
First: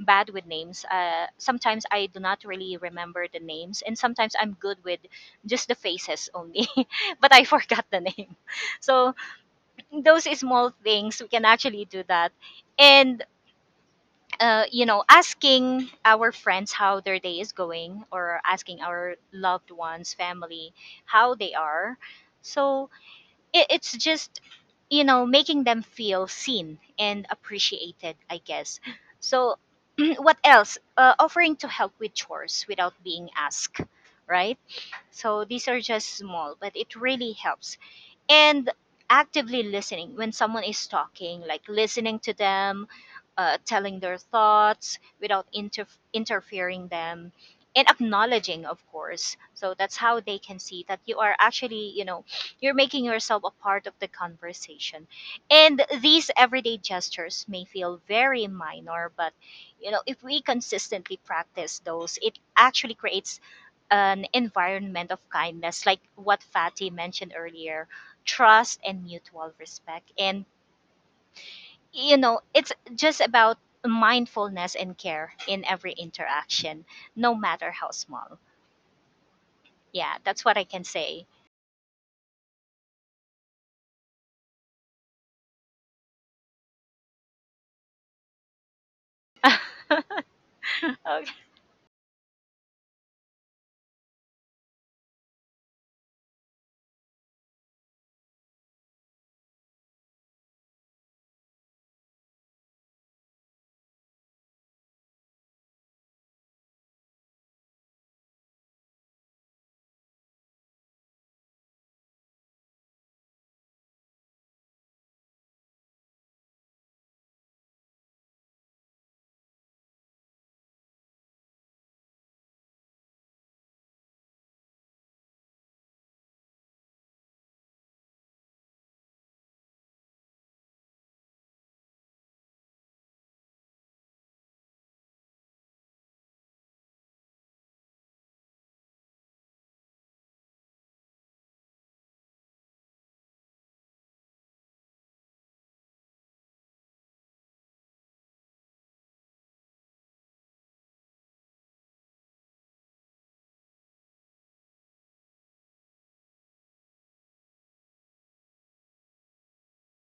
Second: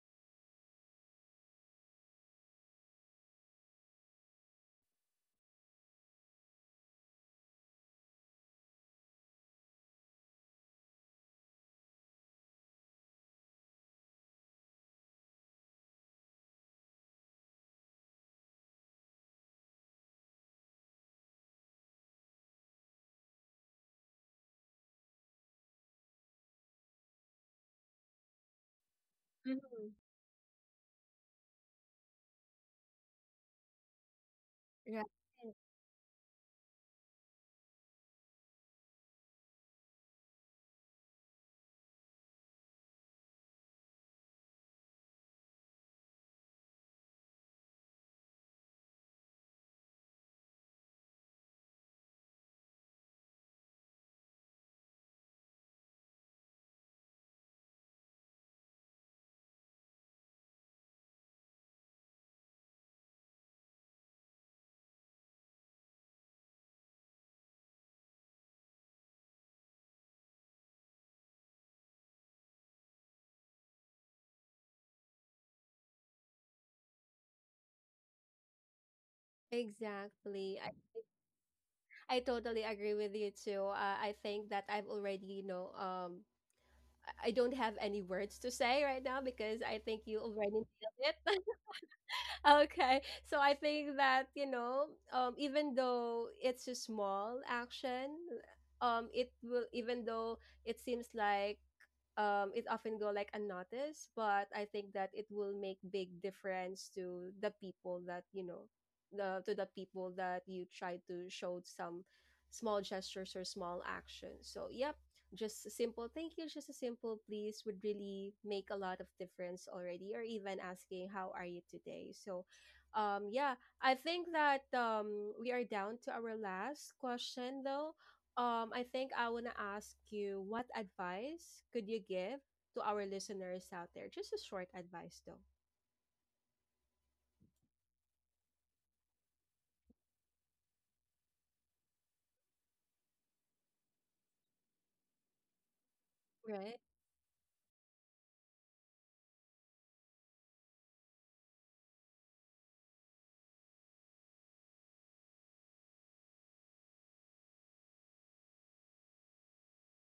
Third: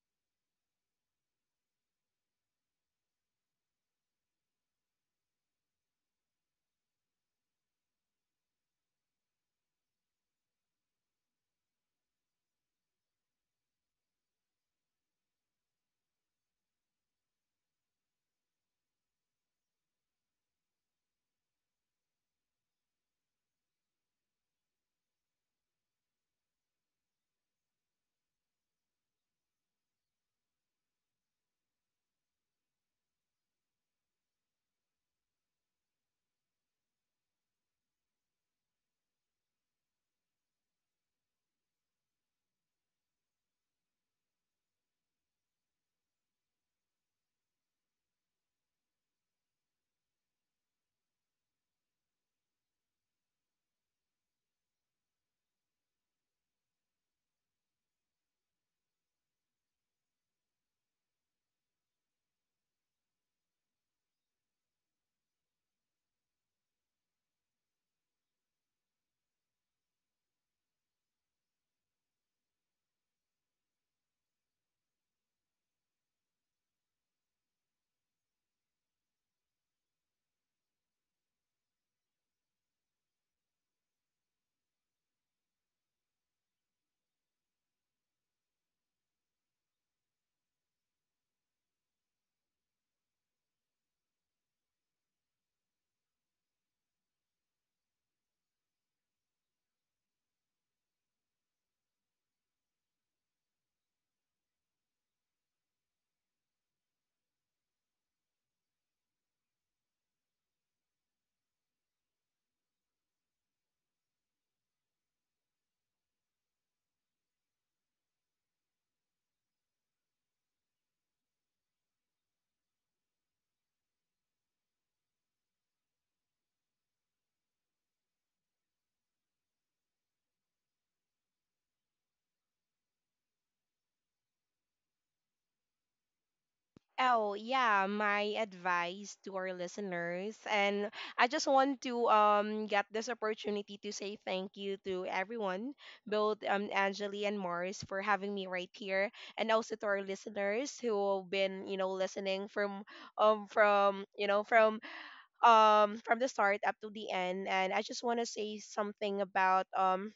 S3: bad with names. Sometimes I do not really remember the names, and sometimes I'm good with just the faces only, but I forgot the name. So those small things we can actually do that. And you know, asking our friends how their day is going, or asking our loved ones, family, how they are. So it's just, you know, making them feel seen and appreciated, I guess. So
S1: Mhm.
S3: what else? Offering to help with chores without being asked, right?
S1: Right.
S3: So these are just small, but it really helps. And actively listening when someone is talking, like listening to them, telling their thoughts without interfering them, and acknowledging, of course, so that's how they can see that you are actually, you know, you're making yourself a part of the conversation. And these everyday gestures may feel very minor, but you know, if we consistently practice those, it actually creates an environment of kindness, like what Fatty mentioned earlier, trust and mutual respect. And, you know, it's just about mindfulness and care in every interaction, no matter how small. Yeah, that's what
S1: Exactly.
S3: I can say.
S1: I totally agree with you too. I think that I've already, you know, I don't have any words to say right now because I think you already nailed
S3: Okay.
S1: it. okay. So I think that, you know, even though it's a small action, it will, even though it seems like, it often go like unnoticed, but I think that it will make big difference to the people that you know, the to the people that you try to show some small gestures or small actions. So yep, just a simple thank you, just a simple please would really make a lot of difference already, or even asking how are you today. So, yeah, I think that we are down to our last question though. Um, I think I want to ask you what advice could you give to our listeners out there? Just a short advice, though,
S2: Oh, yeah, my advice to our listeners. And I just want to get this opportunity to say thank you to everyone, both
S1: right?
S2: Angeli and Mars for having me right here, and also to our listeners who have been, you know, listening from, you know, from the start up to the end. And I just want to say something about, um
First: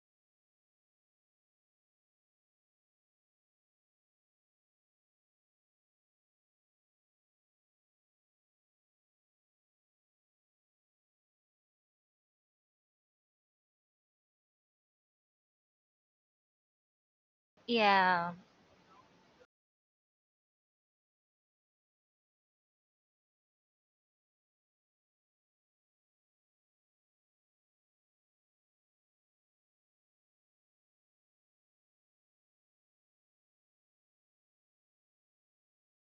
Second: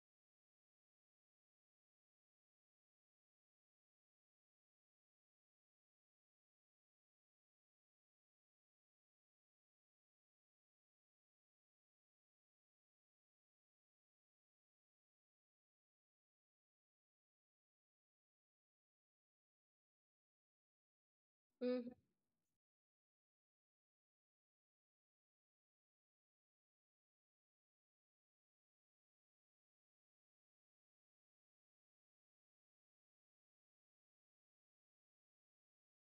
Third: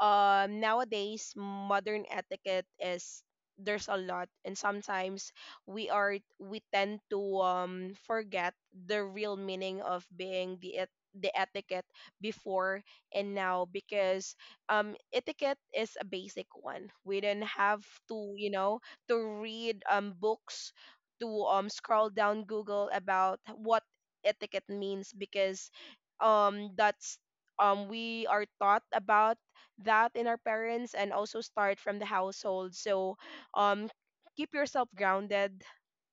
S2: um nowadays modern etiquette is, there's a lot, and sometimes we tend to, um, forget the real meaning of being the etiquette before and now. Because, um, etiquette is a basic one. We didn't have
S3: Yeah.
S2: to, you know, to read, um, books, to, um,
S1: Hmm.
S2: scroll down google about what etiquette means. Because, um, that's, um, we are taught about that in our parents, and also start from the household. So, um, keep yourself grounded,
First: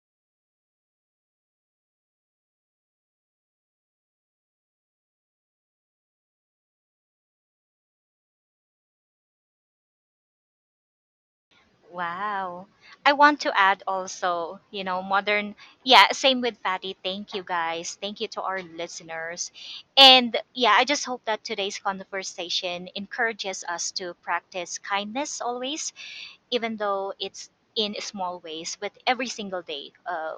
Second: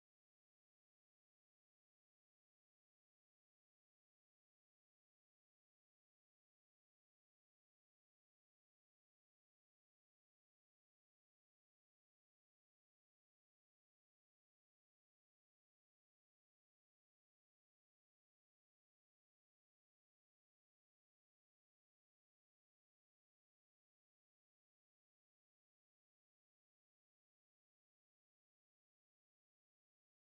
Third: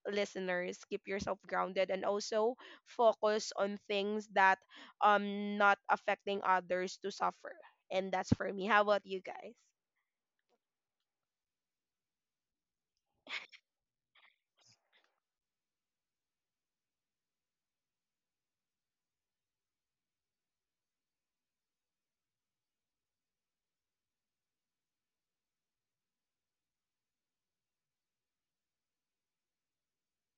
S2: listeners, keep yourself grounded, and also focus on things that, um, not affecting others to suffer. And that's for me. How about you guys?
S3: Wow. I want to add also, you know, modern, yeah, same with Patty. Thank you guys. Thank you to our listeners. And yeah, I just hope that today's conversation encourages us to practice kindness always, even though it's in small ways, but every single day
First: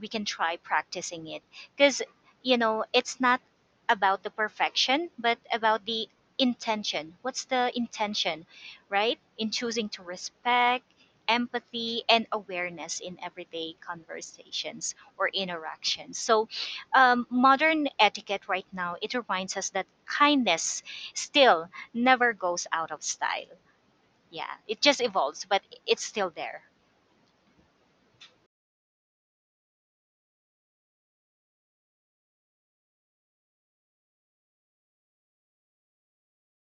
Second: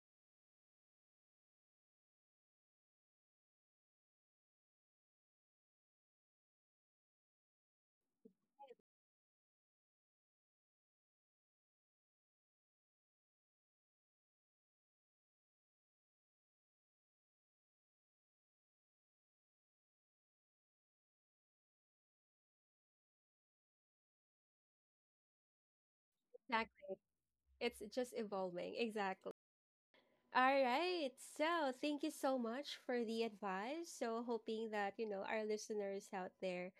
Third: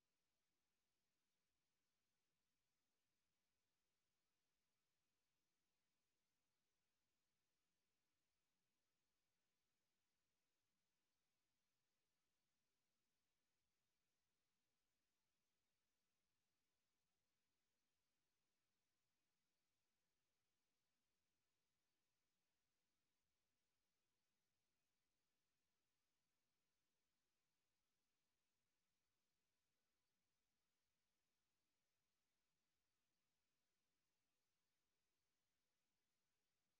S3: we can try practicing it, because, you know, it's not about the perfection but about the intention. What's the intention, right, in choosing to respect empathy and awareness in everyday conversations or interactions? So modern etiquette right now, it reminds us that kindness still never goes out of style. Yeah, it just evolves, but it's still there.
S1: Exactly. It's just evolving. Exactly. All right. So, thank you so much for the advice. So, hoping that, you know, our listeners out there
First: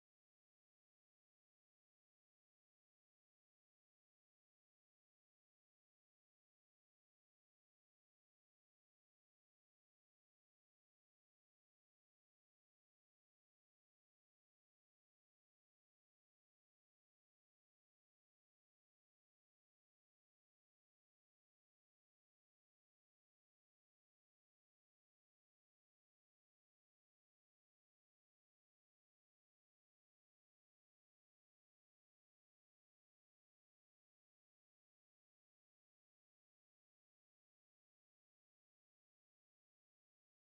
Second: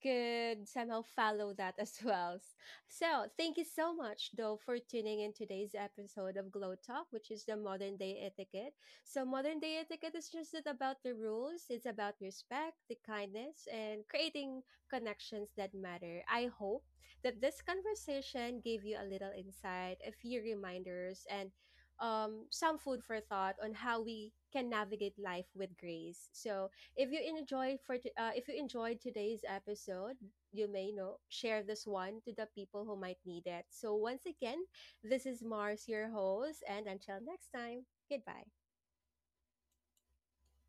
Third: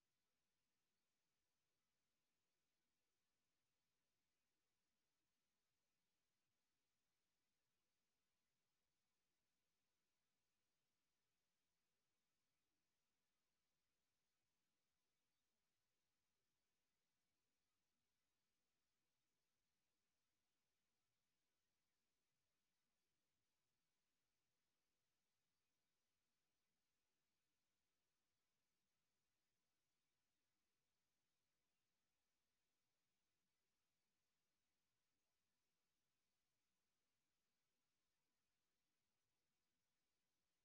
S1: could somehow follow that as well. So, thank you so much, though, for tuning in today's episode of Glow Talk, which is the modern day etiquette. So, modern day etiquette is just not about the rules, it's about respect, the kindness, and creating connections that matter. I hope that this conversation gave you a little insight, a few reminders, and, some food for thought on how we can navigate life with grace. So, if you enjoy if you enjoyed today's episode, you may know share this one to the people who might need it. So once again, this is Mars, your host, and until next time, goodbye.